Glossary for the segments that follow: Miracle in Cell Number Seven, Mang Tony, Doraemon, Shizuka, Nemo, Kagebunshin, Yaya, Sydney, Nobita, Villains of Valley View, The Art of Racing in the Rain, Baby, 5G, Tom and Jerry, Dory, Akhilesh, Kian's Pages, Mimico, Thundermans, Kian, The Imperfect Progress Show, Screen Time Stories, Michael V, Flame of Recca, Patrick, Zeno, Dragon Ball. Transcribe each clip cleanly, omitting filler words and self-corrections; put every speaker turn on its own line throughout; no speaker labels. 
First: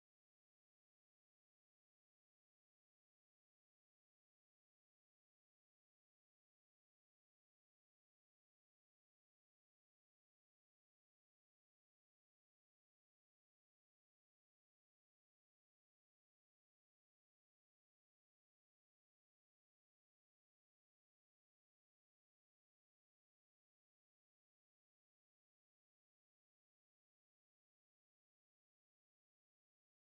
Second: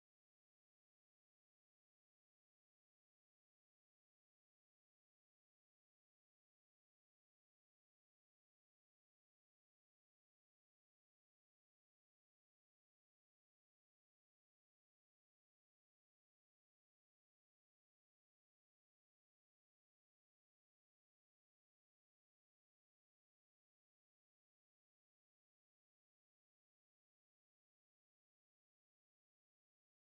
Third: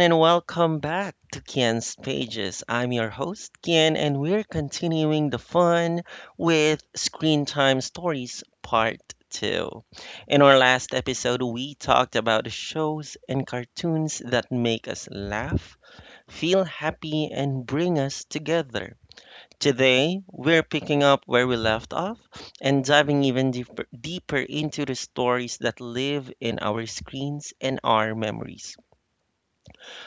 and welcome back to Kian's Pages. I'm your host, Kian, and we're continuing the fun with Screen Time Stories Part 2. In our last episode, we talked about the shows and cartoons that make us laugh, feel happy, and bring us together. Today, we're picking up where we left off and diving even deeper, deeper into the stories that live in our screens and our memories.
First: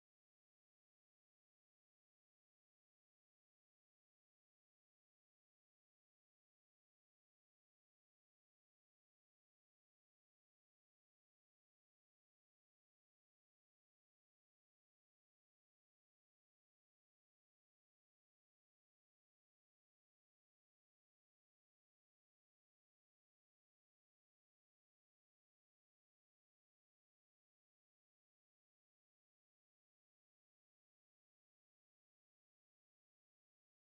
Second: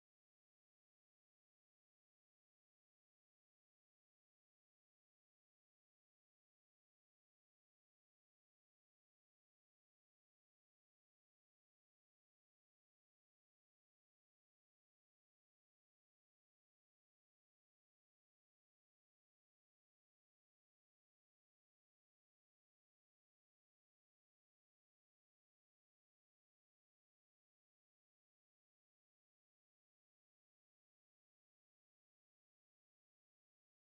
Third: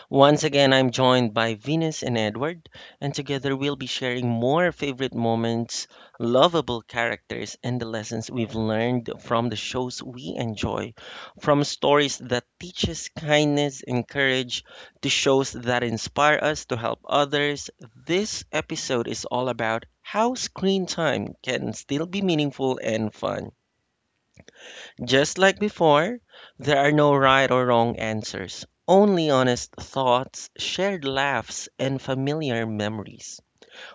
Once again, I'm joined by Venus and Edward, and together we'll be sharing more favorite moments, lovable characters, and the lessons we've learned from the shows we enjoy. From stories that teach us kindness and courage to shows that inspire us to help others, this episode is all about how screen time can still be meaningful and fun. Just like before, there are no right or wrong answers, only honest thoughts, shared laughs, and familiar memories.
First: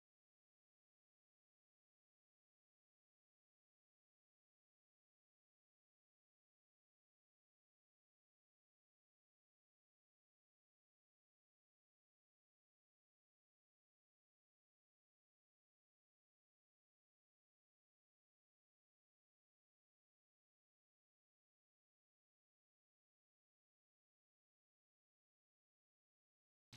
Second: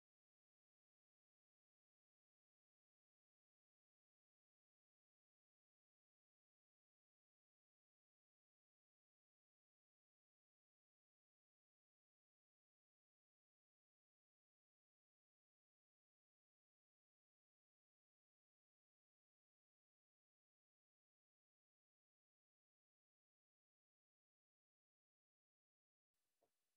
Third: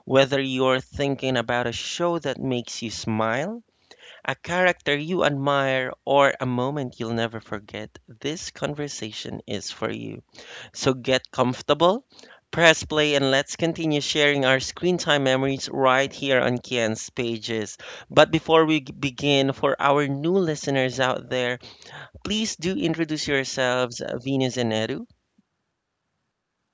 Whether you're thinking about a show that makes you smile, a character you admire, or a moment you'll never forget, this conversation is for you. So get comfortable, press play, and let's continue sharing our screen time memories right here on Kian's Pages. But before we begin, for our new listeners out there, please do introduce yourselves, Venus and Edu.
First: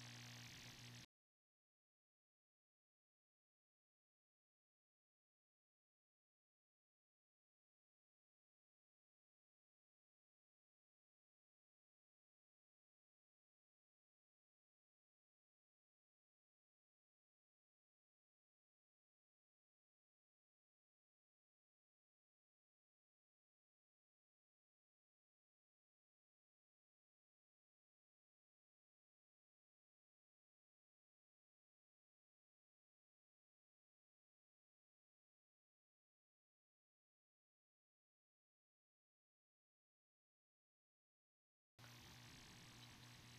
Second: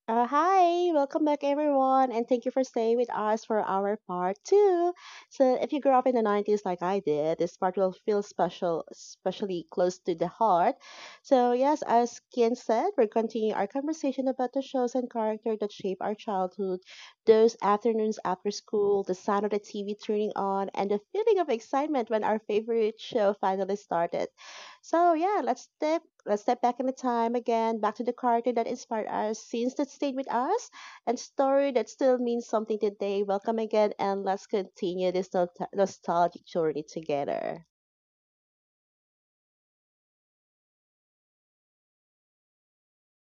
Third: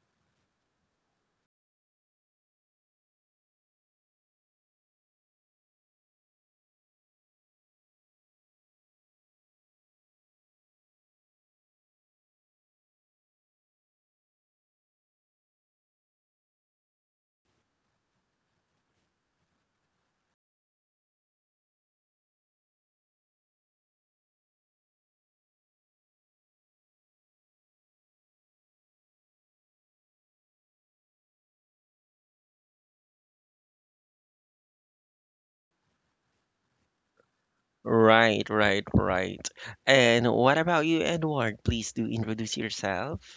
Hi, welcome back everyone, and thank you for staying with us for our part two. So, if you grew up in the 90s like I did, this part will feel special, especially close to the heart. So, yes, as Kian said, we're continuing our conversation about the shows and character that shape our childhood, those afternoons after school, the sound of the TV turning on, and the feeling of excitement when our favorite show finally started. So, yeah, Let's step back in the time again, back to the cartoon that inspired us, scenes that stayed with us, and story that still means something today. Welcome again, and let's continue this nostalgic journey together.
Right, right, right. And what about you, Edward? Please do introduce yourself.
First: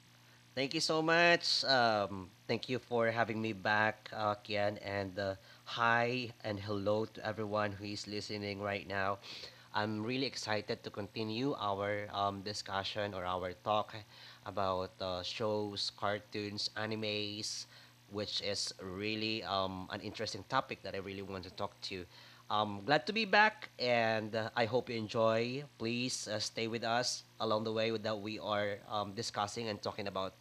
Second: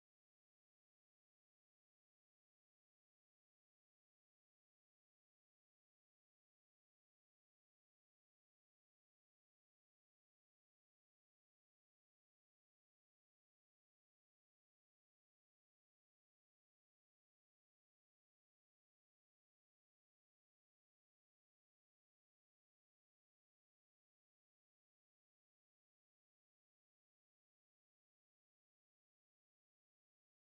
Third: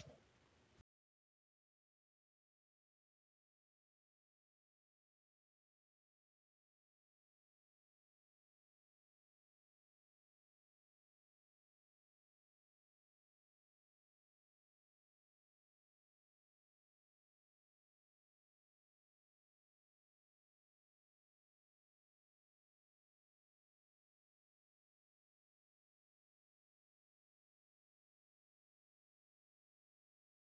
Thank you so much. Thank you for having me back, Kian. And hi and hello to everyone who is listening right now. I'm really excited to continue our discussion or our talk about shows, cartoons, animes, which is really an interesting topic that I really want to talk to. I'm glad to be back, and I hope you enjoy. Please stay with us along the way that we are discussing and talking about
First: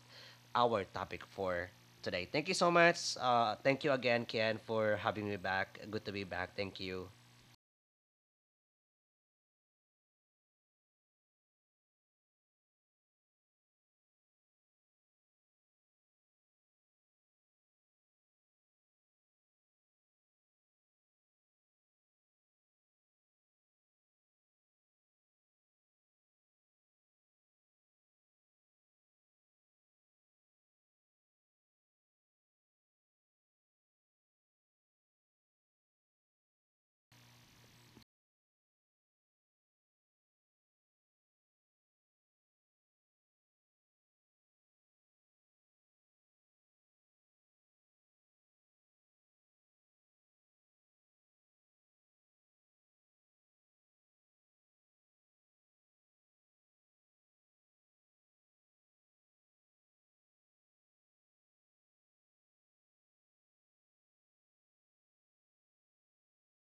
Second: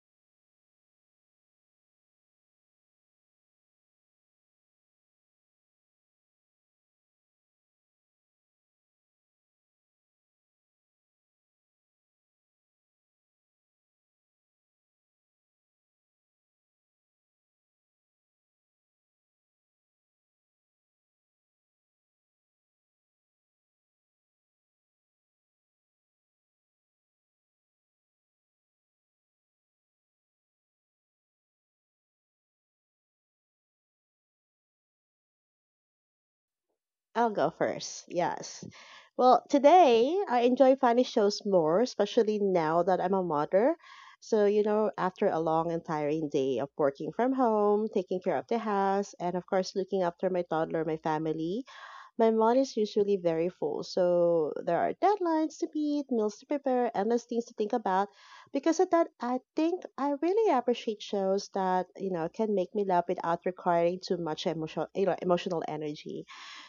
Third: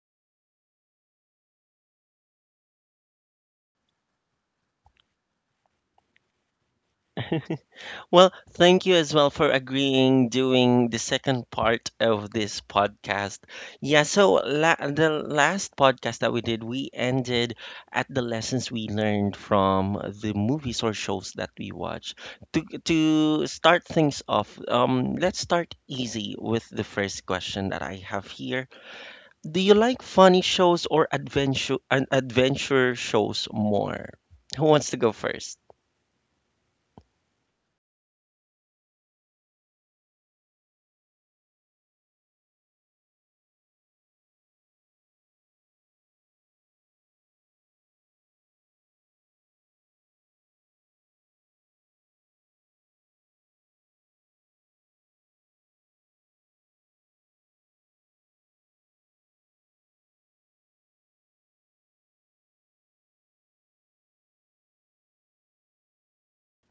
our topic for today. Thank you so much. Thank you again, Kian, for having me back. Good to be back. Thank you.
Well, thank you as well for agreeing doing the second part of this podcast. Yeah, so the last podcast that we did, we ended at the lessons we learned from the movies or shows that we watch. To start things off, let's start easy with the first question that I have here. Do you like funny shows or adventure shows more? Who wants to go first?
I'll go first. Yes. Well, today I enjoy funny shows more, especially now that I'm a mother. So, you know, after a long and tiring day of working from home, taking care of the house, and of course, looking after my toddler, my family, my mind is usually very full, so there are deadlines to meet, meals to prepare, endless things to think about. Because of that, I think I really appreciate shows that you know can make me laugh without requiring too much emotional energy.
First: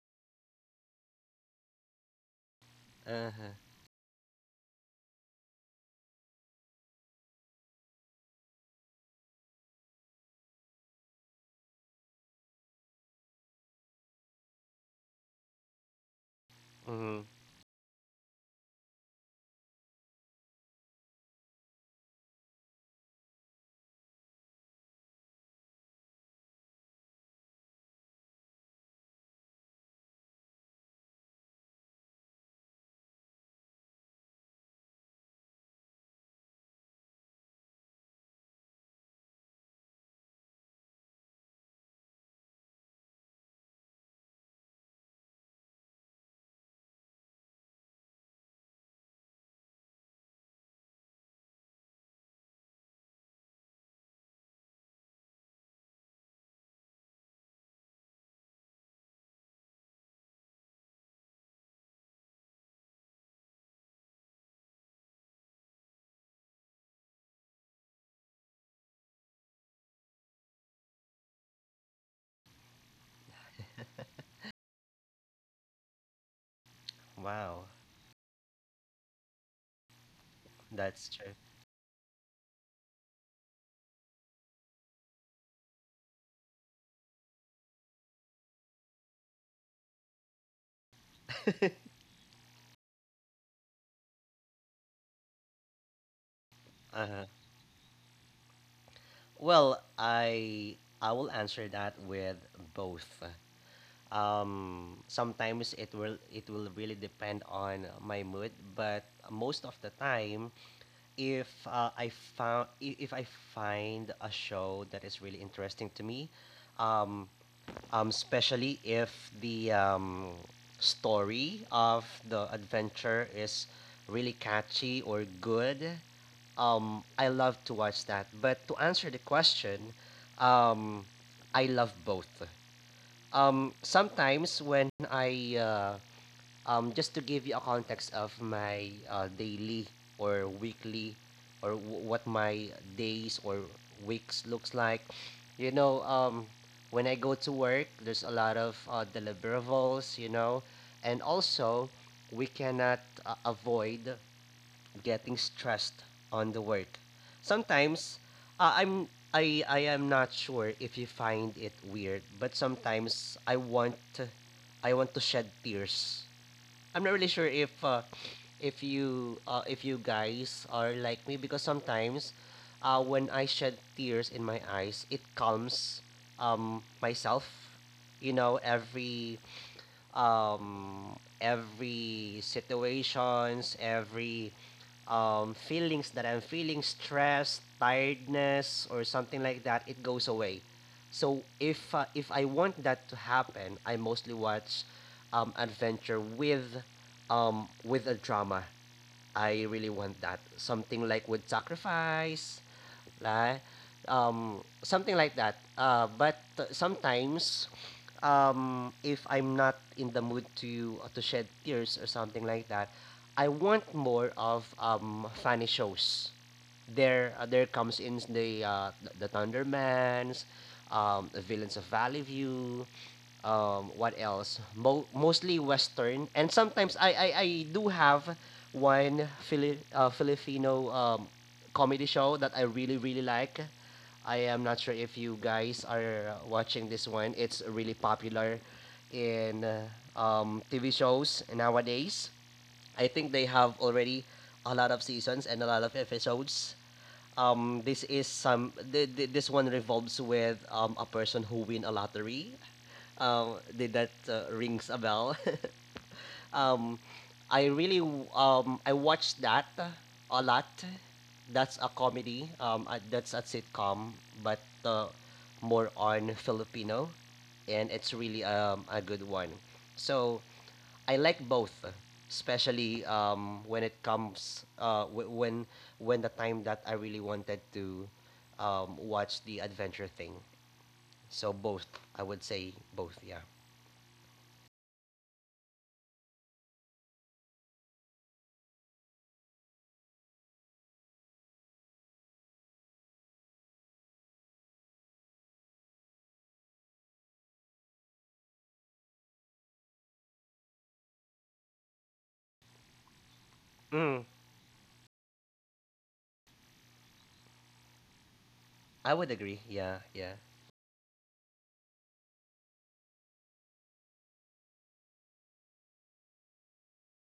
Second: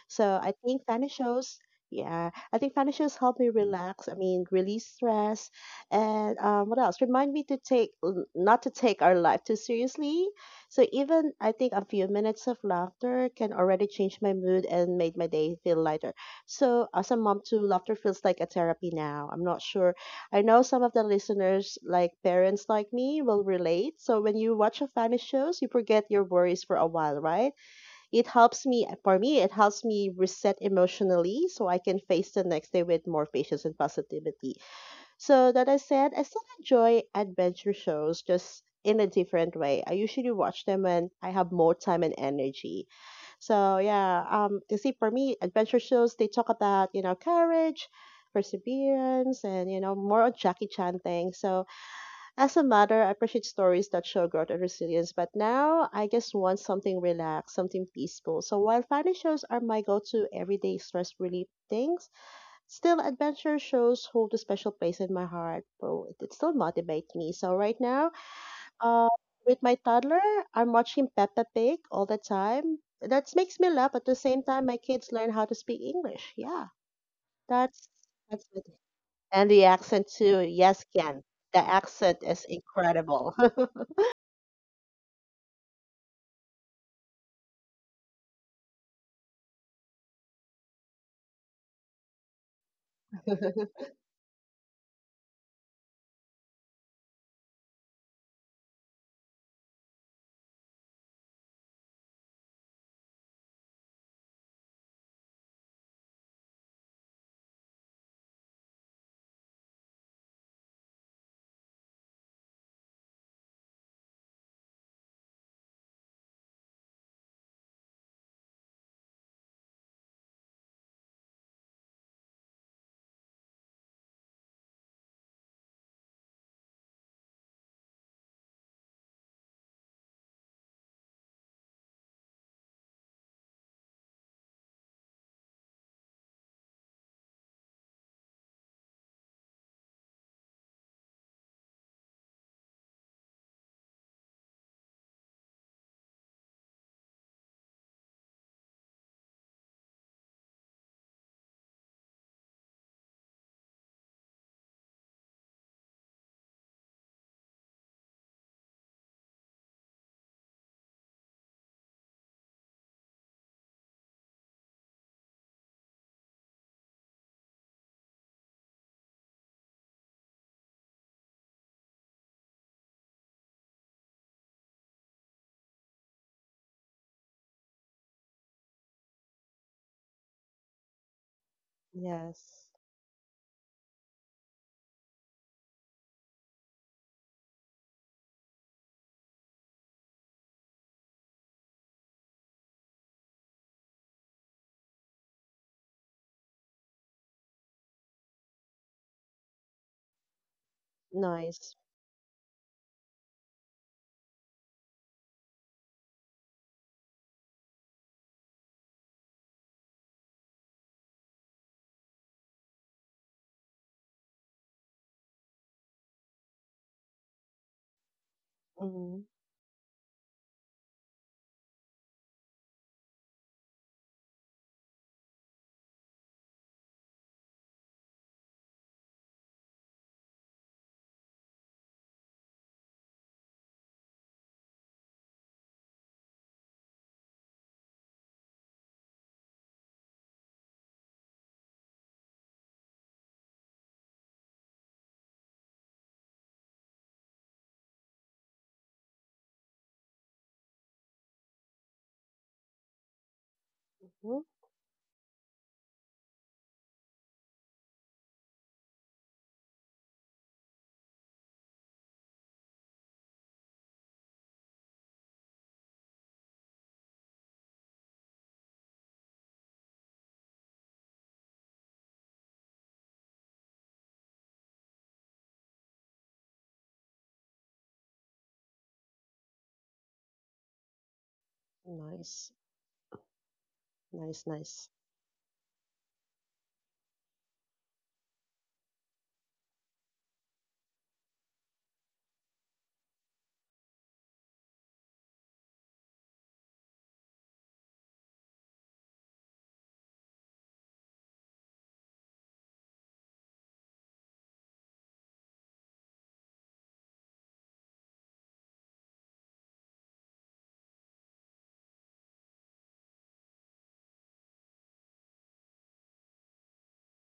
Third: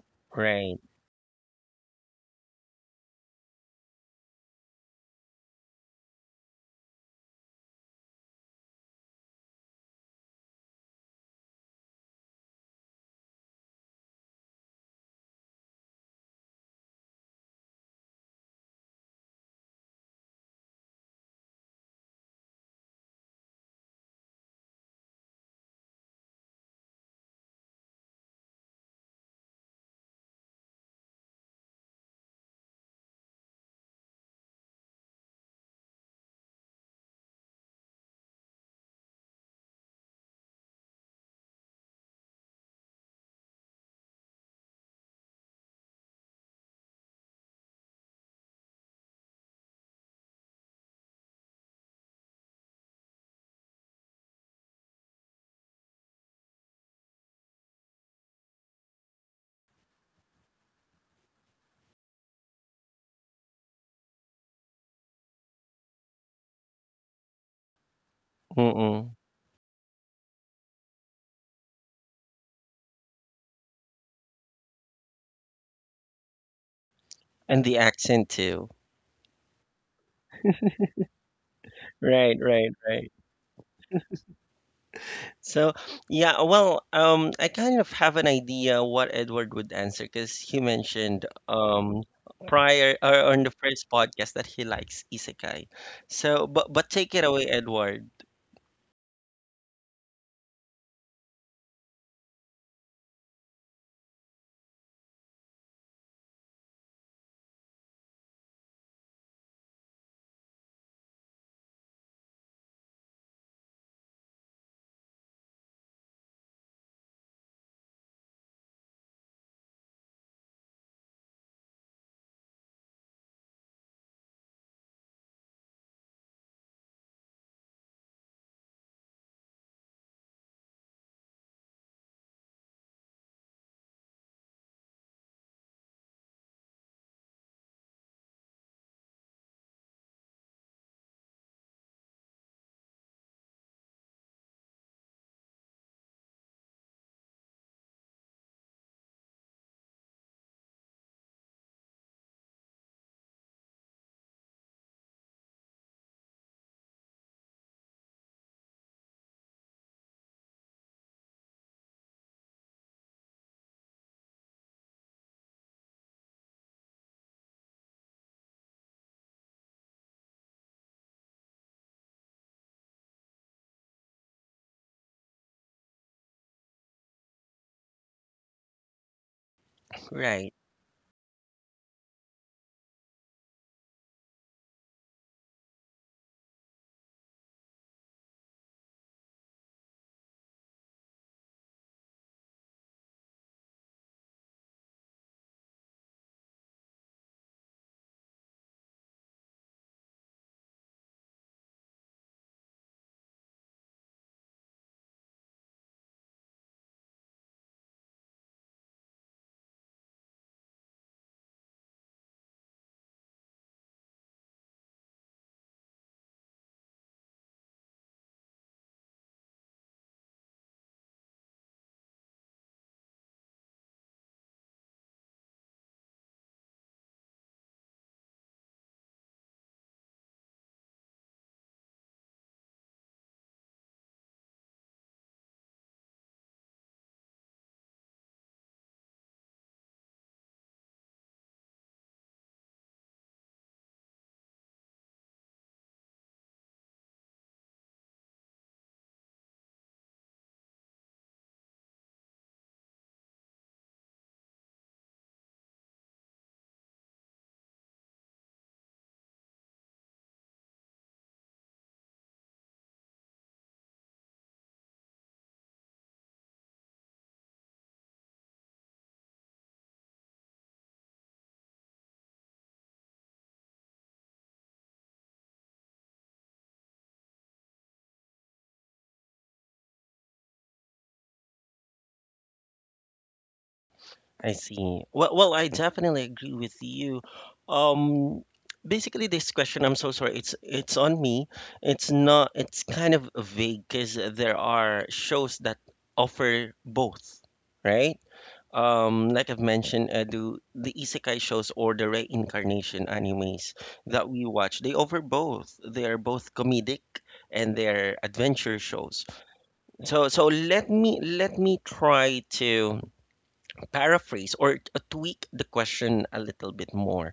So I
Right.
think funny shows, yeah, I think funny shows
Uh
help me
huh.
relax. I mean, release stress, and what else? Remind me to not to take our life too seriously. So even I think a few minutes of laughter can already change my mood and made my day feel lighter. So as a
Hmm.
mom too, laughter feels like a therapy now. I'm not sure. I know some of the listeners, like parents like me, will relate. So when you watch a funny shows, you forget your worries for a while, right? It helps me reset emotionally so I can face the next day with more patience and positivity. So that I said, I still enjoy adventure shows just in a different way. I usually watch them when I have more time and energy. So yeah, you see, for me, adventure shows they talk about you know courage, perseverance, and you know more on Jackie Chan thing. So as a mother, I appreciate stories that show growth and resilience. But now I just want something relaxed, something peaceful. So while family shows are my go-to everyday stress relief things. Still, adventure shows hold a special place in my heart. Well, it still motivates me. So right now, uh,
Mm-mm.
with my toddler, I'm watching Peppa Pig all the time. That makes me laugh. At the same time, my kids learn how to speak English. Yeah,
And
Wow,
the
that's
accent
that's it.
too.
And the accent too. Yes,
that's
Ken.
true.
The accent
Right,
is
right, right.
incredible.
So, yeah, well, I kind of have an idea what Edward would answer because he mentioned prior or on the first podcast that he likes isekai. So, but
Uh
take it
huh.
away, Edward.
Well, I will answer that with both. Sometimes it will really depend on my mood, but most of the time, if I found if I find a show that is really interesting to me, um, especially if the story of the adventure is really catchy or good. I love to watch that. But to answer the question, um, I love both. Sometimes when I just to give you a context of my daily or weekly or what my days or weeks looks like, you know, um, when I go to work, there's a lot of deliverables, you know, and also we cannot avoid getting stressed on the work. Sometimes I am not sure if you find it weird, but sometimes I want to shed tears. I'm not really sure if if you guys are like me because sometimes when I shed tears in my eyes, it calms myself. You know,
Right.
every
Yes,
situations, every feelings that I'm feeling stress, tiredness, or something like that, it goes away. So if I want that to happen, I mostly watch adventure with a drama. I really want that. Something like with
nice.
sacrifice, like something like that. But sometimes, if I'm not in the mood to shed tears or something like that, I want more of funny shows. There there comes in the
Mm-hmm.
the Thundermans, the villains of Valley View, what else? Mostly Western, and sometimes I do have one Filipino comedy show that I really really like. I am not sure if you guys are watching this one. It's really popular in TV shows nowadays. I think they have already a lot of seasons and a lot of episodes. This is this one revolves with a person who win a lottery. Did that rings a bell? Um, I really I watched that a lot. That's a comedy. That's a sitcom, but uh, more on Filipino, and it's really a good one. So I like both, especially when it comes when the time that I really wanted to watch the adventure thing. So both, I would
Nice,
say both. Yeah,
nice,
I
nice.
see. Well, well, I definitely agree with you. Um, Basically, this question, I'm so sorry. It's on me. It's not. It's kind of vague because there are shows that offer both, right? Like I've mentioned, the isekai shows or the reincarnation animes
mm,
that we watch, they offer both. They are both comedic and they're adventure
I
shows.
would agree. Yeah,
So
yeah.
so let me try to paraphrase or tweak the question a little bit more.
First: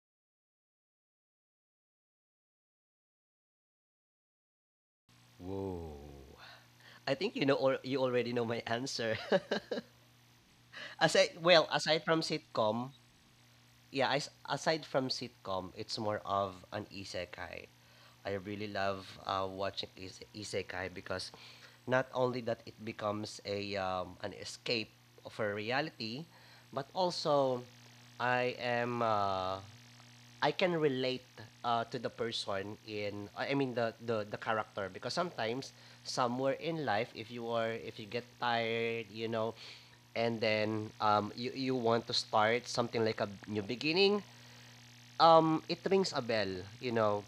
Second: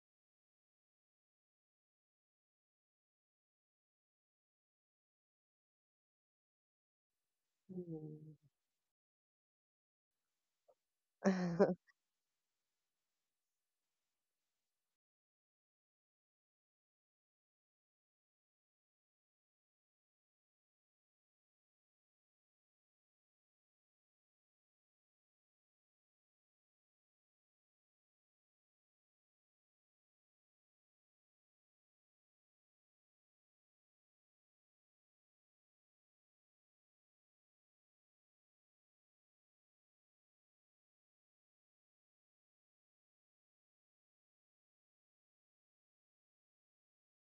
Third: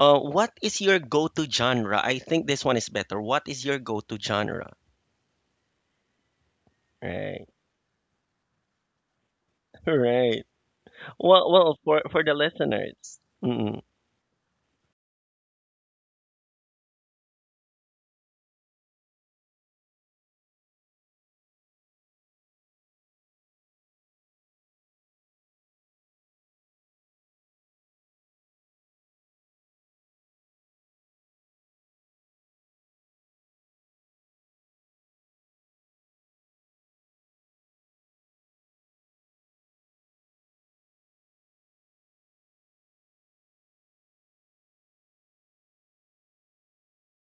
What is your go-to genre? I think this one is better. What is your go-to genre?
Whoa. I think
Right,
you know or you already know my answer.
right. Well,
Mm.
well, for
Aside from
for the
sitcom,
listeners. Mm.
yeah, aside from sitcom, it's more of an isekai. I really love isekai because not only that it becomes a an escape of a reality, but also I am uh, I can relate to the person. In I mean the character because sometimes somewhere in life, if you are if you get tired, you know, and then you want to start something like a new beginning. It rings a bell, you know.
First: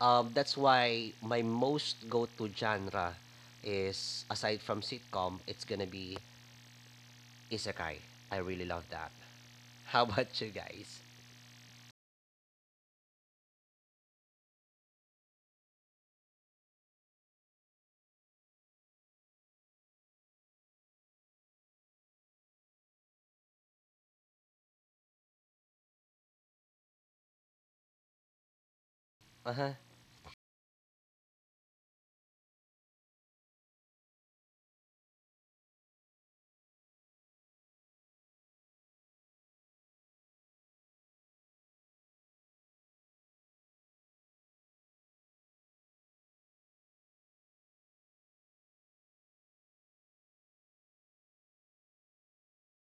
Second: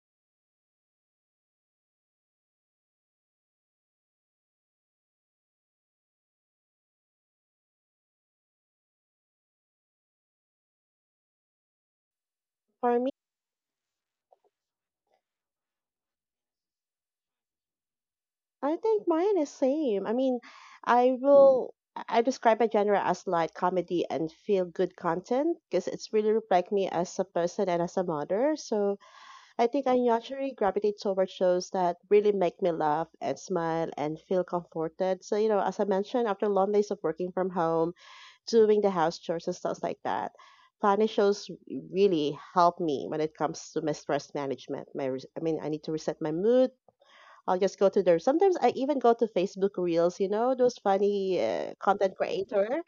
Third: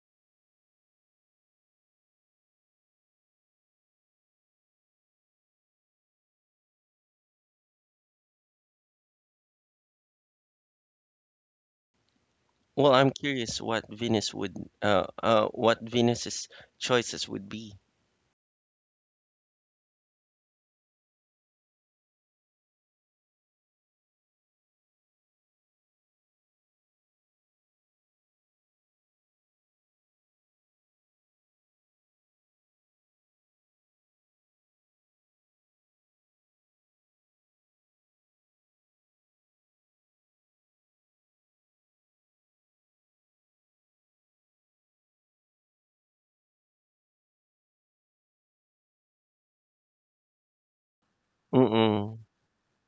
That's why my most go to genre, is aside from sitcom, it's gonna be isekai. I really love that. How about you guys?
Well,
For
I'm curious what what Venus's choices would be.
I think mine is same. I mean, I describe my genre as light comedy and feel good content because it's really reflect me as a person and as a mother. So
Uh
I
huh.
think I naturally gravitate toward shows that really make me laugh and smile and feel comforted. So, you know, as I mentioned, after long days of working from home, doing the house chores and stuff like that, funny shows really help me when it comes to my stress management. I mean, I need to reset my mood I'll just go to there. Sometimes I even go to Facebook Reels, you know, those funny content
Mm-mm.
creator.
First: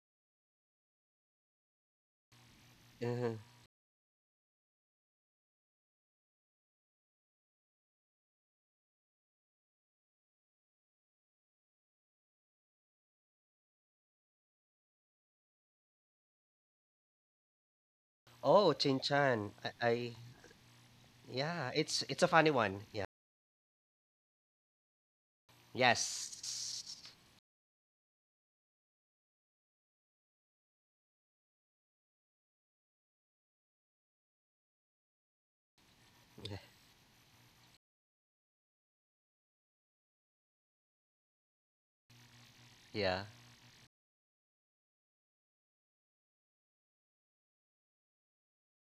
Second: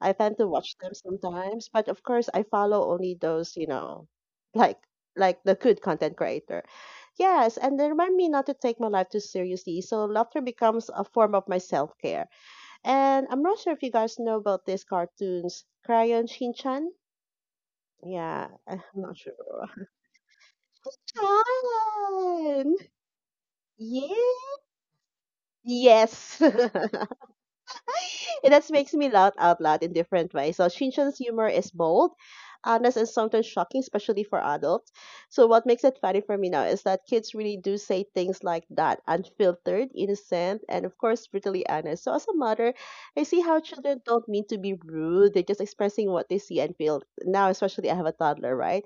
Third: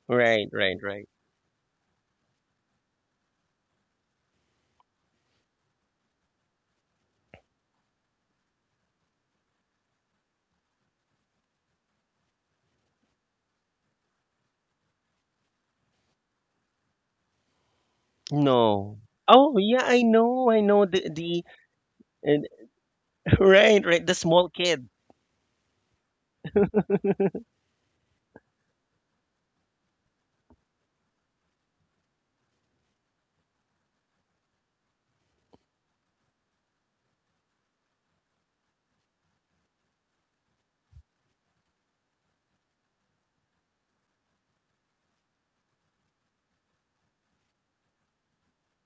I tend
Right,
to
right,
watch them
right.
sometimes, but of course I follow only
Uh-huh.
those, you know, like like the good content creator. Yes, and they remind me not to take my life too seriously. So laughter becomes a form of my self-care. And I'm not sure if you guys know about these cartoons, Crayon Shinchan. Yeah,
Oh,
I'm
No.
not sure.
Chinchan.
Oh, yeah, I
I
know, I know the
Yeah, it's a funny
uh,
Chan.
one. Yeah.
right, right, the small
Yeah.
kid.
Yes.
Yes.
and that makes me laugh out loud in different ways. So Shinchan's humor is bold, honest, and sometimes shocking, especially for adults. So what makes it funny for me now is that kids really do say things like that, unfiltered, innocent, and of course brutally honest. So as a mother, I
Yeah.
see how children don't mean to be rude; they're just expressing what they see and feel. Now, especially I have a toddler, right?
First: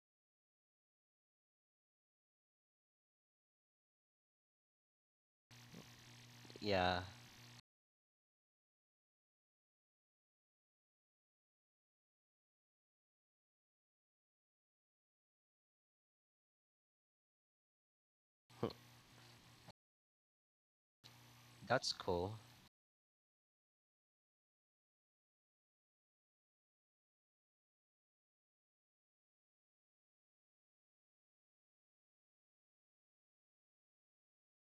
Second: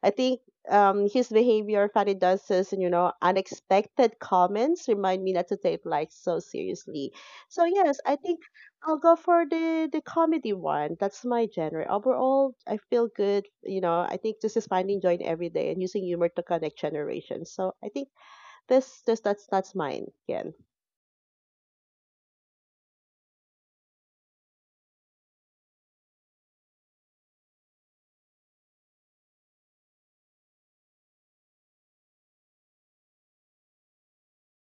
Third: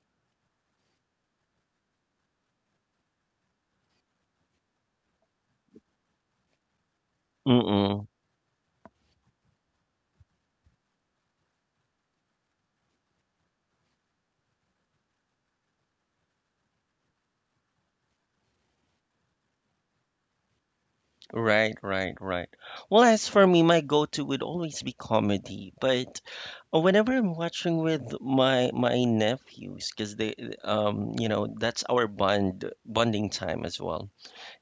I think his behavior, Fanny does says, you know, unexpected comments remind me not to take life so
Yeah.
seriously. So yes,
Mm-mm.
I think I'll go for the comedy one. That's my genre. Overall, I feel good. You know, I think this is finding joy in every day and using humor to connect generations. So I think this that's mine again.
Right,
That's
right,
cool.
right. Well, as for me, my go-to would always be comedy, but whenever I'm watching with my nephews, because they you know that's our bonding time as well.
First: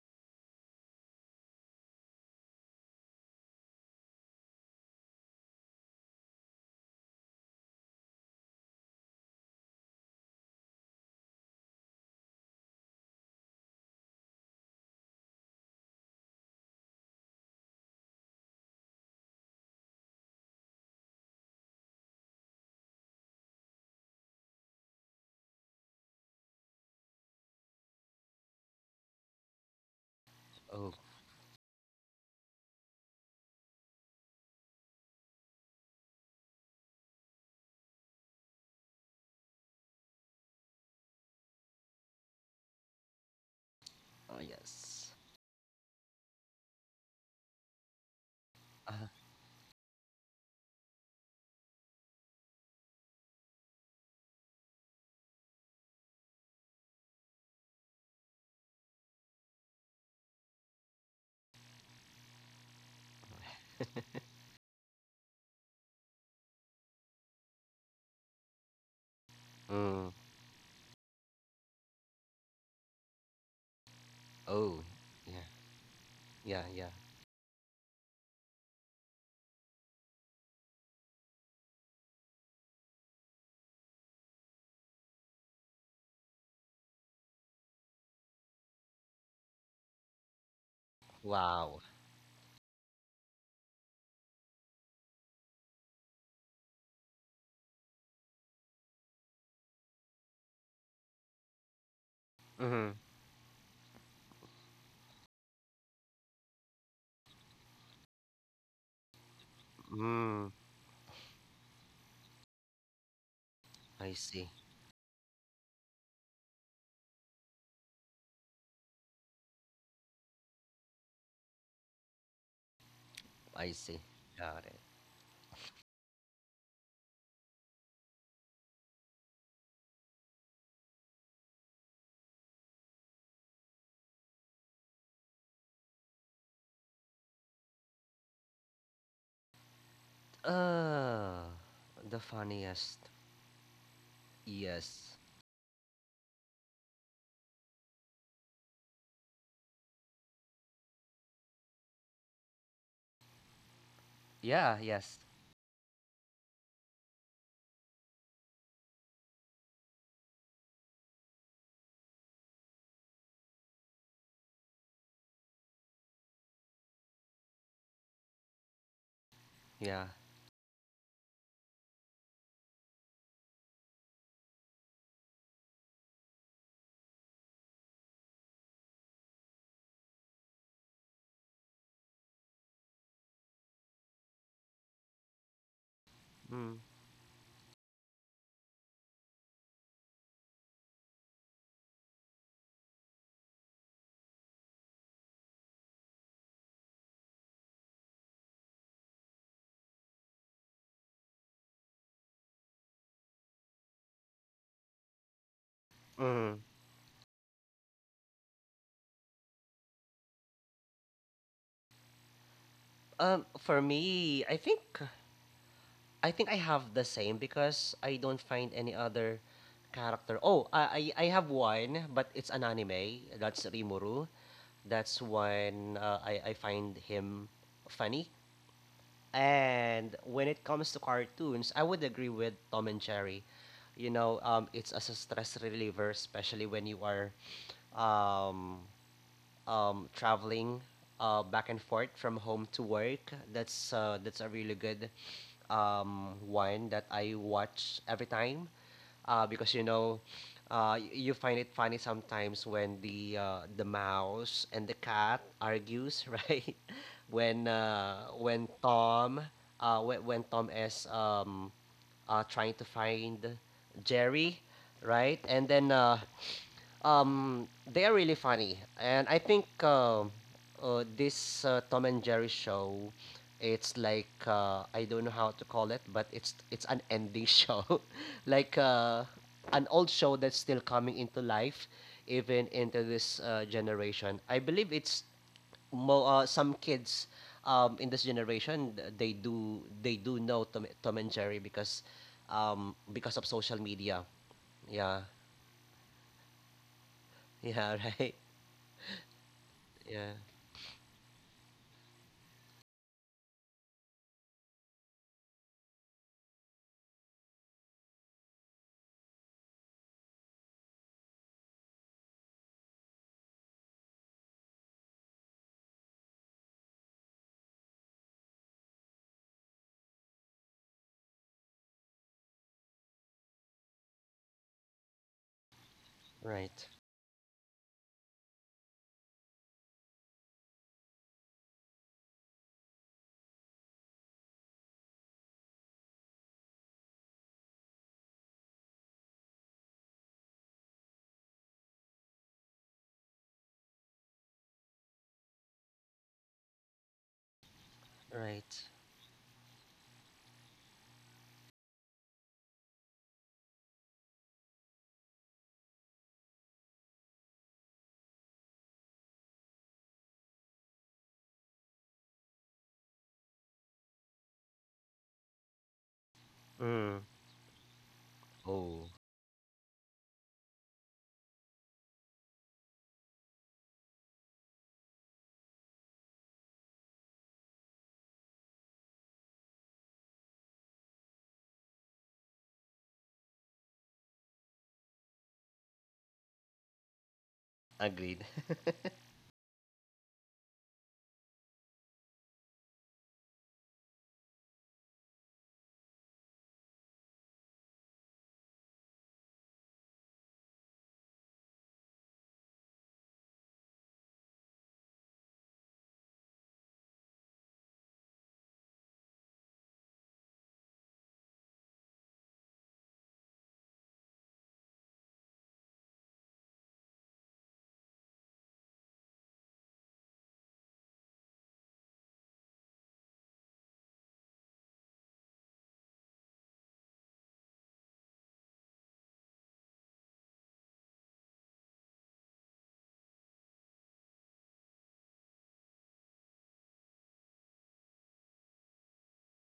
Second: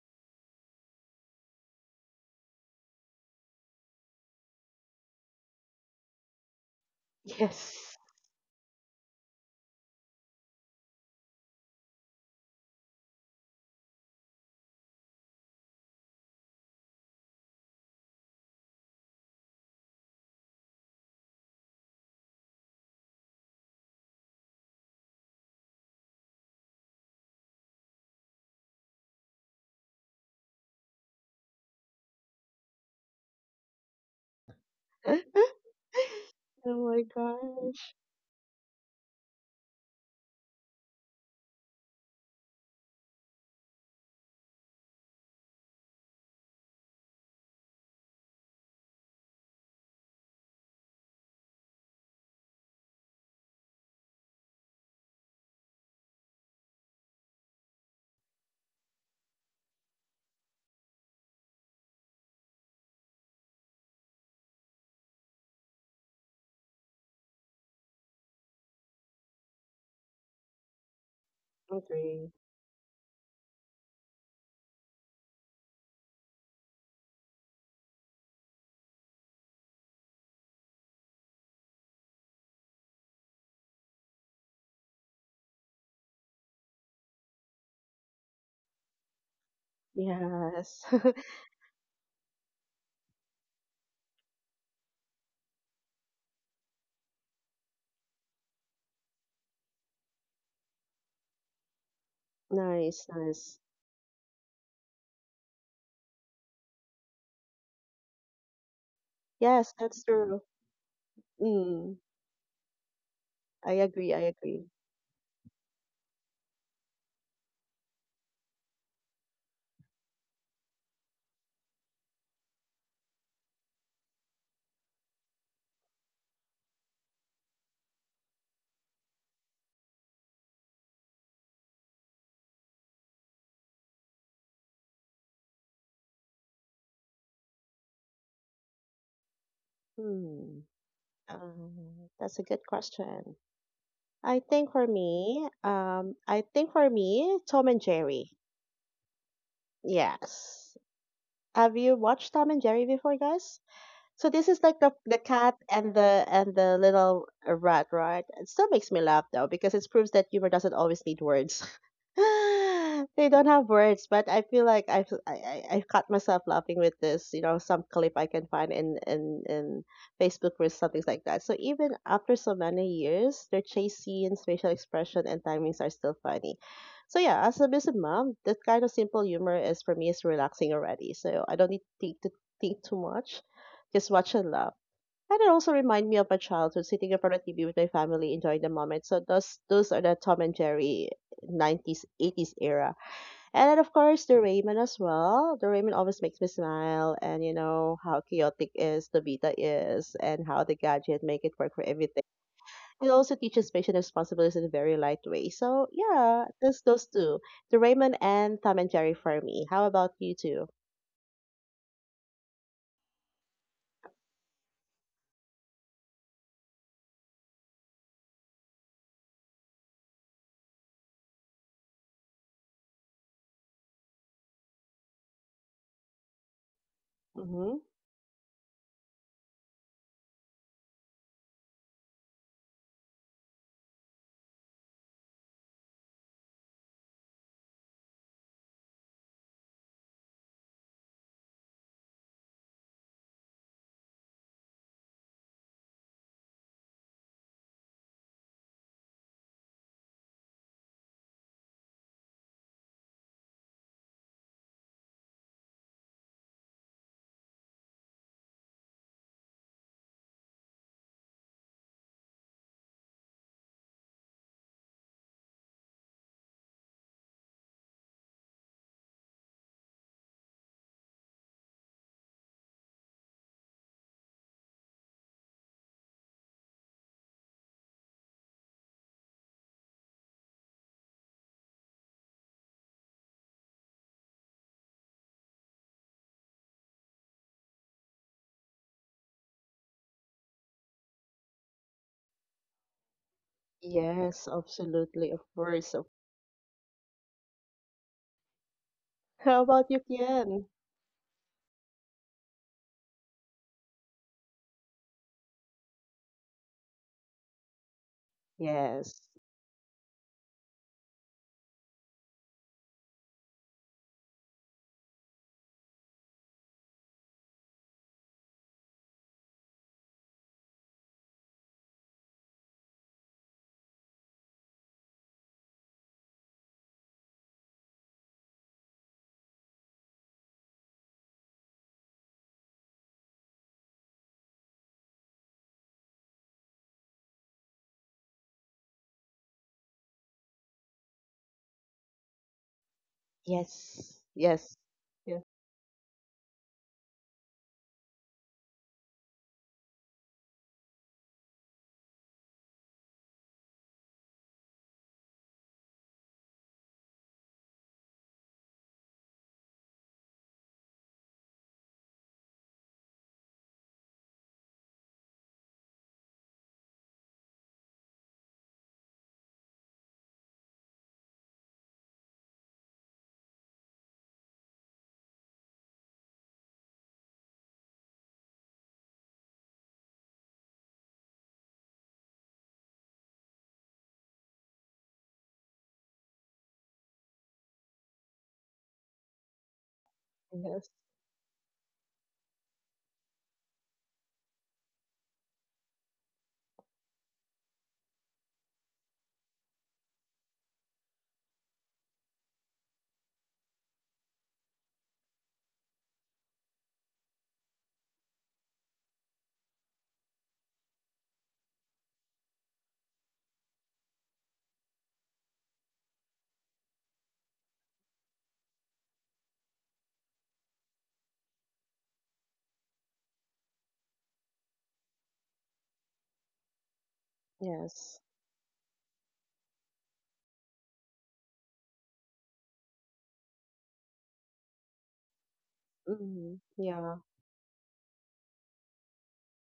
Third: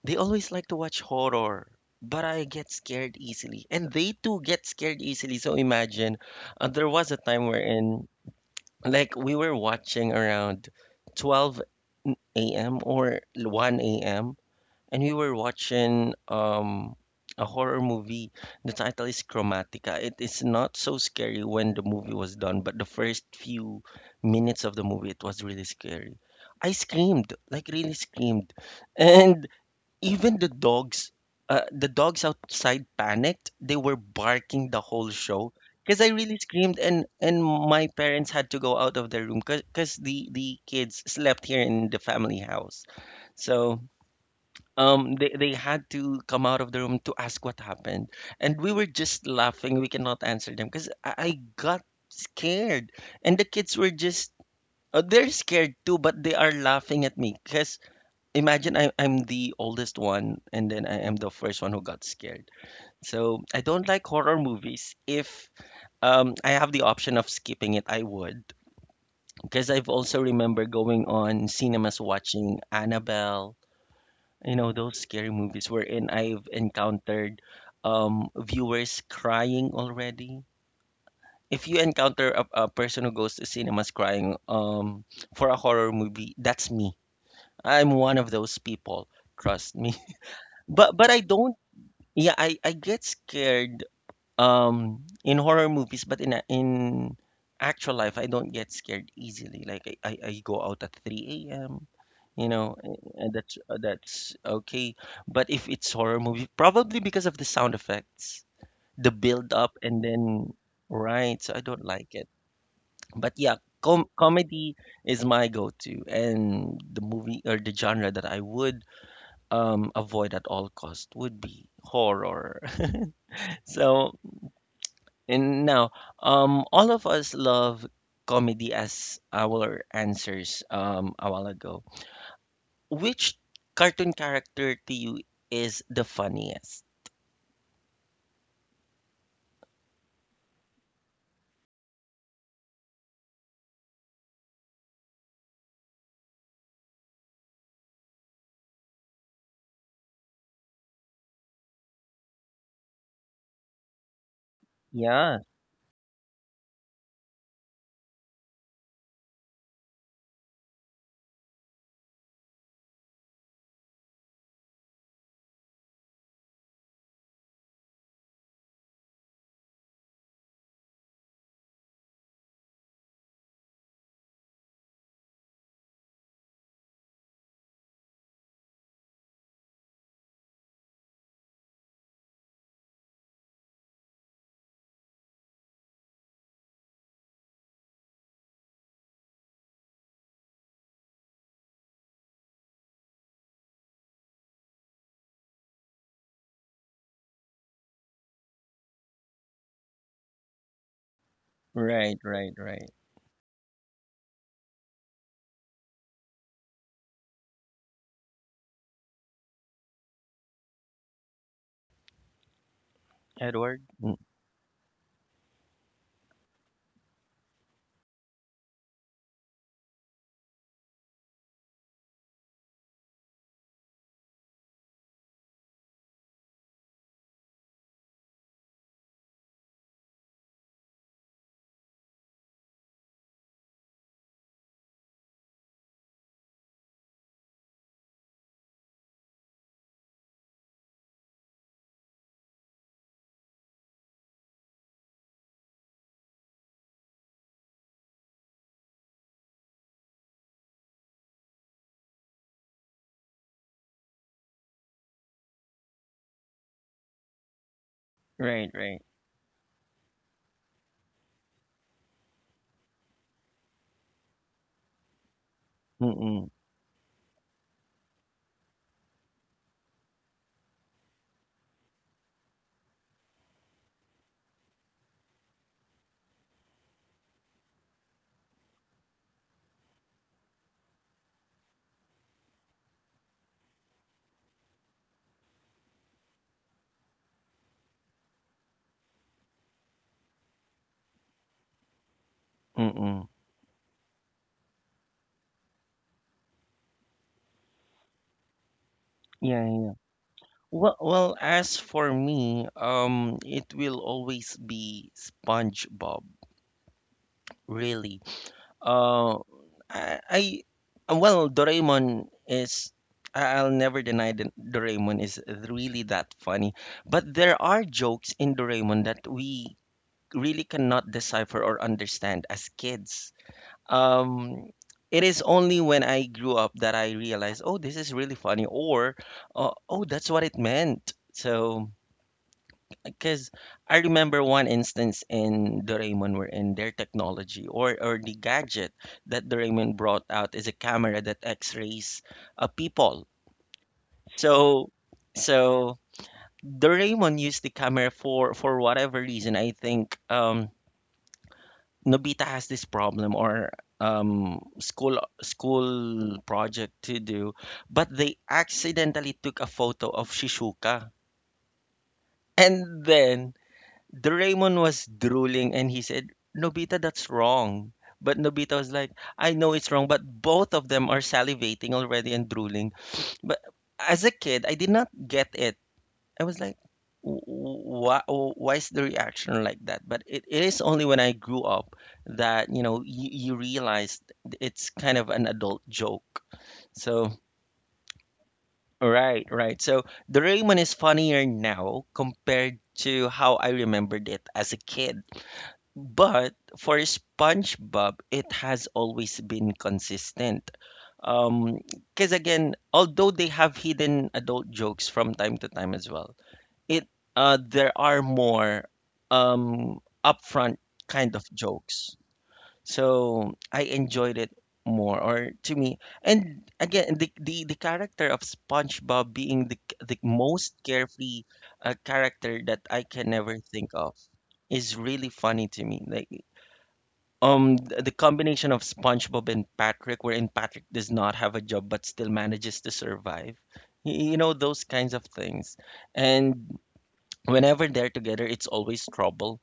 They always like to watch horror, but I get scared easily, and they too get scared easily. So imagine, there was a time
Yes.
wherein like we were watching around 12 a.m. or 1 a.m and we were watching a horror movie. The title is Chromatica. It is not so scary when the movie was done, but the first few minutes of the movie, it was really scary. I screamed, like really screamed, and even
Oh.
the dogs outside panicked. They were barking the whole show because I really
oh
screamed,
my
and my
gosh.
parents had to go out of their room because the kids slept here in the family house. So,
Oh yes.
they had to come out of the room to ask what happened, and we were
Uh,
just laughing. We cannot answer them because I got scared, and the kids were just they're scared too, but they are laughing at me because imagine I'm the oldest one, and then I am the first one who got scared. So I don't like horror movies. If I have the option of skipping it, I would, because I've
mm.
also remember going on cinemas
Agree.
watching Annabelle, you know,
Oh.
those scary
Yeah.
movies wherein I've
Yeah. Yeah.
encountered viewers crying already. If you encounter a person who goes to cinemas crying for a horror movie, that's me. I'm one of those people, trust me.
Yes.
But I don't.
Wow.
Yeah, I get scared in horror movies, but in actual life I don't get scared easily. Like I go out at 3 a.m, you know,
Mm.
Nice,
and that's
nice.
uh, that's okay. But if it's horror movie, probably because of the sound effects, the build
Yes,
up, and
that's true.
Mm.
then right, so I don't
Mm,
like it. But, yeah,
I agree,
I
I
see.
agree.
comedy is my go-to, and the movie or the genre that I would avoid at all cost would be horror.
I see.
So
Got it.
and now, all of us love comedy as our answers a while ago. Which cartoon character to you is the funniest?
Hmm.
Uh,
Um,
the
that's a good
funniest.
question. I think for
Yes.
me, I think for me, Tom and Jerry. Yes. Have you watched Tom and Jerry before, guys? So this is
Yeah.
like the
Yes.
Yeah,
cat and the little rat, right? It still makes me laugh though because it proves that humor doesn't always need words. they don't have words, but I feel like I've I I've caught myself laughing with this, you know, some clip I can find in in
Yeah.
Facebook or something like that. So even after so many years, their chase scenes, facial expression, and timings are still funny. So yeah, as a busy mom, that kind of simple humor is for me is relaxing already. So I don't need to think too much just watch and laugh. And it also remind me of my
Mm.
childhood, sitting in front of TV with my family, enjoying the moment. So those are the Tom and Jerry 90s, 80s era. And then of course the Raymond as well. The Raymond always makes me smile and you know how chaotic is the Vita is and how the gadget make it work for
right,
everything.
right, right.
It also teaches patient responsibilities in a very light way. So yeah,
Mm.
those two. The Raymond and Tom and Jerry for me. How about you two?
For
Edward? Mm,
me, I think I have the same because I don't find any other character. Oh, I have one, but it's an anime. That's Rimuru. That's when I find him
Mm-hmm.
funny. And when it comes to cartoons, I would agree with Tom and Jerry. You know, it's as a stress reliever, especially when you are um, traveling back and forth from home to work. That's a really good one that I watch every time because you know you find it funny sometimes when the mouse and the cat argues, right? When
right, right.
When Tom is trying to find Jerry, right? And then
Mm-mm,
they are really funny, and I think this Tom and Jerry show, it's like I don't know how to call it, but it's an ending show, like an old show that's still coming into life, even into this generation. I believe it's some kids in this generation, they do know Tom, Tom and Jerry
mm-mm.
because of social media.
Yes,
Yeah,
absolutely. Of course, of
yeah, right.
how
Yeah,
about
yeah.
you,
Yeah,
Kian?
Well, well, as for me, it will always be SpongeBob. Really.
Yes,
Uh, I, I uh, well, Doraemon is I'll never deny that Doraemon is really that funny, but there are jokes in Doraemon that we really cannot decipher or understand as kids. Um, it is only when I grew up
right,
that I realized, oh, this is really funny, or oh, that's what it meant. So, because I remember one instance in Doraemon wherein their technology, or the gadget that Doraemon brought out is a camera that x-rays people.
Yes. yes,
So
yes,
so Doraemon used the camera for
right.
for whatever reason. I think Nobita has this problem or school project to do, but they accidentally took a photo of Shizuka. And then Doraemon was drooling, and he said, Nobita,
Mm.
that's wrong. But Nobita was
Oh,
like, I know it's wrong, but both of them are salivating already and drooling. But as a kid, I did not get it. I was like, why is the reaction like that? But it is only when I grew up that, you realize it's kind of an adult joke. So,
agreed.
right, right. So, Doraemon
yes,
is funnier now compared to how I remembered it as a kid. But for SpongeBob, it has always been consistent. Um, because again, although they have hidden adult jokes from time to time as well, it there are more upfront kind of jokes. So I enjoyed it more, or to me, and again, the character of SpongeBob being the most carefree character that I can ever think of is really funny to me. Like, the
yes.
combination of SpongeBob and Patrick, wherein Patrick does not have a job but still manages to survive. You know, those kinds of things.
Mm-hmm.
And
Yeah,
whenever they're together, it's always trouble.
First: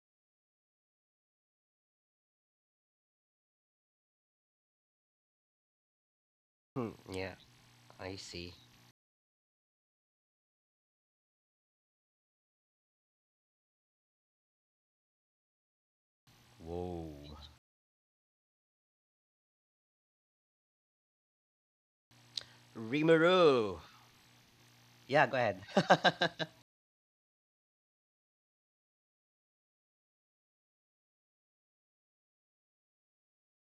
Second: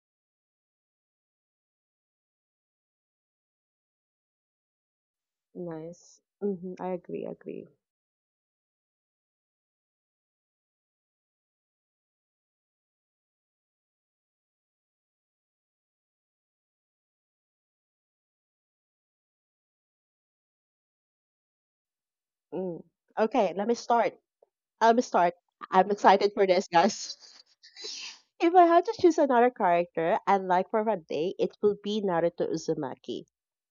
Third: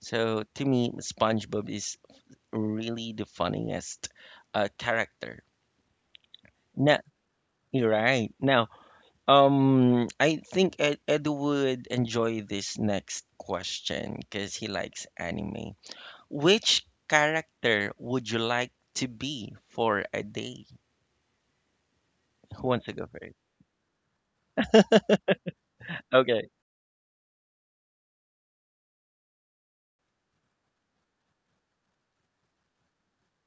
So to me, SpongeBob is really the funniest character.
nice. Mm-hmm. I
Hmm,
Now,
agree,
yeah,
agree.
you're
I see.
right. Now, I think Ed would enjoy this next question because he likes anime.
Whoa,
Which character would you like to be for a day?
Mm.
Who wants to go
Okay,
first?
let me
Rimuru.
start. Let me
Yeah,
start.
go ahead.
I'm excited for this,
Okay.
guys. If I had to choose another character and like for a day, it would be Naruto Uzumaki.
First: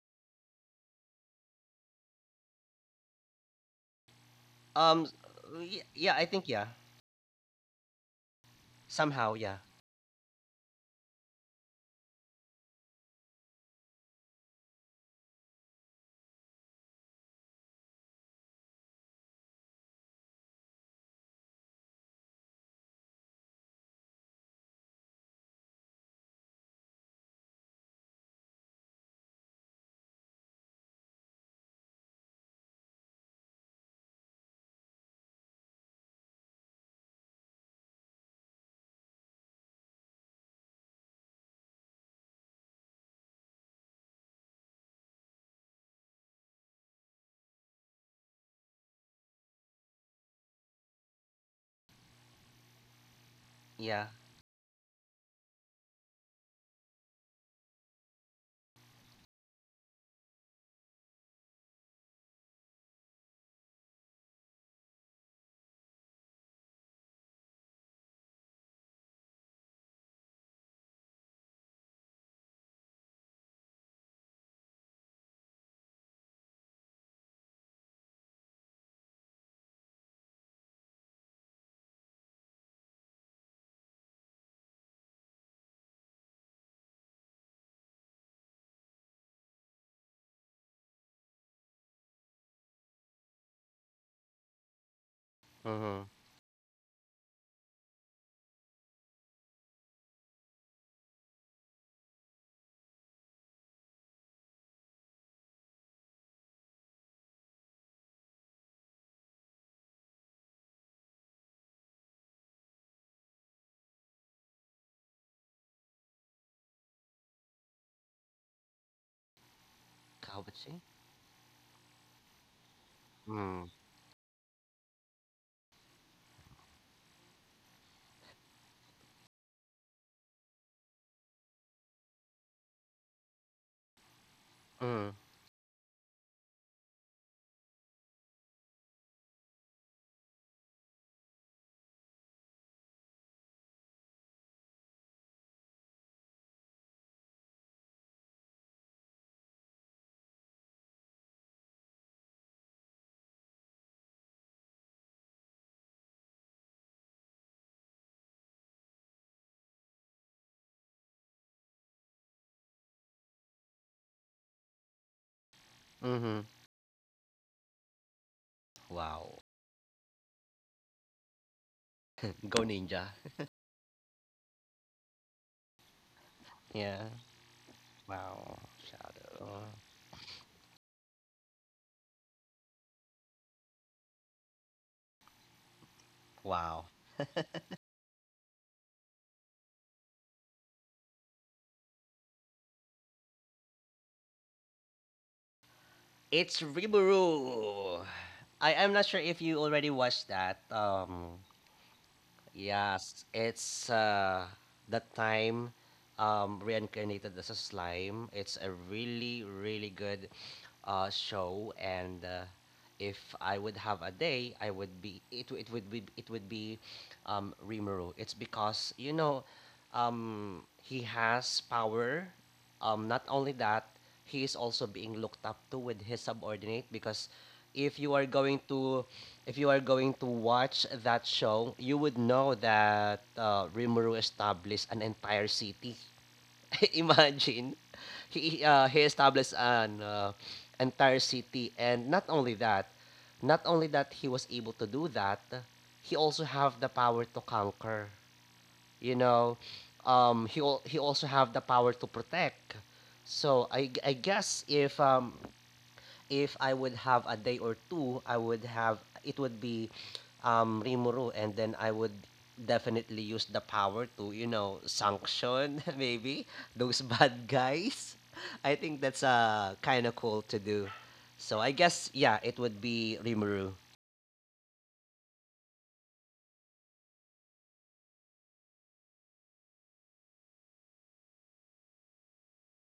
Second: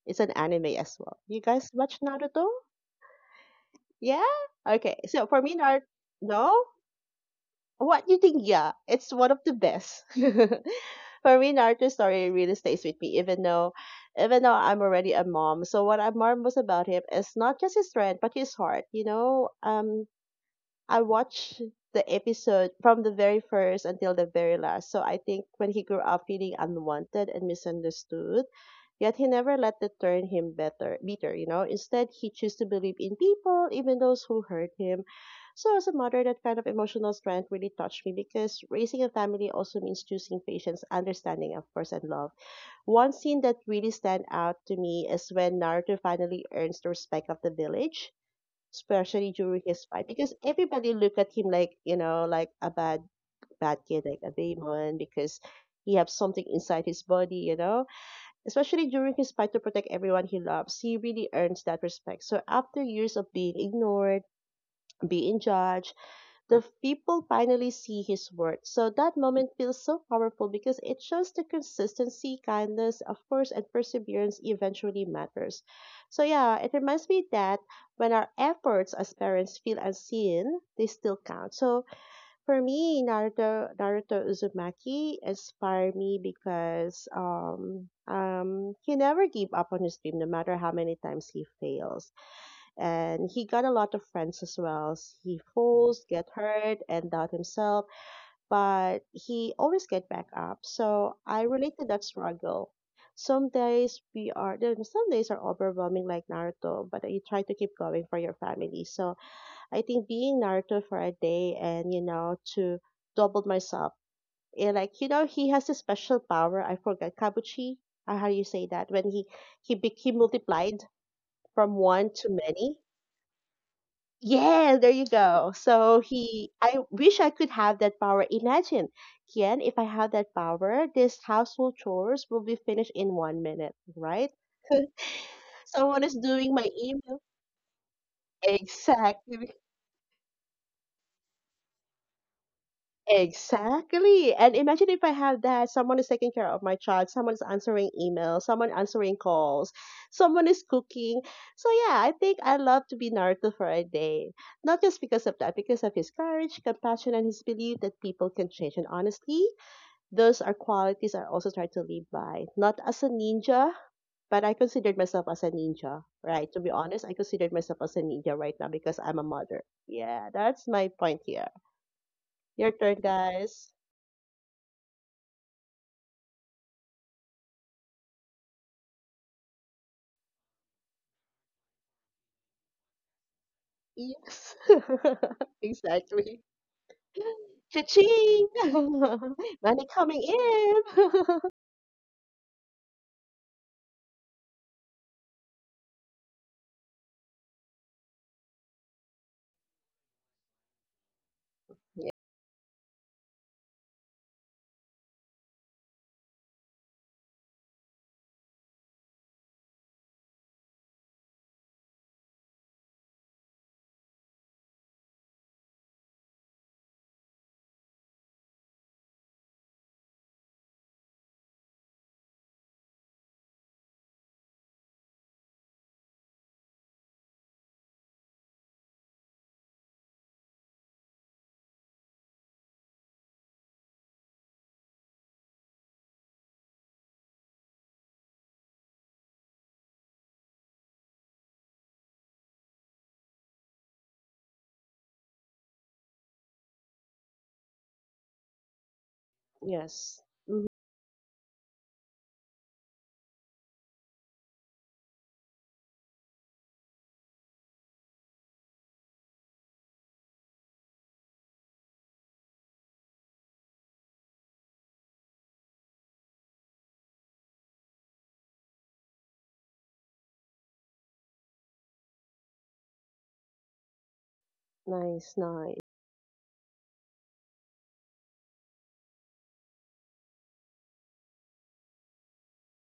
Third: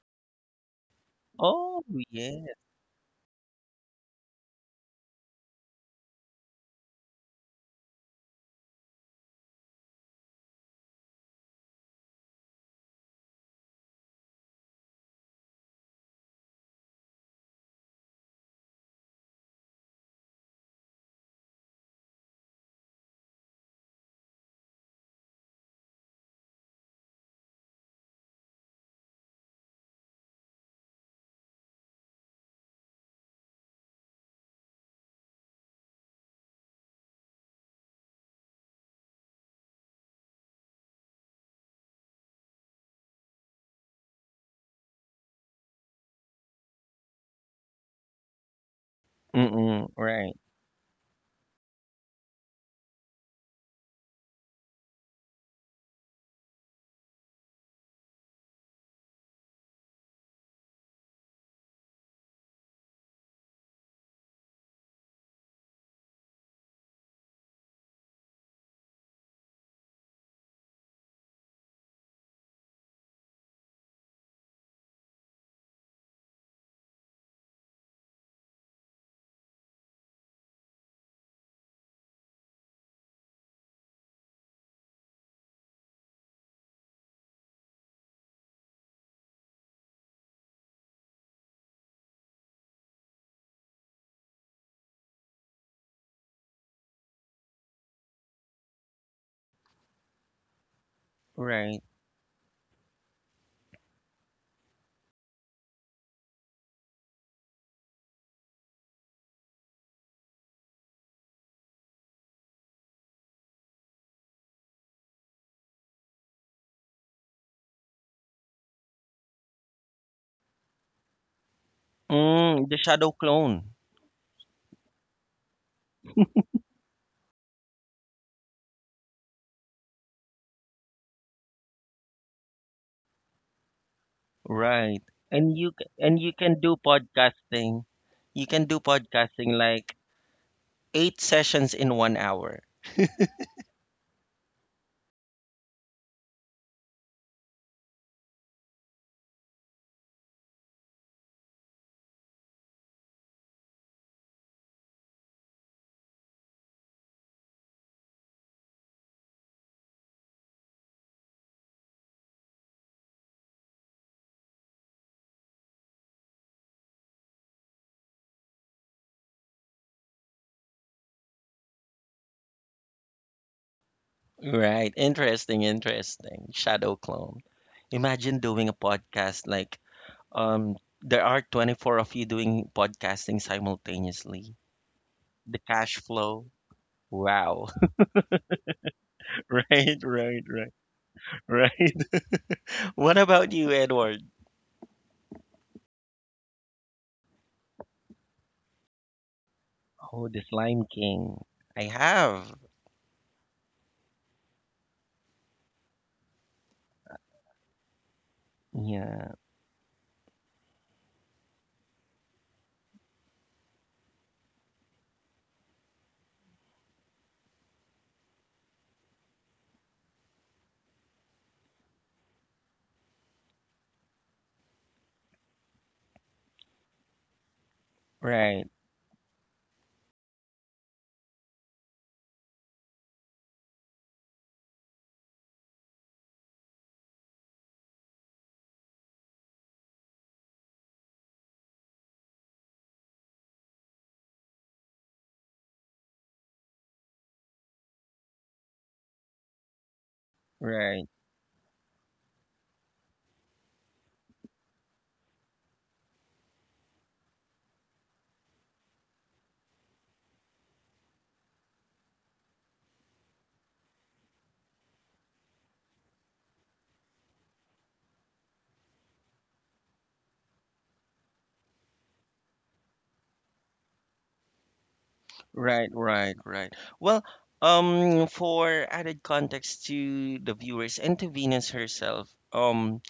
It's an anime as well. You guys
Oh,
watch Naruto?
yeah.
Yeah? Okay.
um,
So for me, Naruto,
yeah, I think
no?
yeah.
What you think? Yeah, it's one
Somehow,
of the
yeah,
best. For me, Naruto story really stays with me, even though I'm already a mom. So what I'm most about him is not just his strength, but his heart. You know, I watched the episode from the very first until the very last. So I think when he grew up feeling unwanted and misunderstood, yet he never let that turn him better bitter, you know. Instead he chose to believe in people, even those who hurt him. So as a mother, that kind of emotional strength really touched me because raising a family also means choosing patience, understanding, of course, and love. One scene that really stand out to me is when Naruto finally earns the respect of the village especially during his
Mm-mm,
fight,
right.
because everybody look at him like you know, like a bad kid,
yeah.
like a demon, because he have something inside his body, you know. Especially during his fight to protect everyone he loves, he really earns that respect. So after years of being ignored, being judged, the people finally see his worth. So that moment feels so powerful because it shows the consistency, kindness, of course, and perseverance eventually matters. So yeah, it reminds me that when our efforts as parents feel unseen, they still count. So for me, Naruto Uzumaki inspired me because he never gave up on his dream no matter how many times he fails and he got a lot of friends as well. He falls,
Mm-hmm.
get hurt, and doubt himself, but he always get back up. So I
Right.
relate to that struggle. Some days are overwhelming like Naruto, but you try to keep going for your family. So I think being Naruto for a day and you know to double myself. Eh, Like you know, he has a special power. I forgot Kabuchi. How you say that? When he
Kawabachi.
multiplied from one to
Mm, the
many.
shadow clone.
Mm.
Yeah, there you go. So he, I wish I could have that power. Imagine, Kian, if I have that power, this household chores will be finished in one minute, right?
Right.
Mm.
And
Someone
you
is
can
doing
do
my email.
podcasting. You can do podcasting
Exactly.
like eight sessions in 1 hour.
Exactly. And imagine if I have that, someone is taking care of my child, someone is answering emails, someone answering calls, someone is cooking. So yeah, I think I love to be Naruto for a day. Not just because of that, because of his courage, compassion, and his belief that people can change. And honestly, those are qualities I also try to live by. Not as a ninja, but I considered myself as a ninja,
Mm-hmm.
right? To be honest, I considered myself as a ninja right now because I'm a
Wow.
mother. Yeah, that's my point here.
Go
Your turn,
ninja.
guys.
Right. Interesting, interesting. Shadow
Yeah.
clone. Imagine doing a
Wow.
podcast like,
Shadow.
um there are 24 of you doing podcasting simultaneously.
Yes.
The cash flow.
Exactly.
Wow.
Wow.
Cha-ching!
Right,
Money
right,
coming
right,
in.
right. What about you, Edward?
It's Rimuru. I am not sure if you already
Oh, the
watched that.
Slime King. I
Ye-
have.
Yes. It's the time reincarnated as a slime. It's a
Yeah.
really really good show. And. If I would have a day, I would be it. It would be Rimuru. It's because you know, he has power. Not only that, he is also being looked up to with his subordinate because if you are
Right,
going to, if you are going to watch that show, you would know that Rimuru established an entire city. Imagine, he established an entire city, and not only that, not only that he was able to do that, he also have the power to conquer, you know,
Yes. Mhm.
right,
he also have the power to protect. I guess if I would have a day or two, I would have it would be Rimuru, and then I would definitely use the power to, you know, sanction maybe those bad guys. I think that's kind of cool to do. So I guess, yeah, it would be Rimuru.
Nice,
right,
nice.
right, right. Well, for added context to the viewers and to Venus herself,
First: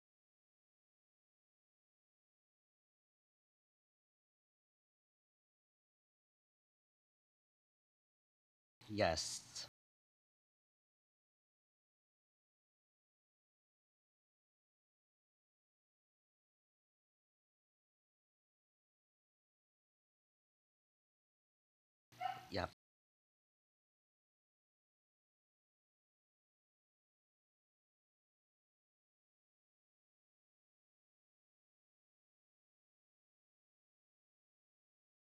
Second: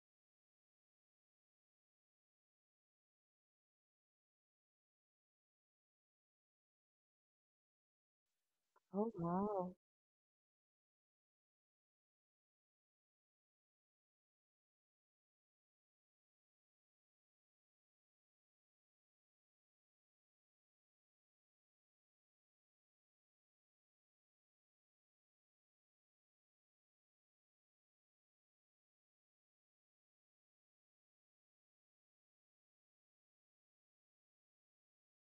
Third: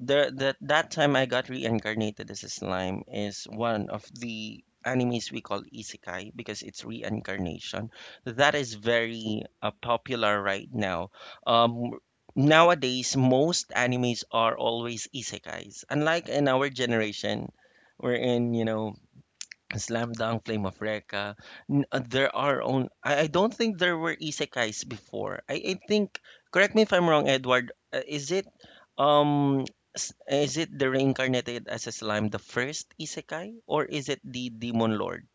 the that that time I got reincarnated as a slime is one of the animes we call isekai because it's reincarnation. That is
Oh,
very
Yes.
wow.
popular right now. Um, Nowadays, most animes are always isekais. Unlike in our generation, wherein you know Slam Dunk, Flame of Recca. There are
Yeah.
own. I don't think there were isekais before. I think. Correct me if I'm wrong, Edward. Um is it the reincarnated as a slime the first isekai, or is it the demon lord?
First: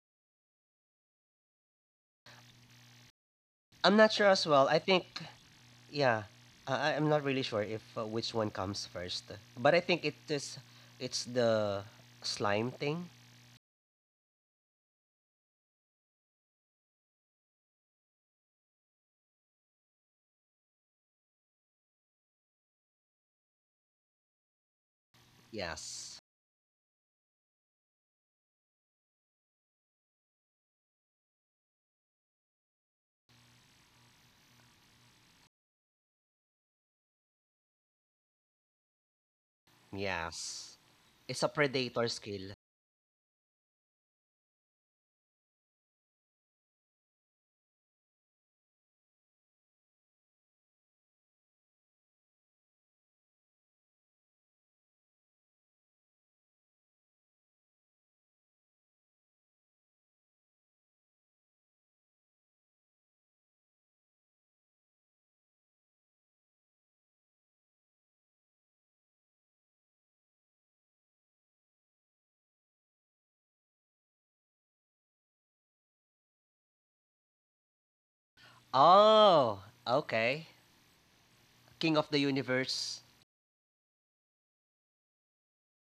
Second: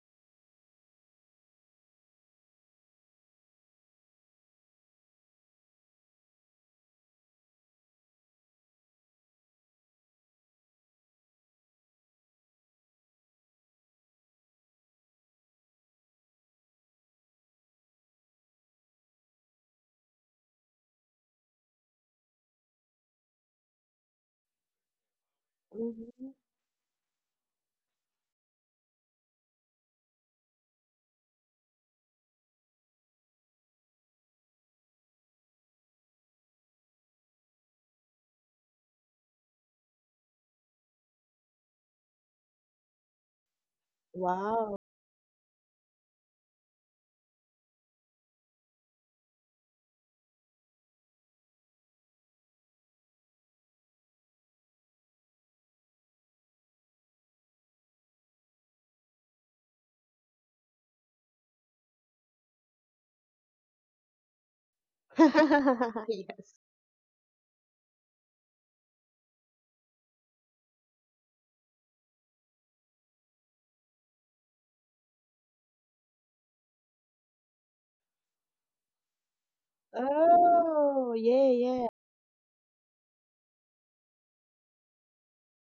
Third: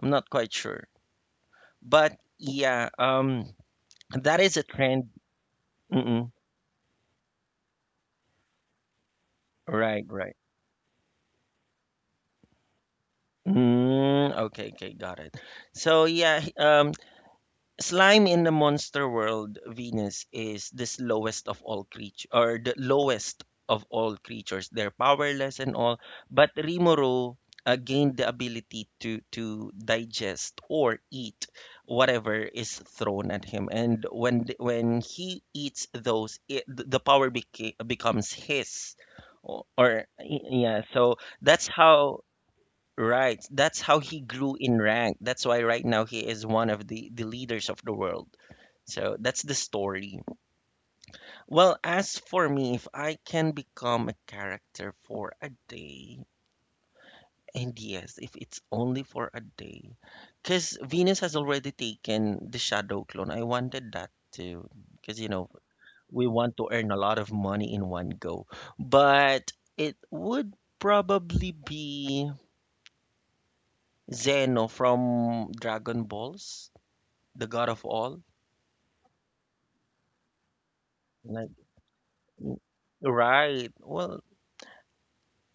I'm not quite sure. But, yeah,
I'm not sure
that
as
is a
well. I think,
trend.
yeah,
Mm-mm.
I'm not really sure if which one comes first, but I
Right,
think it
right.
is it's the slime thing.
Mm, okay, okay, got it. So, yeah, Slime in the monster world, Venus, is the slowest of all creatures, or the lowest of all creatures. They're powerless and all,
Yes,
Hmm.
but Rimuru gained the ability to digest or eat whatever is thrown at him. And when when he eats those, the power becomes his.
yes,
Yeah, so
it's a
that's
predator
how.
skill.
Right. That's how he grew
Wow.
in rank. That's why right now he is one of the leaders of the world. So that's the story. Well, as for me, if I can become a character for a day, and yes, if it's only for a day, because Venus has already taken the shadow clone. I wanted that too, because
Yes.
we want to earn a lot of money in one go. But it would probably be Zeno from Dragon Balls, the God of all.
Oh, okay.
Oh, yeah,
Like,
yeah.
King of the
"Mm,
universe.
right. Well,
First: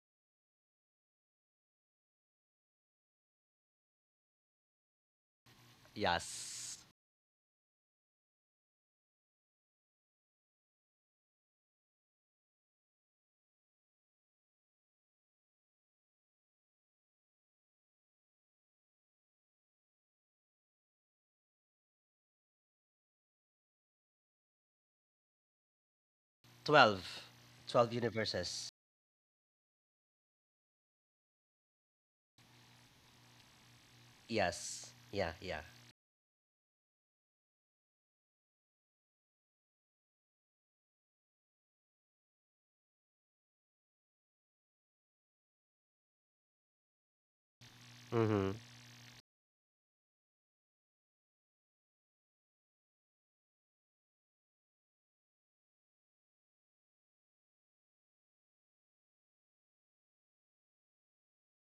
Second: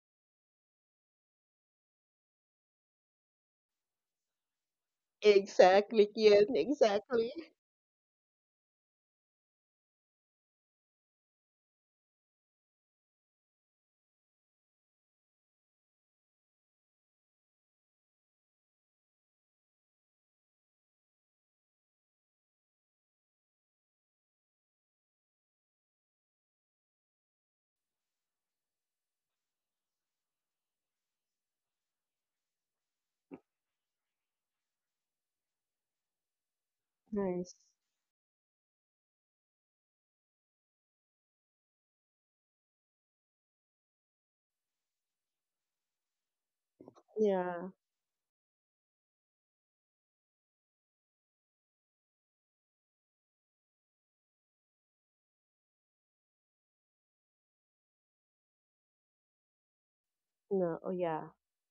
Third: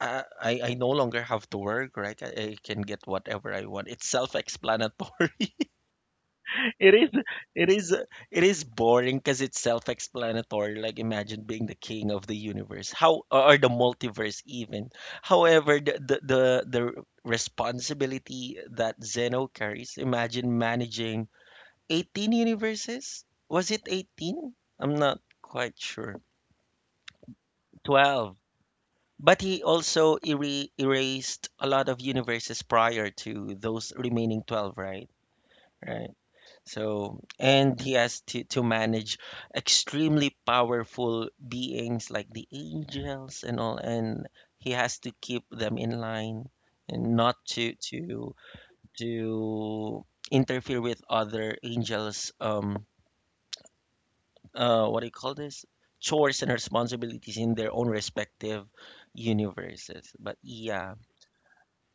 I no longer have to work, right? I can get whatever I want. It's self-explanatory.
Exactly, Kian.
Yes,
It is
Exactly.
it is it is boring because it's self-explanatory. Like imagine being the king of the universe, how, or the multiverse even. However, the responsibility that Zeno carries, imagine managing 18 universes. Was it 18? I'm not quite sure.
12. 12
12.
universes.
But he also erased a lot of universes prior to those remaining 12,
Yes.
right?
Yeah. Yeah.
Right. So,
Nice.
and he has to manage extremely powerful beings like the angels and all, and he has to keep them in line and not to
Yeah.
to
Mm-hmm.
to interfere with other angels. What do you call this? Chores and responsibilities in their own respective universes. But yeah,
No. Oh, yeah.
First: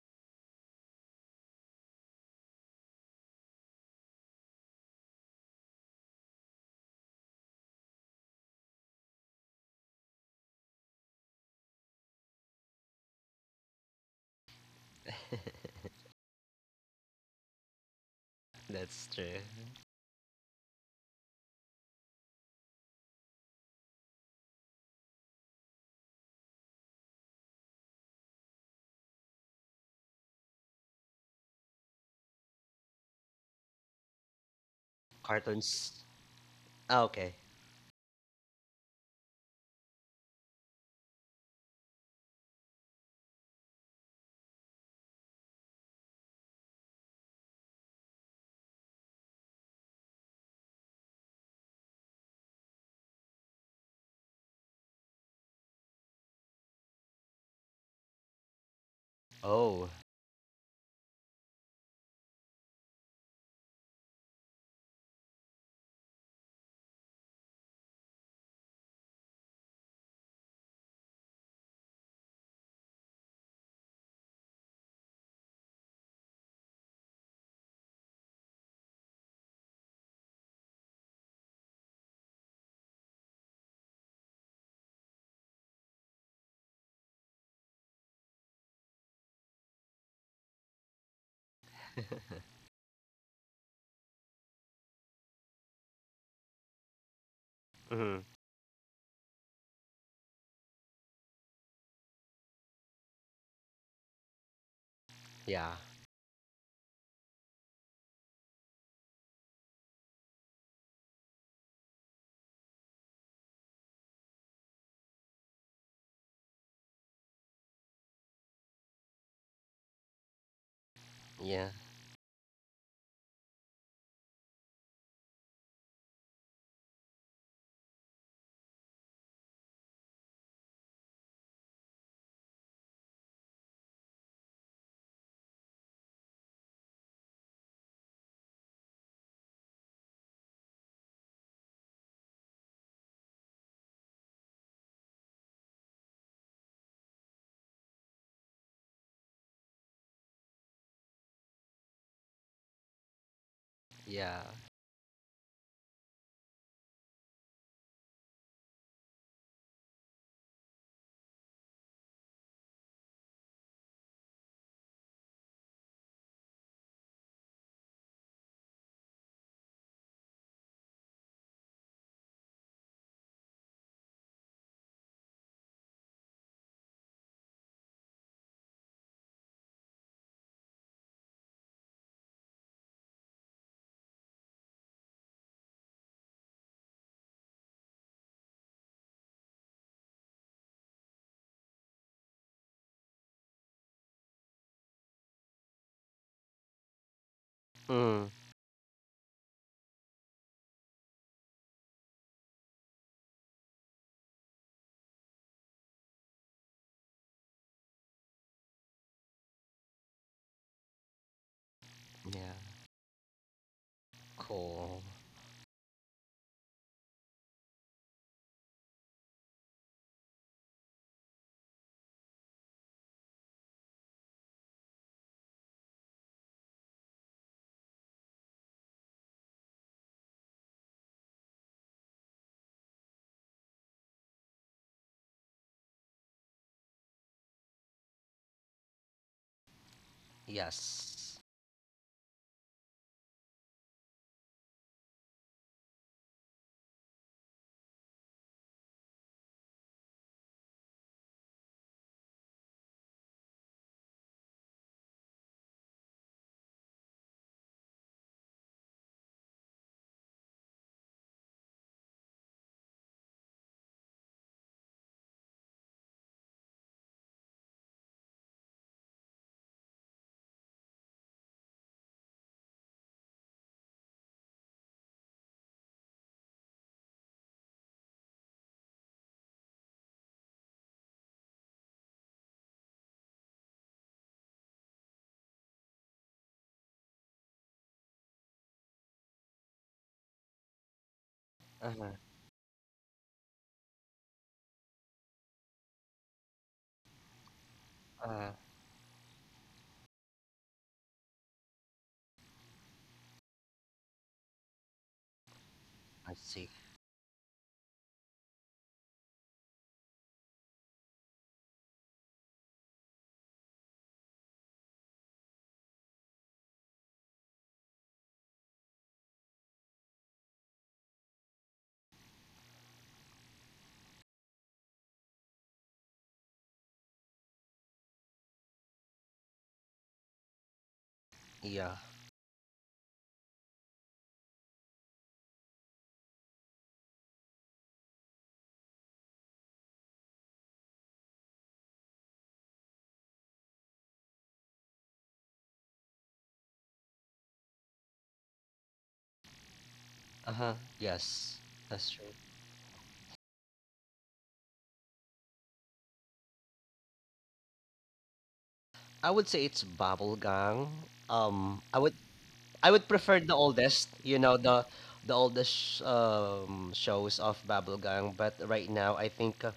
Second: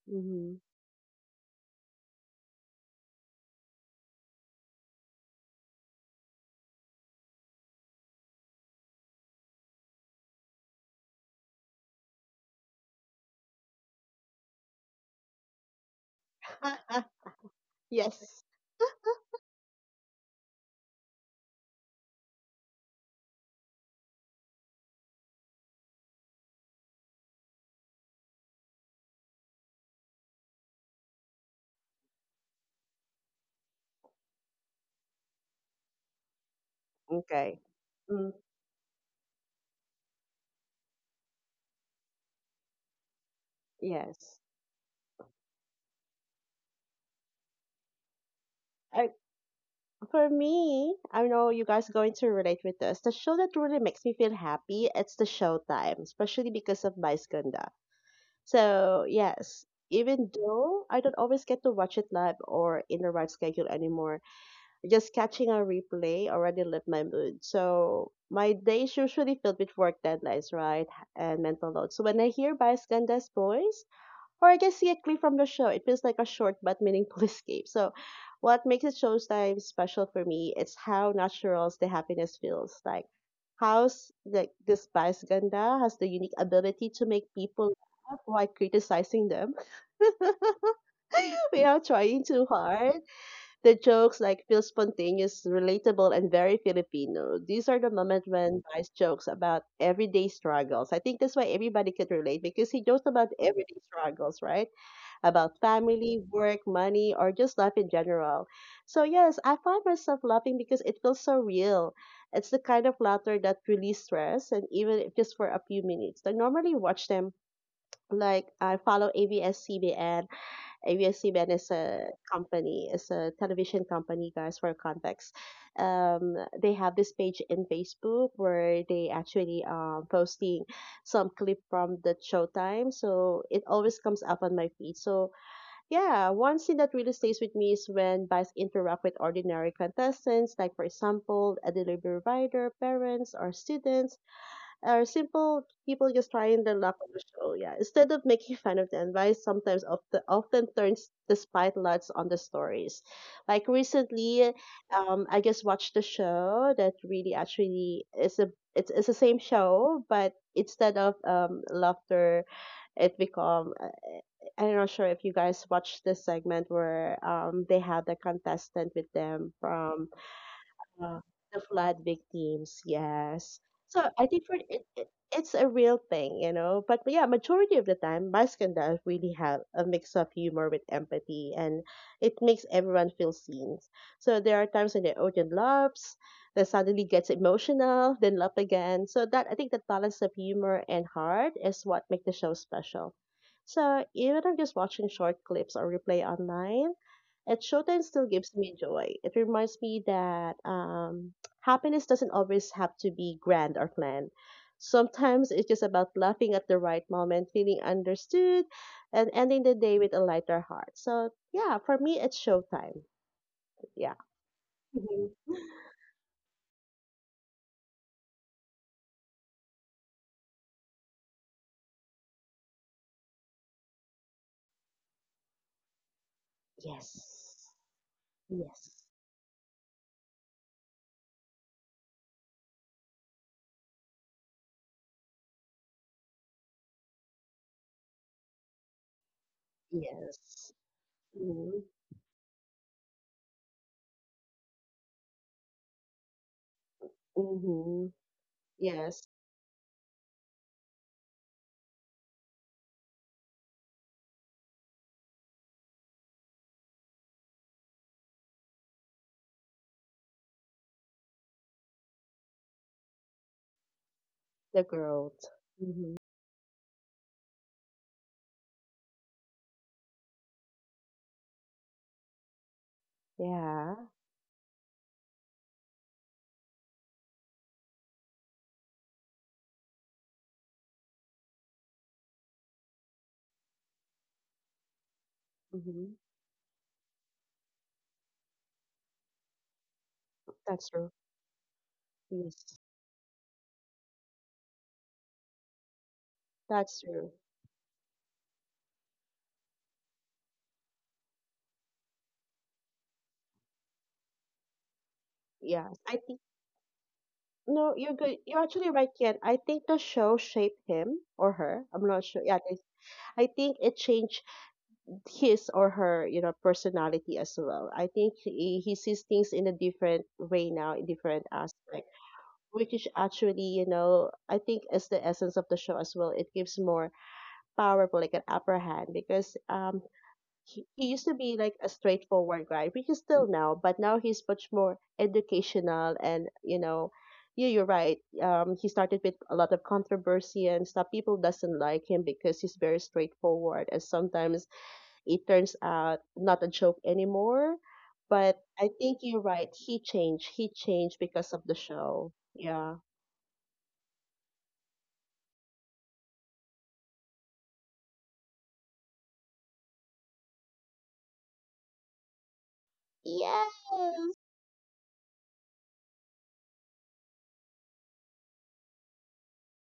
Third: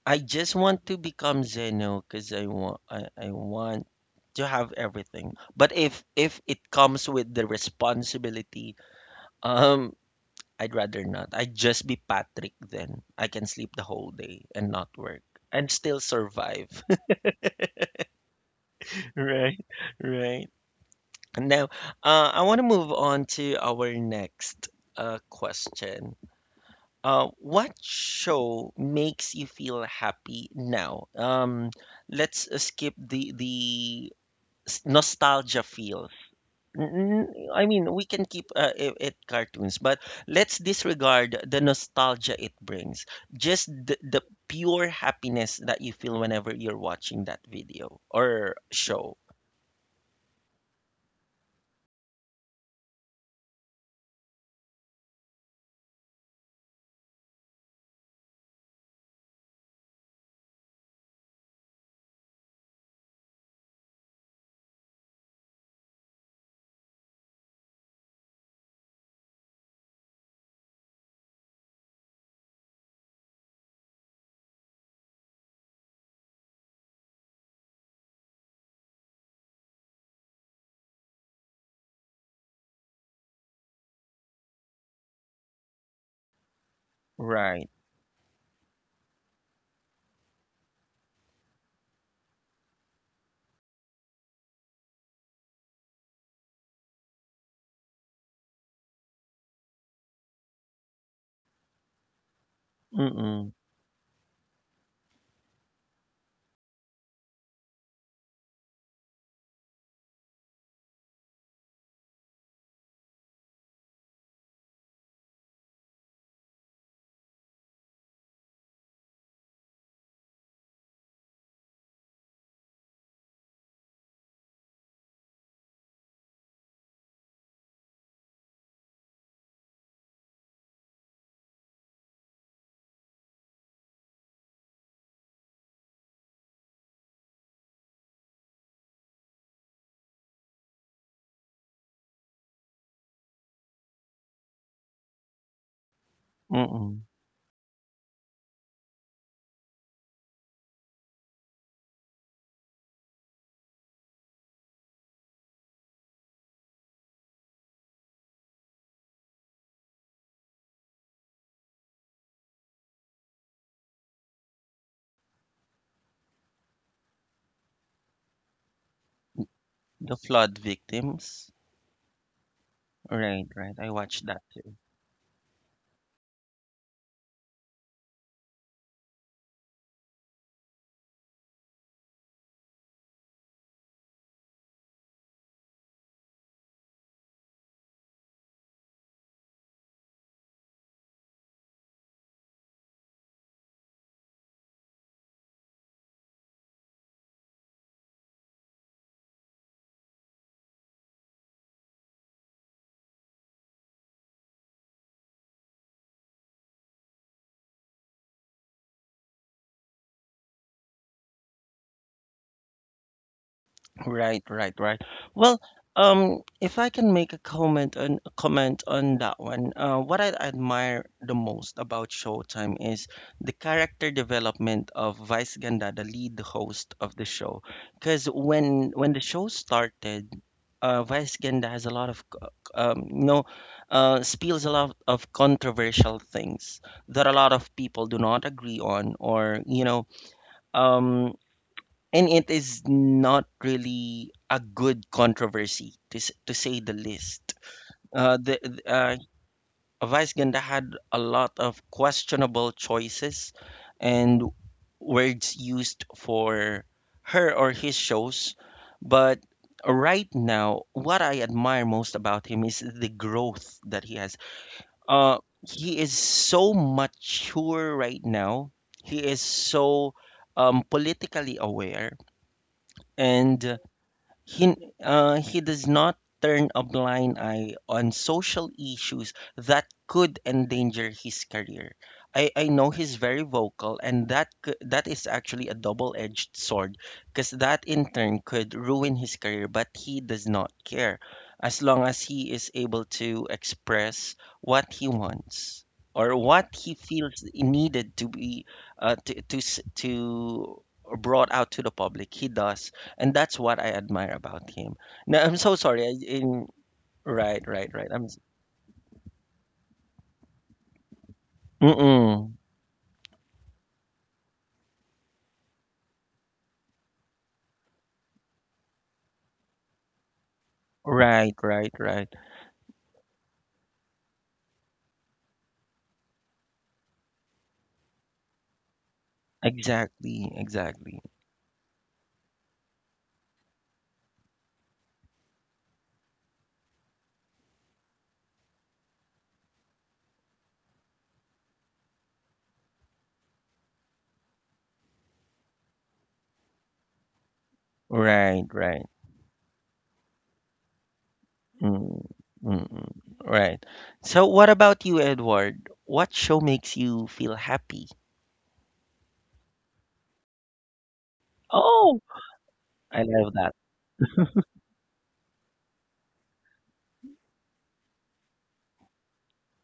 I just
Mm-hmm.
want to become Zeno because I want to have everything. But if it comes with the responsibility, um, I'd rather not. I'd just be Patrick then. I can sleep the whole day and not work and still survive.
Yes.
That's true.
Right, right. Now, I want to move on to our next question. What show makes you feel happy now? Let's skip the nostalgia
Cartoons.
feels.
Ah, okay.
Okay.
I mean, we can
Mm,
keep it cartoons, but let's disregard the nostalgia it brings. Just the
yes.
pure happiness that you feel whenever you're watching that video or show.
For me, I know you guys are going to relate with this. The show that really makes me feel happy, it's the Showtime, especially because of Baisganda. So, yes,
Oh.
even though I don't always get to watch it live or in the right schedule anymore, just catching a replay already lit my mood. So, my days usually filled with work deadlines, right? And mental load. So, when I hear Baisganda's voice, or I can see a clip from the show. It feels like a short but meaningful escape. So, what makes the showtime special for me is how natural the happiness feels. Like, how's like this Spice Ganda has the unique ability to make
Right.
people laugh while criticizing them without trying too hard. The jokes like feel spontaneous, relatable, and very Filipino. These are the
Mm-hmm.
moments when Vice jokes about everyday struggles. I think that's why everybody could relate because he jokes about
Mm-mm.
everyday struggles, right? About
Yeah.
family, work, money, or just life in general. So, yes, I find myself laughing because it feels so real. It's the kind of laughter that relieves stress, and even if just for a few minutes. I normally watch them like I follow ABS-CBN. ABS-CBN is
Yeah.
a company, is a television company, guys, for context. Um, they have this page in Facebook where they actually posting some clip from the showtime. So it always comes up on my feed. So yeah, one scene that really stays with me is when Vice interact with ordinary contestants, like for example, a delivery rider, parents, or students, or simple people just trying their luck
Mm-mm.
on the show. Yeah, instead of making fun of them, Vice sometimes often turns the spotlights on the stories. Like
Yeah.
recently, I just watched the show that really actually is a it's the same show, but instead of laughter, it become I'm not sure if you guys watched this segment where they had the contestant with them from
The flood
uh,
victims.
the flood victims,
Right,
yes.
right. I
So
watched
I
that
think for
too.
it, it's a real thing, you know. But yeah, majority of the time, Mexican does really have a mix of humor with empathy, and it makes everyone feel seen. So there are times when the audience laughs, then suddenly gets emotional, then laugh again. So that I think the balance of humor and heart is what make the show special. So even if I'm just watching short clips or replay online, at Showtime still
Mm.
gives me joy. It reminds me that happiness doesn't always have to be grand or planned. Sometimes it's just about laughing at the right moment, feeling understood, and ending the day with a lighter heart. So, yeah, for me, it's
Yeah.
Showtime. Yeah.
Right, right, right.
Cool.
Hmm.
Well, if I can make a comment on that one, what I admire the most about Showtime is the character development of Vice Ganda, the lead host of the show.
Yes.
Because when
Yes.
when the show started, Vice Ganda has a lot of spills a lot of controversial things that a lot of people do not agree on, or you know.
Yes.
um
Yes.
Mm-hmm.
and it is not really a good controversy to to say the least.
Mm-hmm.
Uh, the the, uh,
Yes.
Vice Ganda had a lot of questionable choices and words used for her or his shows, but right now, what I admire most about him is the growth that he has.
The
Uh,
growth.
he
Mm-hmm.
is so mature right now. He is so politically aware and
Yeah.
he he does not turn a blind eye on social issues that could endanger his career. I know he's very vocal, and that that is actually a
Mm-hmm.
double-edged sword, because that in turn could ruin his career. But he does not
That's true.
care, as long as
Uh-huh.
he is
Yes.
able to express what he wants or what he
That's true.
feels needed to
Uh,
be to brought out to the public. He does, and that's what I admire about him. Now I'm so
Yeah.
sorry.
I
I see.
Right, right,
No,
right.
you're good. You're actually right, Ken. I think the show shaped him or her. I'm not sure.
Mm-mm.
Yeah, this- I think it changed his or her, you know, personality as well. I think he sees things in a different way now, in different
Right, right,
aspect,
right.
which is actually, you know, I think is the essence of the show as well. It gives more powerful, like an upper hand, because
Exactly,
he
exactly.
used to be like a
Yeah.
straightforward guy, which is still now, but now he's much more educational and you know, yeah, you're right. He started with a lot of controversy and stuff. People doesn't like him because he's very straightforward, and sometimes it turns out not a joke anymore. But
Right,
I
right.
think you're right. He changed. He
Uh-huh.
changed because
Yes.
of the
That's
Mm,
true.
show. Yeah.
mm-mm. Right. So, what about you, Edward? What show makes you feel happy?
I would say it's bubblegum. Um, I
Oh,
would I would
I
prefer
love
the
that.
Yes.
oldest, you know, the oldest shows of bubblegum, but right now I think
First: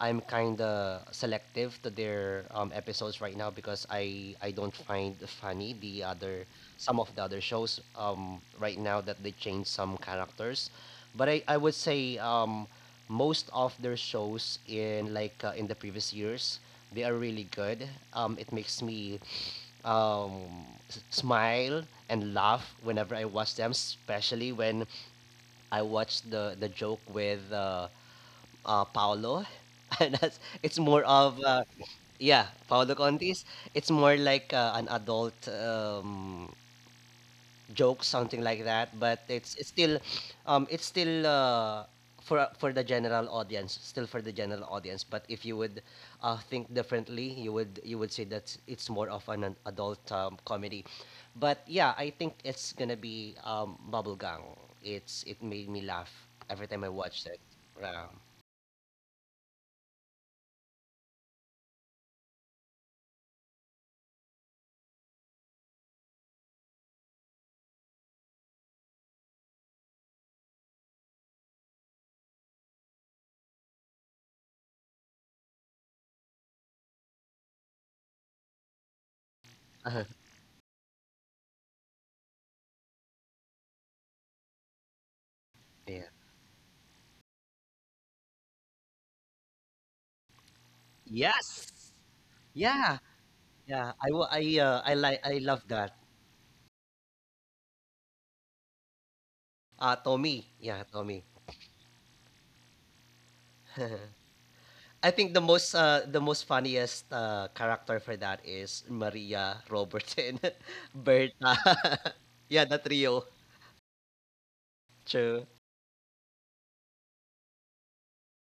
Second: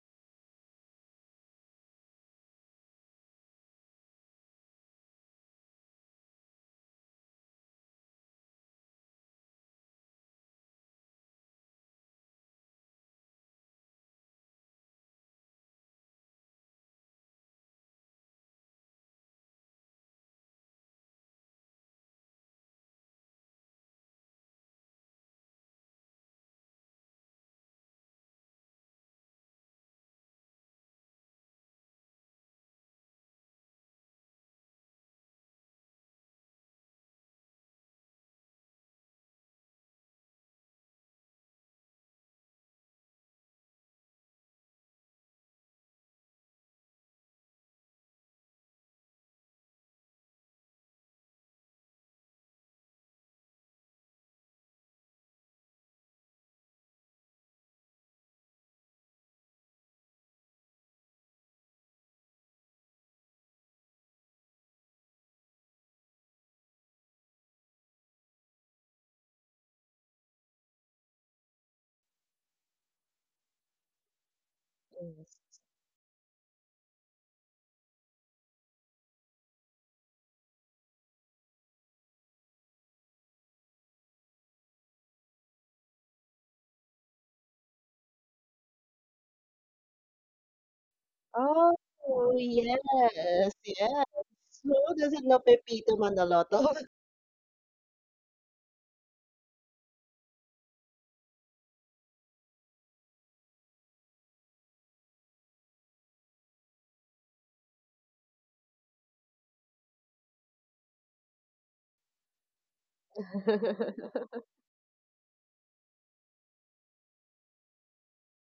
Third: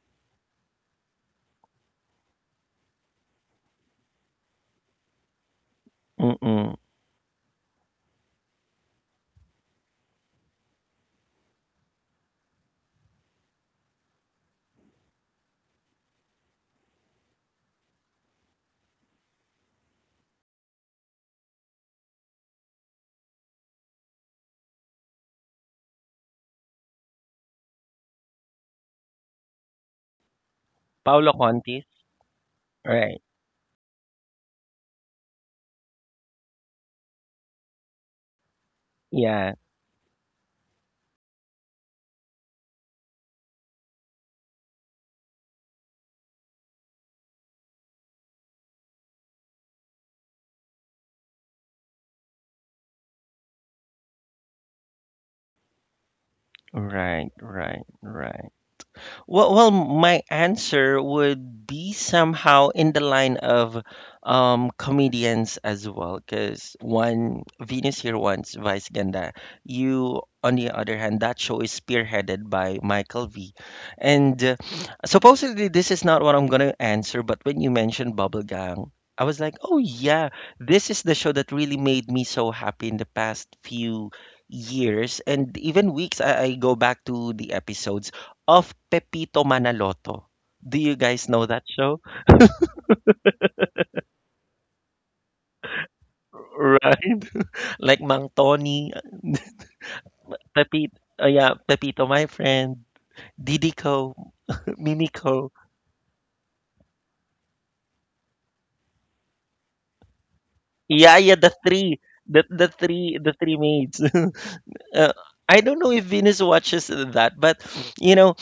I'm kind of selective to their episodes right now because I don't find funny the other
Mm-mm.
some of the other shows right now that they change some characters. But I would say most of their shows in like in the previous years, they are really good. It makes me um smile and laugh whenever I watch them, especially when I watch the joke with Paolo and that's it's more
Paolo
of
Contis.
yeah, Paolo
Right.
Contis. It's more like an adult joke, something like that. But
Yeah.
it's still, um, it's still uh, for the general audience, still for the general audience. But if you would think differently, you would, you would say that it's more of an adult comedy. But yeah, I think it's gonna be Bubblegang. It's it made me laugh every time I
Right,
watched it.
right,
Um,
right. Well, my answer would be somehow in the line of comedians as well, because one Venus here, once Vice Ganda. You, on the other hand, that show is spearheaded by Michael V. And
Yes.
supposedly, this is not what I'm gonna answer, but when you mentioned Bubble Gang, I was like, oh yeah, this is the show that really made me so happy in the past few years and even
yeah.
weeks. I go back to the episodes of Pepito Manaloto. Do you guys know that
Yes.
show?
Oh, yes,
Yeah. Yeah.
yes.
I wa-
Who
I like
doesn't know
I love
Pepito
that.
Manaloto?
Right? Like Mang Tony,
Tommy. Yeah,
Pepito,
Tommy.
yeah, Pepito, my friend, Didico,
I think the
Mimico,
most funniest character for that is Maria Robertson,
Yaya, the
Berta.
three,
Yeah, the trio.
the three maids. uh,
True.
I don't know if Venus watches that, but you know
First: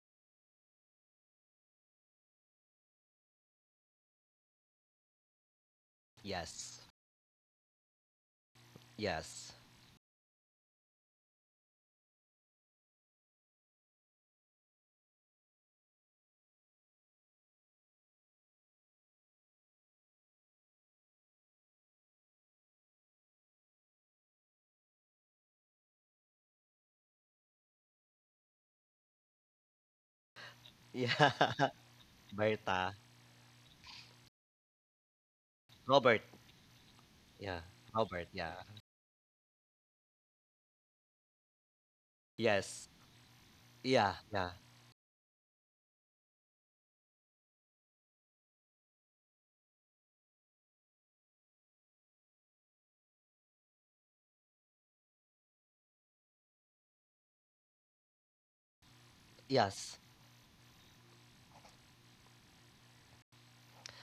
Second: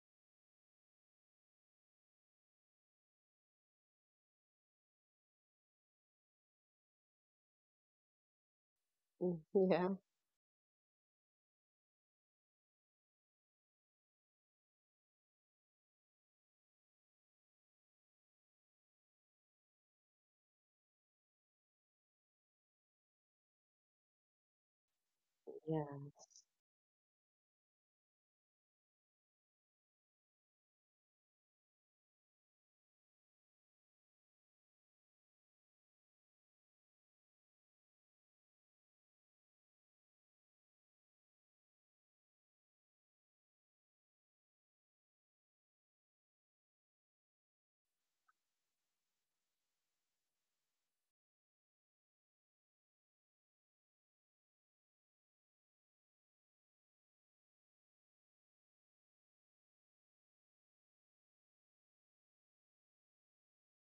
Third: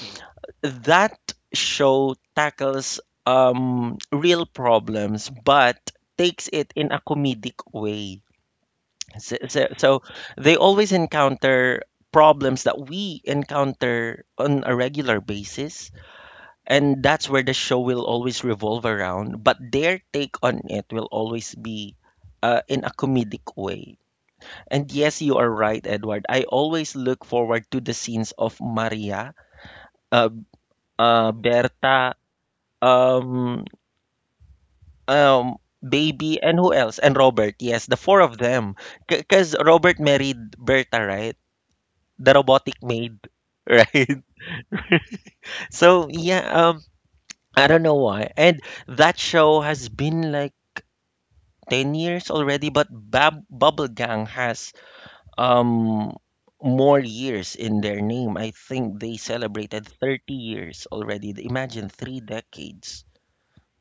that show tackles real problems, but takes it
Yes.
in a comedic way.
Mm,
So,
Yes.
so, so
yeah.
they always encounter problems that we encounter on a regular basis, and that's where the show will always revolve around, but their take on it will always be in a comedic way, and yes, you are
Yeah.
right, Edward. I always look forward to the scenes of Maria, uh,
Yeah.
Berta,
Berta.
um, um,
Robert.
Baby, and who else,
Yeah.
and Robert.
Robert.
Yes,
Yeah.
the four of them, because Robert married Berta, right? The
Yes.
robotic maid,
Yeah.
right?
Yeah.
So yeah, I don't know why. And that show has been like 10 years already, but Bubble Gang has um more years in their name. I think they
Yes.
celebrated 30 years already. Imagine three decades.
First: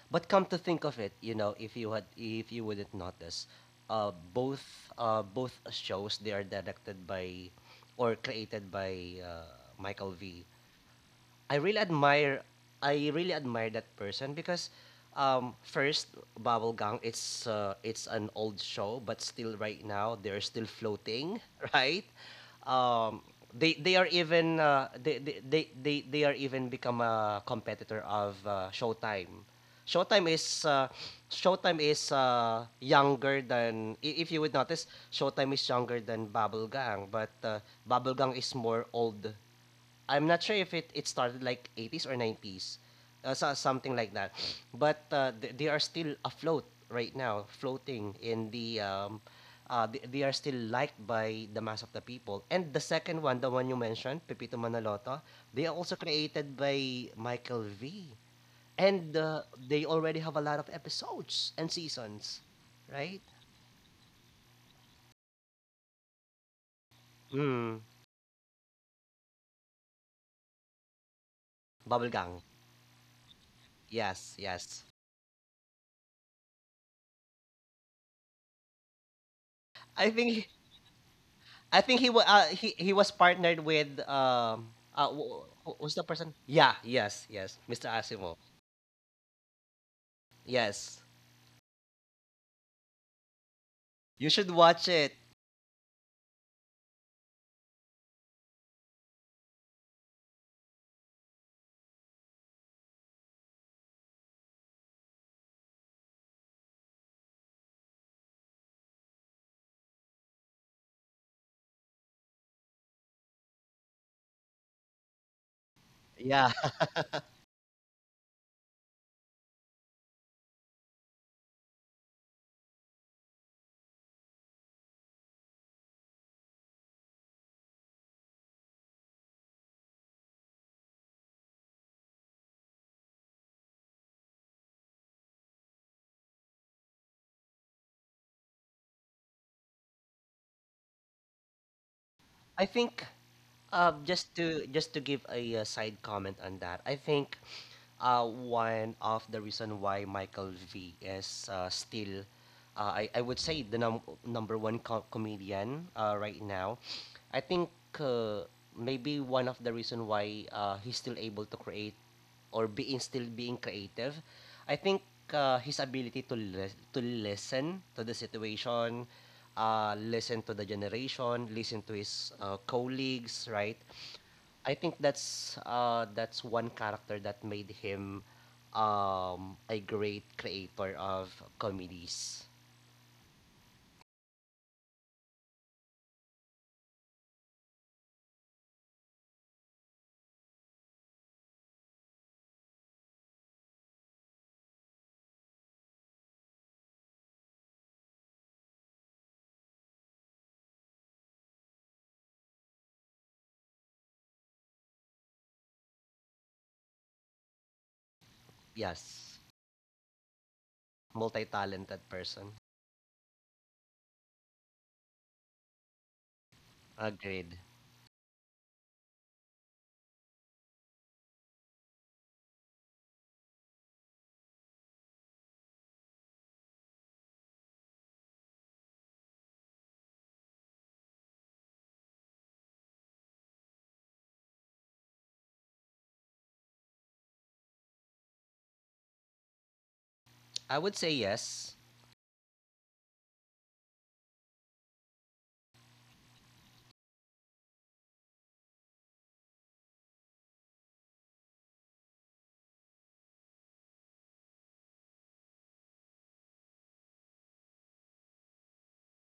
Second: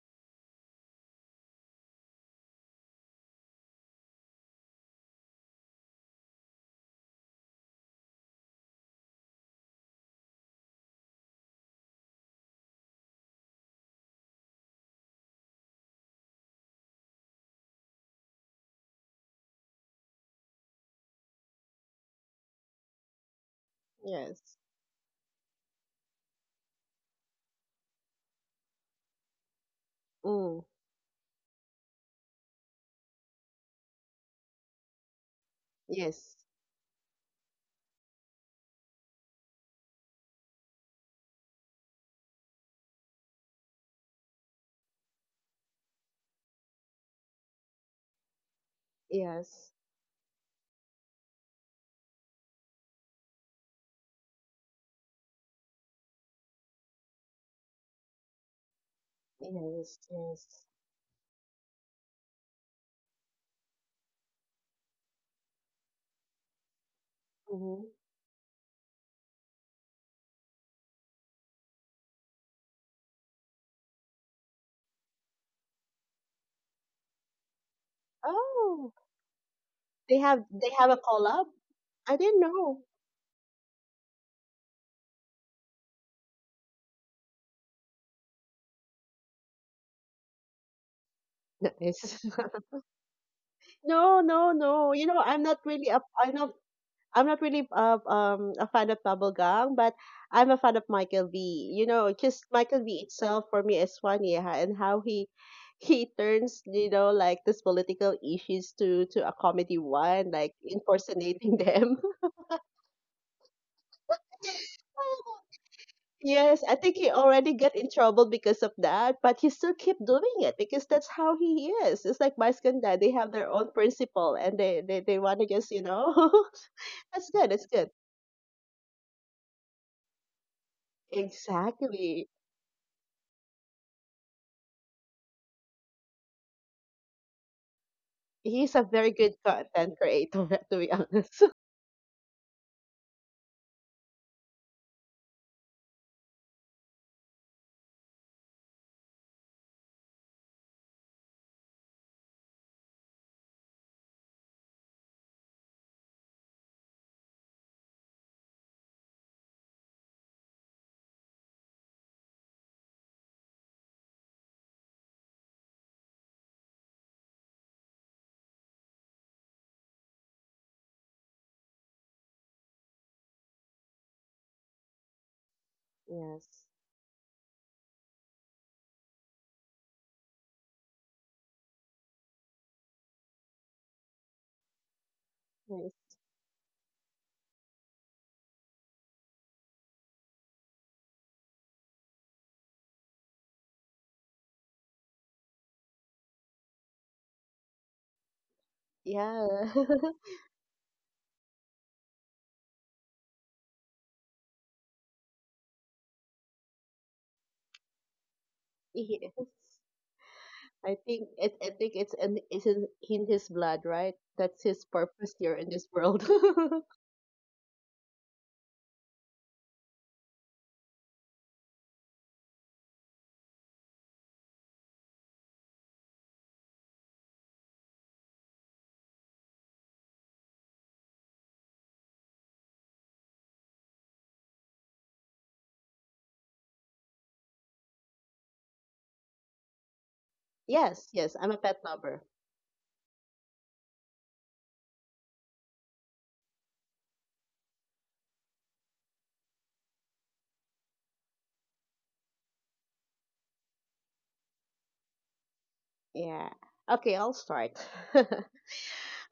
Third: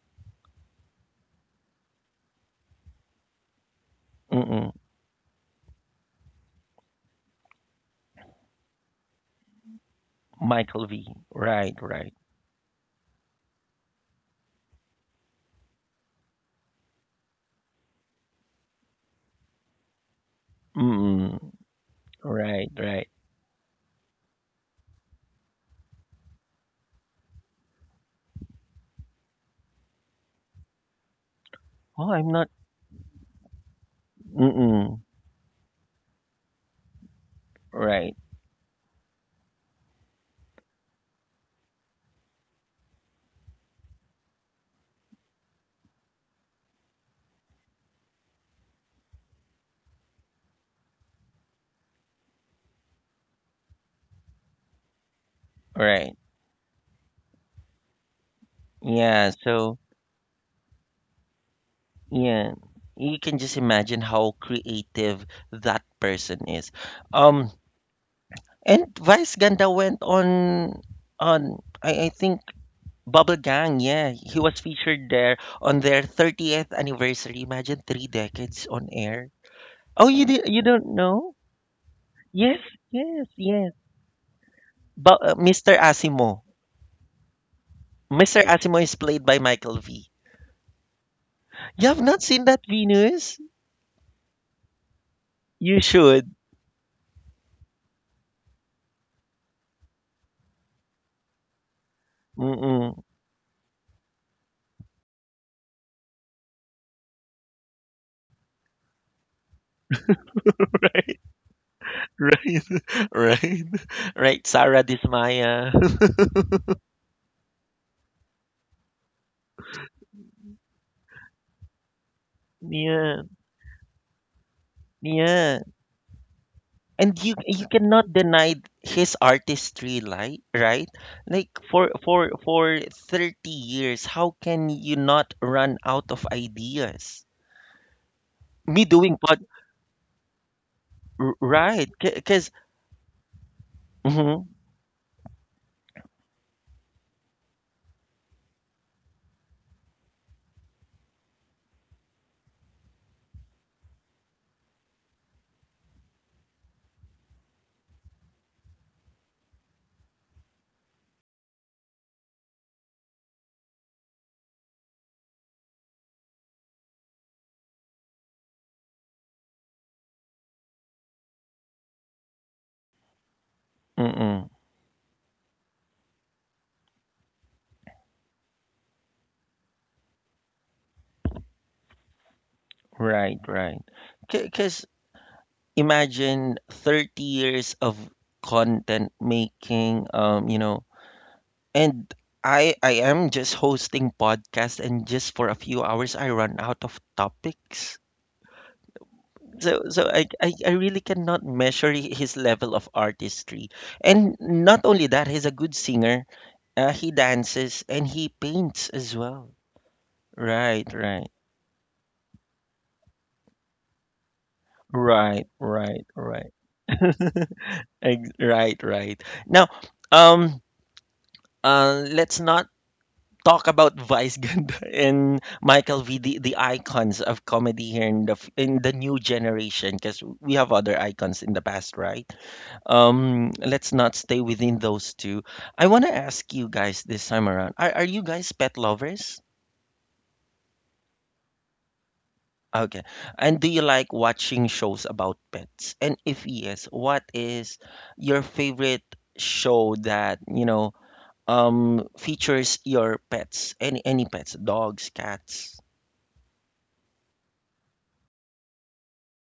But come to think of it, you know, if you had, if you wouldn't notice, uh, both
Mm-mm.
both shows, they are directed by or created by Michael V.
Michael V.
I
Right,
really
right.
admire I really admire that person because first Bubblegum it's an old show but still right now they're still floating
Mm-mm.
right.
Right, right.
um, they are
Yes.
even they are even become a competitor of Showtime. Showtime
Mm.
is uh, Showtime
Oh,
is
I'm not.
younger than if you would notice.
Mm-mm.
Showtime is younger than
Yes.
Bubblegang, but
Right,
Bubblegang is more old. I'm not sure if it started like 80s or 90s, something like that. But they are still afloat right now, floating in the. Um,
Yes.
uh, th- They are still liked by the mass of the people. And the second one, the one you mentioned, Pepito Manaloto, they are also
right.
created by Michael V. And
Yeah. So.
they
Yes.
already have a
Yes.
lot of episodes and seasons,
Yeah, you
right?
can just imagine how creative that person is. Um,
Hmm.
Mm,
and Vice Ganda went on I think
Bubblegang.
Bubble Gang, yeah, he
Yes,
was
yes.
featured there on their 30th anniversary. Imagine three decades on
Oh,
air. Oh,
I
you did, you
think
they
don't
have a
know?
collab.
I think
I didn't
Yes,
know.
he was
yes, yes.
partnered with
But Mr.
who's the
Asimo,
person? Yeah, yes, yes, Mr.
Mr.
Asimo.
Asimo is played by Michael V.
Yes,
You have not
Nice.
seen that, Venus?
No,
you should
no,
watch
no. You
it.
know, I'm not
You
really a
should.
I'm not really a fan of bubblegum, but I'm a fan of Michael V. You know, just Michael
Mm-mm.
V itself for me is funny ha, and how he turns you know like this political issues to a comedy one, like impersonating them.
Right, right, right. Sarah Dismaya.
Yeah,
Yes, I think he already got in trouble because of that, but he still keep doing it because that's how he is. It's like Maskanda,
yeah,
they have their own principle and they want to
yeah.
just, you know.
And you
That's good,
you
that's good.
cannot deny his artistry, like, right? Like for for
Exactly.
for 30 years, how can you not run out of ideas? Me
He's a
doing
very
pod,
good content creator, to be honest.
right? Because
I think um,
mm-hmm,
just to give a, side comment on that, I think one of the reason why Michael V is still, I would say the number one comedian right now. I think uh, maybe one of the reason why he's still able to create or being still being creative. I think his ability to to listen to the situation, listen to the generation, listen to his colleagues, right?
mm-mm,
I think that's
Yes.
one character that made him a great creator of comedies.
right, right. Because
Yes.
imagine 30 years of content making. You know. And I am just hosting podcast and just for a few hours I run out of topics. So
Yeah.
so I really cannot measure his level of artistry. And not only that, he's a good singer. He dances and he paints as
Yes.
well.
Yes,
Right,
I
right.
think it, I think
multi-talented
it's in,
person.
it's in, in his blood, right? That's his
Right,
purpose here in this
right,
world.
right.
Agreed.
Right, right. Now, um, let's not talk about Vice Ganda and Michael V, the icons of comedy here in in the new generation, because we have other icons in the past, right? Let's not stay within those two. I want to ask you guys this time around: are you guys pet lovers?
I would
Yes,
say
yes, I'm a pet
yes.
lover.
Okay, and do you like watching shows about pets? And if yes, what is your favorite show that you know features your pets? Any pets? Dogs, cats?
Yeah. Okay, I'll start.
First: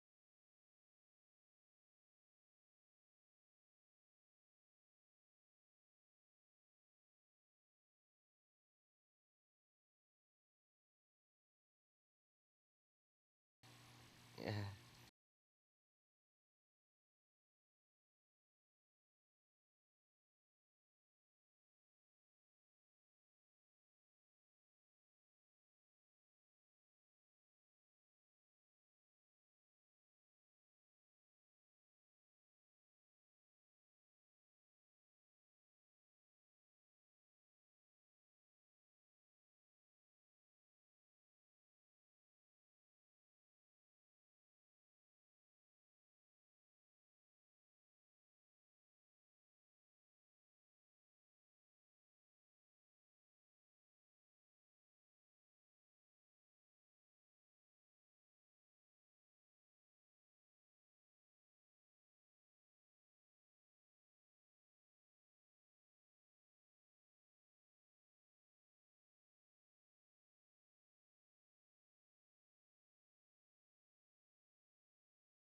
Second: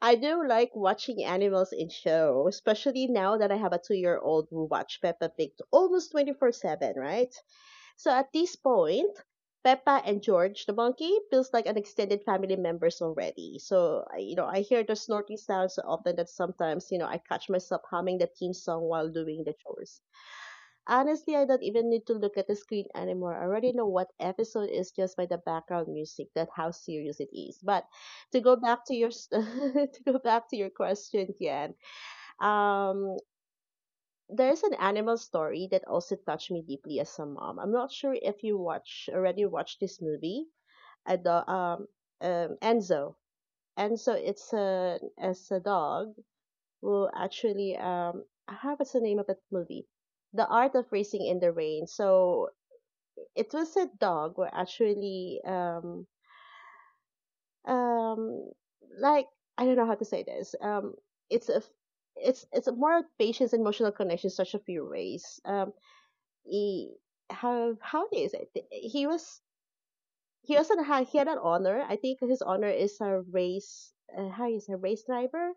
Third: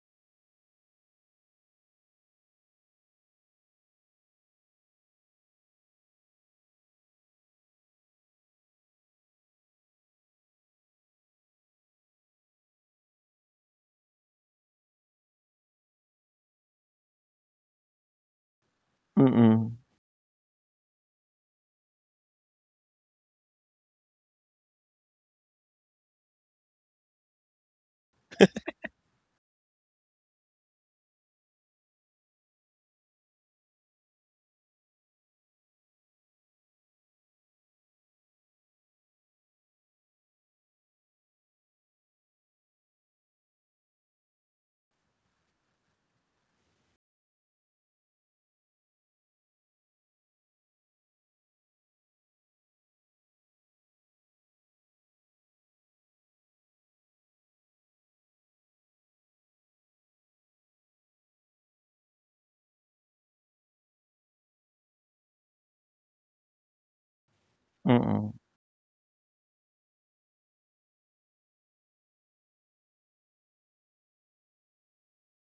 I do like watching animals in show, especially now that I have a two-year-old who watch Peppa Pig almost 24/7, right? So at this point, Peppa and George the monkey feels like an extended family members already. So I- you know, I
Yeah.
hear the snorting sounds so often that sometimes you know I catch myself humming the theme song while doing the
Mm-mm.
chores. Honestly, I don't even need to look at the screen anymore. I already know what episode is just by the background music. That how serious it is. But to go back to your s- to go back to your question, Jan. Um, there's an animal story that also touched me deeply as a mom. I'm not sure if you watch already watched this movie. A do- Enzo. Enzo, it's a as a dog who actually how what's the name of that movie? The Art of Racing in the Rain. So it was a dog who actually um like I don't know how to say this. It's a it's a more of patience and emotional connection such a few ways. He how do you
Mm,
say it? He was he also had he had an honor, I think his honor is a race how is a race driver,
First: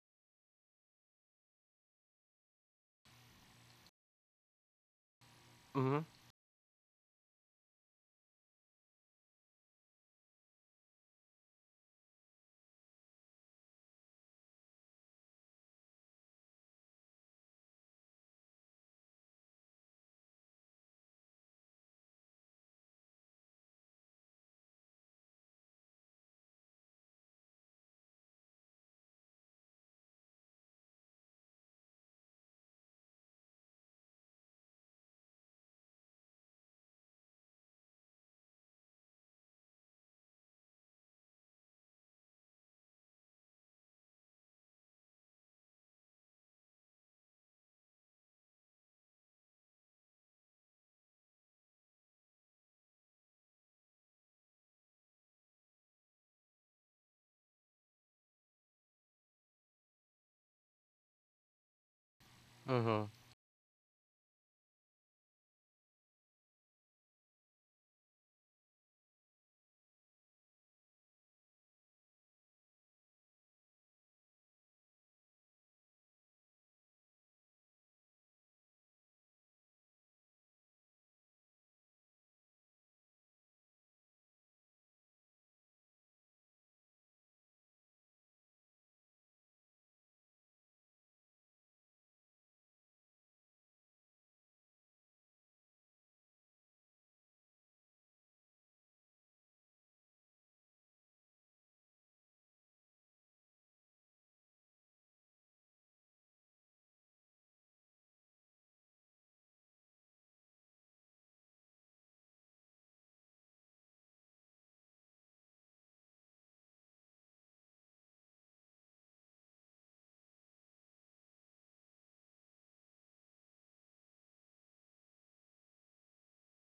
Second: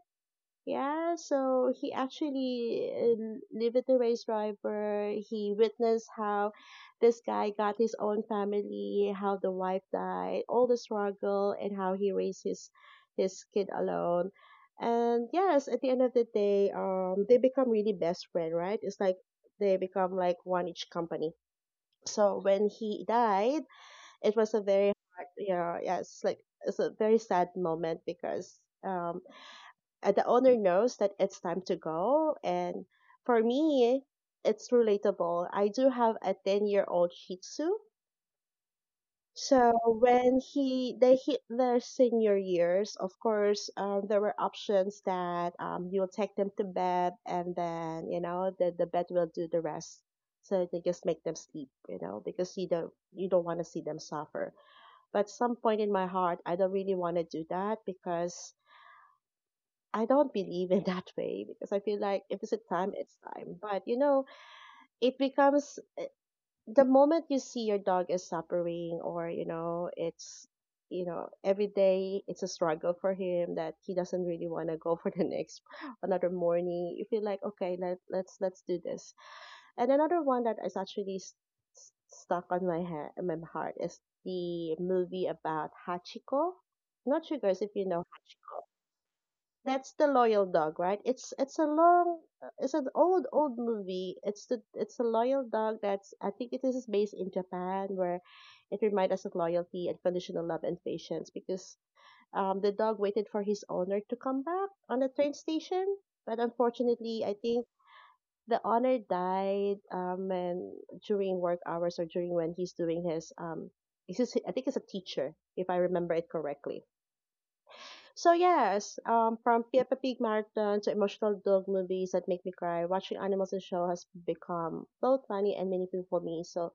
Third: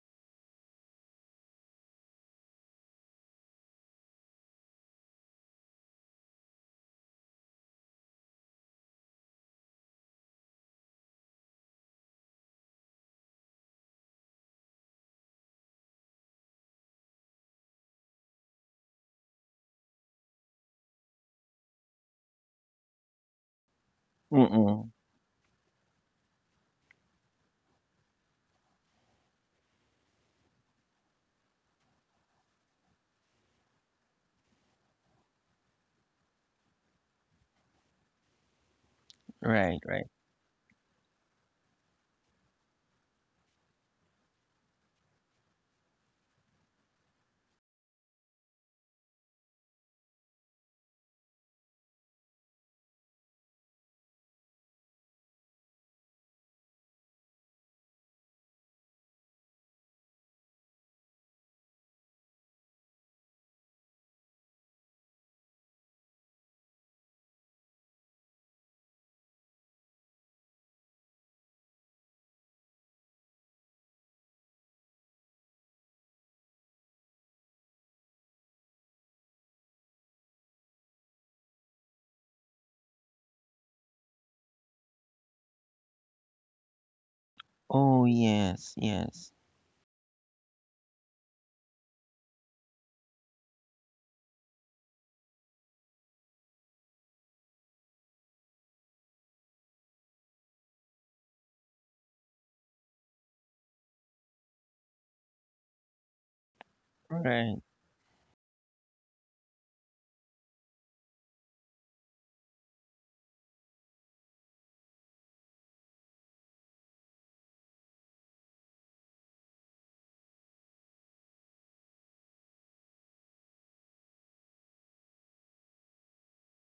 yeah, so he actually lived with the race driver, he
Mhm.
witnessed how this guy got his own family, how the wife died, all the struggle, and how he raised his kid alone. And yes, at the end of the day, um, they become really best friend, right? It's like they become like one each company. So when he died, it was a
mm.
very hard, yeah, yes, like it's a very sad moment because um, and the owner knows that it's time to go. And for me, it's relatable, I do have a 10-year-old shih tzu. So
Right, right.
when he they hit their senior years, of course, there were options that you'll take them to bed, and then you know the bed will do the rest. So they just make them sleep, you know, because you don't want to see them suffer. But some point in my heart, I don't really want to do that because I don't believe in that way. Because I feel like if it's a time,
Mhm.
it's time. But you know, it becomes eh, the moment you see your dog is suffering, or you know it's you know every day it's a struggle for him, that he doesn't really want to go for the next another morning, you feel like okay, let's do this. And another one that is actually st- stuck on my head, my heart, is the movie about Hachiko. Not sure guys if you know,
Oh, yes, yes.
that's the loyal dog, right? It's a long, it's an old old movie. It's the it's a loyal dog that's I think it is based in Japan, where it reminds us of loyalty, unconditional love, and patience. Because um, the dog waited for his owner to come back on the train station, but unfortunately, I
Right.
think the owner died um, and during work hours or during when he's doing his. This is, I think it's a teacher, if I remember it correctly. So yes, from Peppa Pig marathon to emotional dog movies that make me cry, watching animals and show has become both funny and meaningful for me. So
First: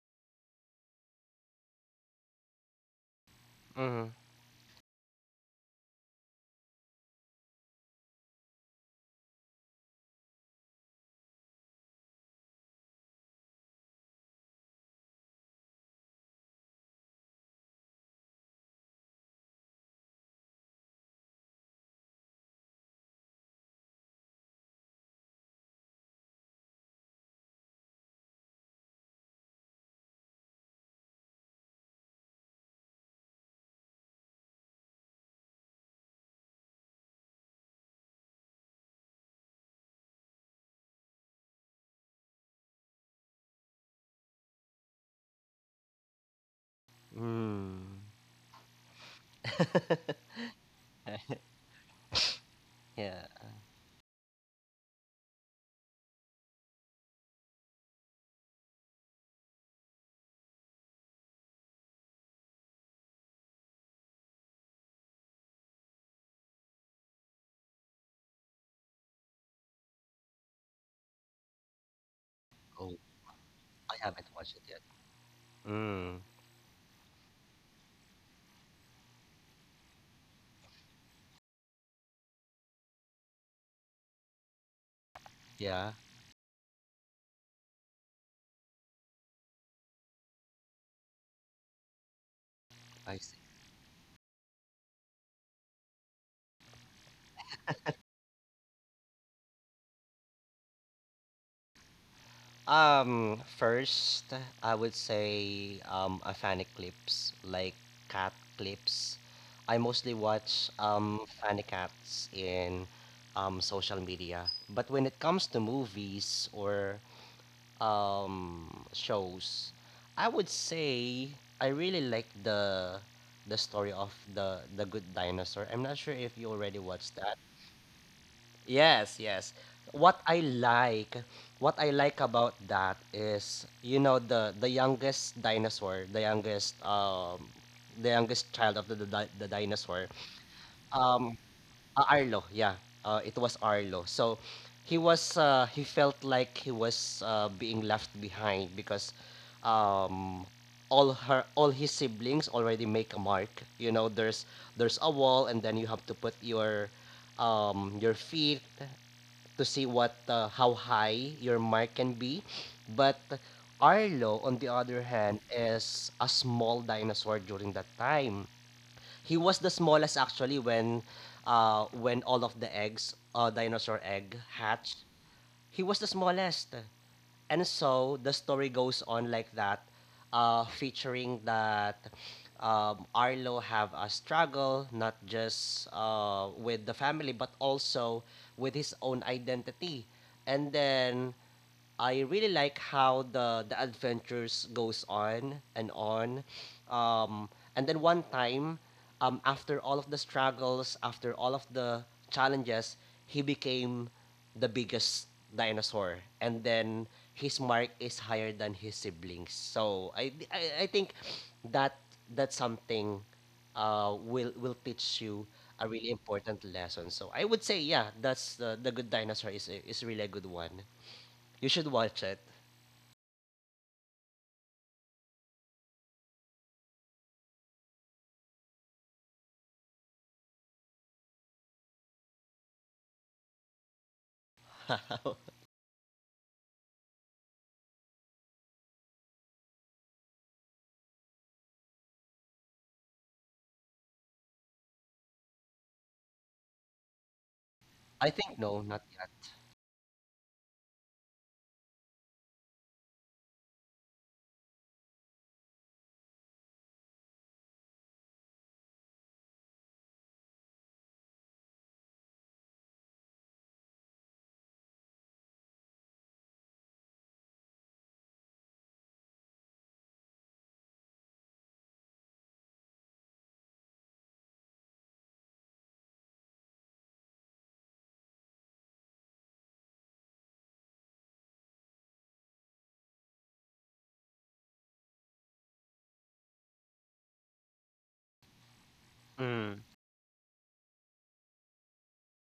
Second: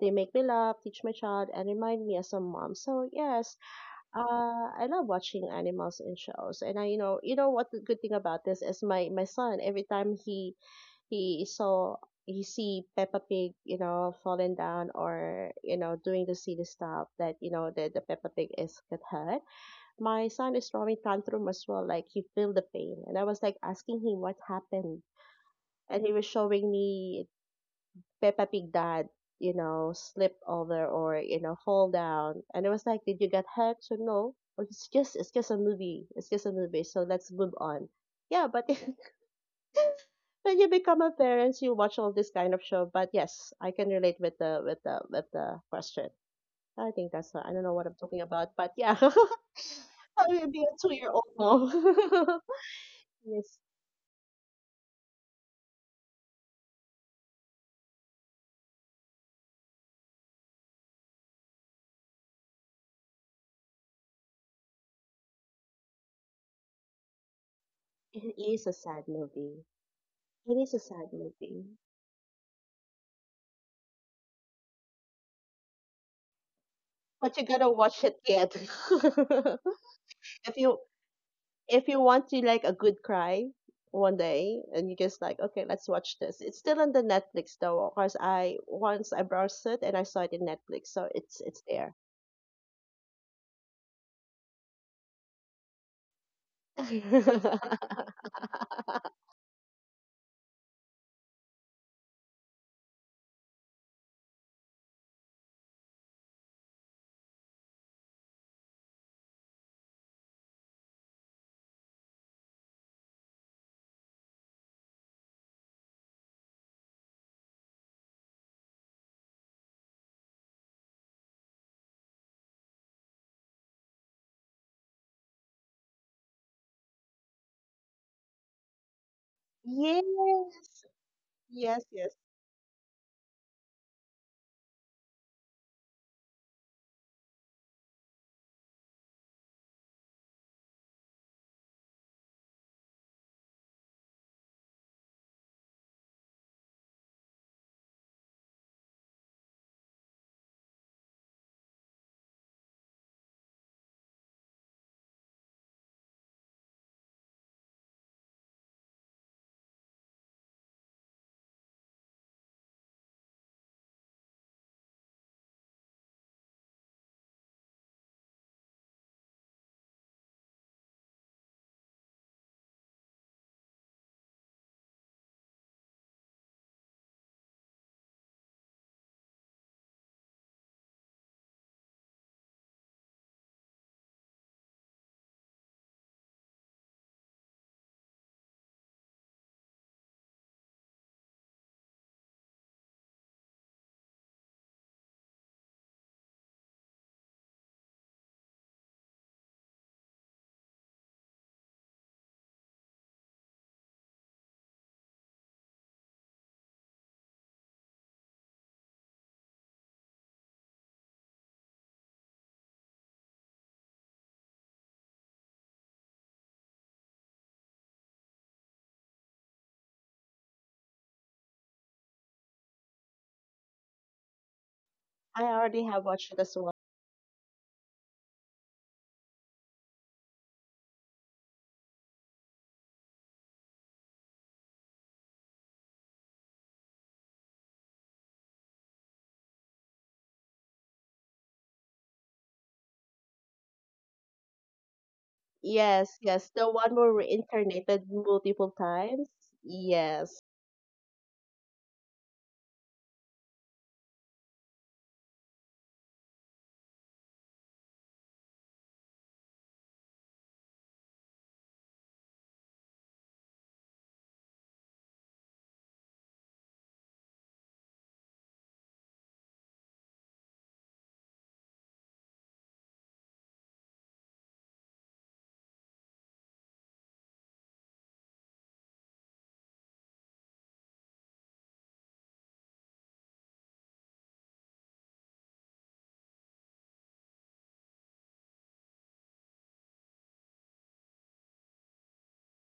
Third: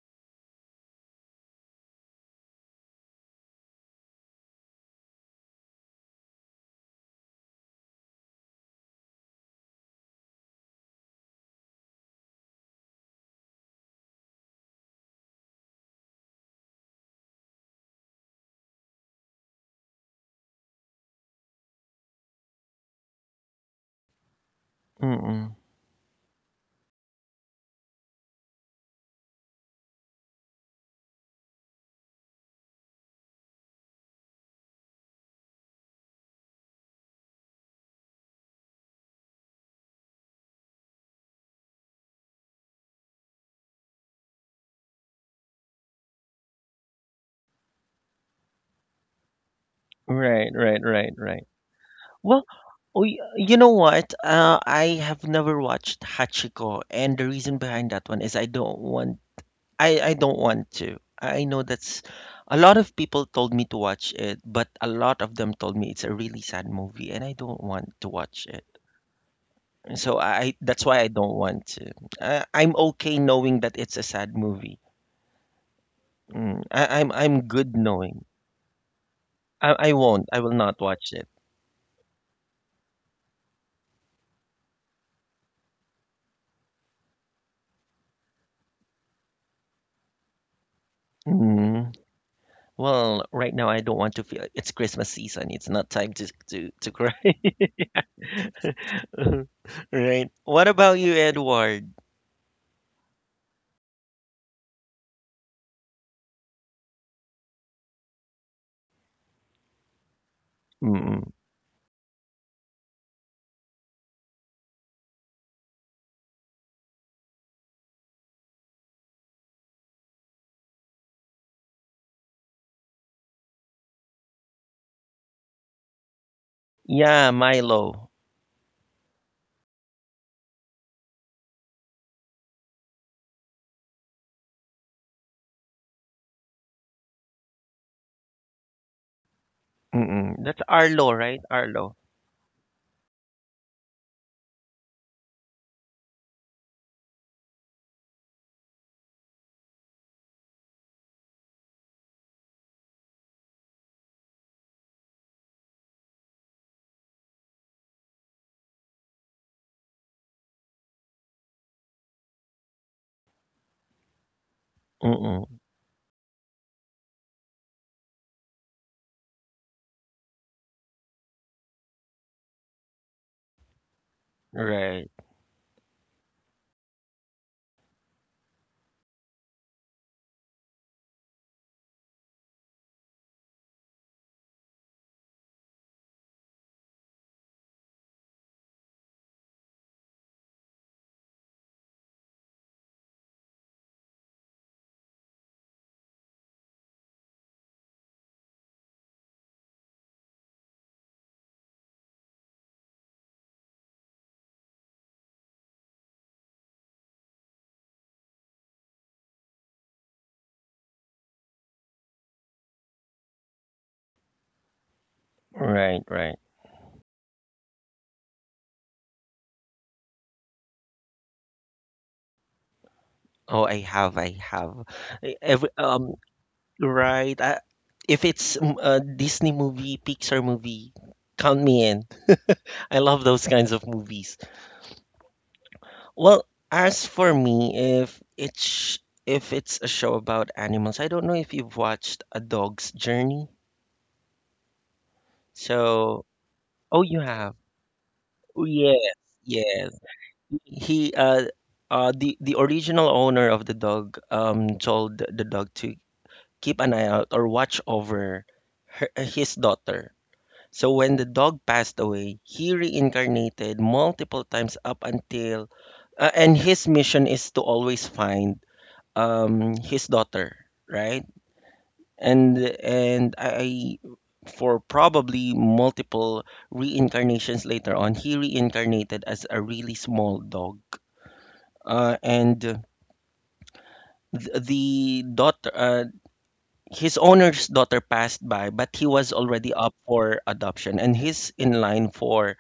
they make me laugh, teach my child, and remind me as a mom. So yes,
Mhm.
I love watching animals and shows. And I, you know what the good thing about this is, my son. Every time he saw he see Peppa Pig falling down, or doing the silly stuff, that you know that the Peppa Pig is get hurt, my son is throwing tantrum as well, like he feel the pain. And I was like asking him what happened,
Mm.
and he was showing me Peppa Pig dad, slip over, or fall down. And I was like, did you get hurt? So no. "Oh, it's just a movie, it's just a movie, so let's move on." Yeah, but when you become a parent, you watch all this kind of show. But yes, I can relate with the question. I think that's, I don't know what I'm
Mm.
talking about, but yeah, I
Right,
will be a
right, right,
2-year-old
right.
now.
Well, oh,
Yeah.
you
Yes,
know what? I have never watched Hachiko, and the reason behind that one is I don't want to. I know that's a lot of people told me to watch it, but a lot of them told me it's a really sad movie, and I don't want to
it
watch it.
is a sad movie.
So
It
I
is a
that's why I
sad
don't
movie.
want to. I'm okay knowing that
I
it's a
haven't
sad
watched it
movie.
yet. Mm,
But you
I'm
gotta
good
watch it
knowing.
yet.
I won't. I
if
will
you
not watch it.
if you want to, like, a good cry one day, and you just like, okay, let's
yeah,
watch this. It's still on the Netflix, though, because I once I browsed it and I saw it in Netflix, so it's
Mm.
there.
I
Well,
see.
right now I don't want to feel it's Christmas season. It's not time to cry. Right. What about you, Edward?
First, I would say a fan clips like cat clips. I mostly watch
Mm-mm.
fan cats in social media. But when it comes to movies or shows, I would say I really like the story of the Good Dinosaur. I'm not sure if you already watched
Yeah,
that.
Milo.
Yes, yes. What I
Yes.
like, what
Yes,
I
yes.
like about that is, you know, the youngest dinosaur, the youngest child of the the dinosaur,
Mm-mm. That's Arlo,
um,
right? Arlo.
Arlo. Yeah, it was Arlo. So he was he felt like he was being left behind because um, all her all his siblings already make a mark. You know, there's a wall, and then you have to put your feet to see what how high your mark can be. But Arlo, on the other hand,
Mm-mm.
is a small dinosaur during that time. He was the smallest actually when all of the eggs, dinosaur egg, hatched.
Right.
He was the smallest. And so the story goes on like that, featuring that Arlo have a struggle not just with the family but also with his own identity. And then I really like how the adventures goes on. Um, and then one time, after all of the struggles, after all of the challenges, he became the biggest dinosaur. And then his mark is higher than his siblings. So I think that that's something will teach you a
Right.
really
Right.
important lesson. So I would say yeah, that's the good dinosaur is is really a good one. You should watch it.
Oh, I have. I have. I-
I
Every
already have
um.
watched it as well.
Right. If it's mm, a Disney movie, Pixar movie, count me in. I love those kinds of movies. Well, as for me, if it's a show about animals, I don't know if you've watched A Dog's Journey.
Yes,
So,
yes. The one
oh,
where
you
we
have.
reincarnated
I think
Oh,
multiple
no,
yes,
not
times.
yet.
yes.
Yes.
He The original owner of the dog told the dog to keep an eye out or watch over her, his daughter. So when the dog passed away, he reincarnated multiple times up until, and his mission is to always find his daughter, right? And and I, for probably multiple reincarnations later on, he reincarnated as a really small dog, uh, and the daughter, his owner's daughter passed by, but he was already
Mm.
up for adoption, and he's in line for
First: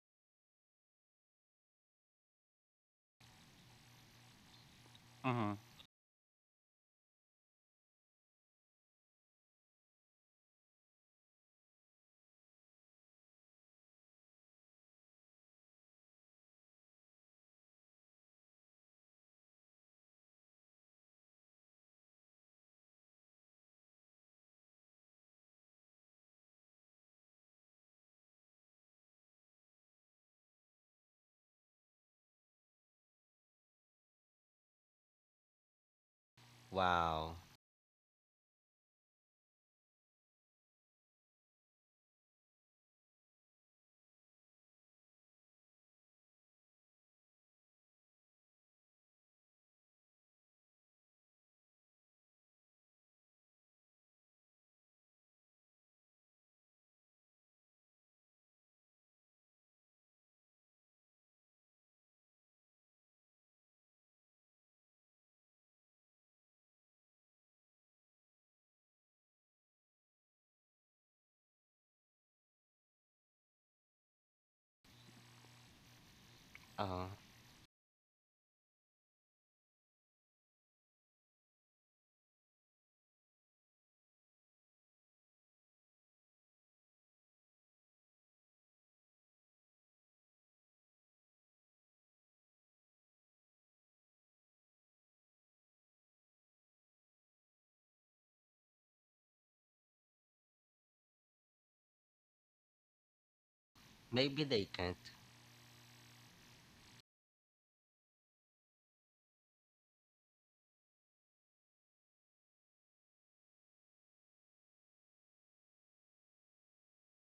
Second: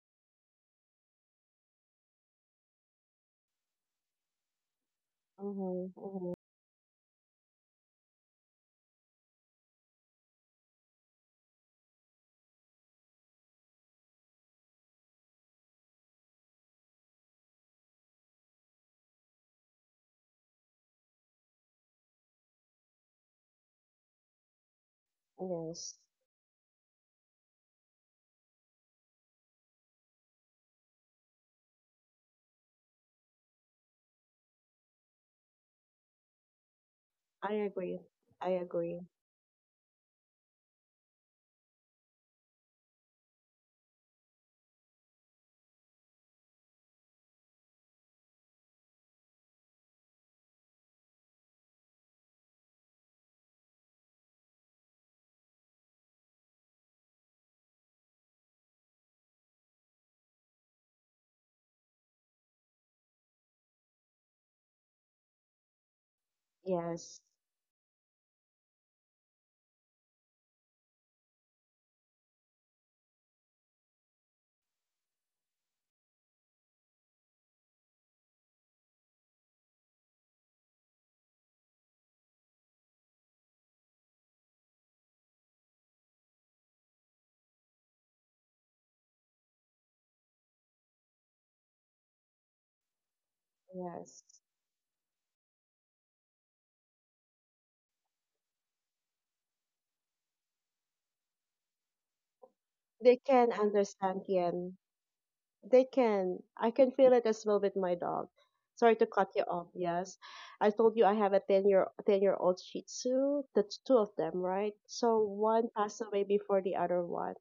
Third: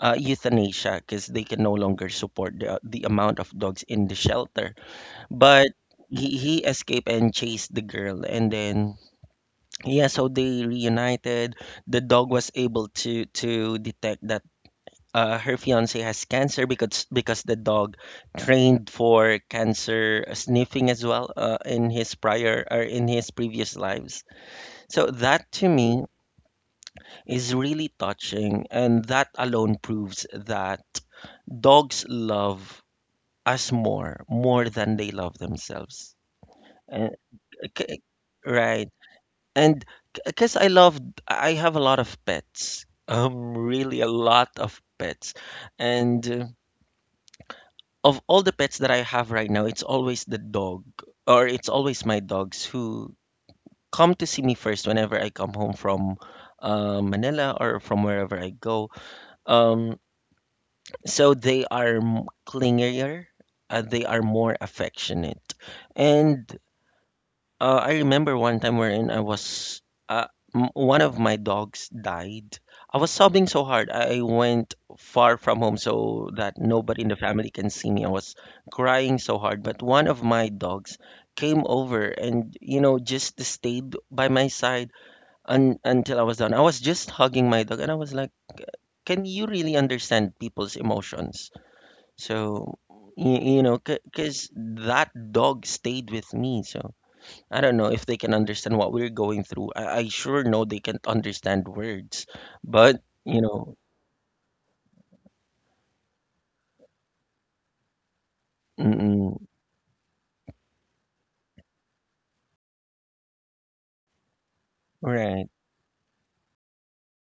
euthanasia because they can no longer support the amount of dogs in the shelter.
Mm-hmm.
But
Mm-hmm, mm-hmm.
he escaped and chased the girl, and then yeah, so they reunited. The dog was able to detect that. Her fiance has cancer because the dog trained for cancer sniffing as well in his prior or in his previous lives. So that to
Yes.
me is really touching, and that alone proves that dogs love us more than they love themselves and,
Wow.
I agree.
k-
I
right.
agree.
And because I love, I have a lot of pets really a lot of pets, and of all the pets that I have right now, it's always the dog, or it's always my dogs who come to see me first whenever I come home from Manila or from wherever I go. um so they are clingier, they are more affectionate. And
Yes.
I remember one time wherein I was uh, one of my dogs died. I was sobbing so hard. I went far from home so that
Uh,
nobody in the family can see me. I was crying so hard, but one of my dogs came over and just stayed by my side un until I was done. I was just hugging my dog and I was like, "Can you really understand people's emotions?" So y you know,
Yes.
because that dog stayed with me, so. I don't know if they can understand what we're going through. I sure know they can't understand words, but
They
you
can
know,
understand
maybe they
Yen.
can't.
They can. I can feel it as well with my dog. Sorry to cut
mm-mm,
you off. Yes. I told you I have a 10 year old Shih Tzu. That's two of them, right? So
right,
one passed away before the other one.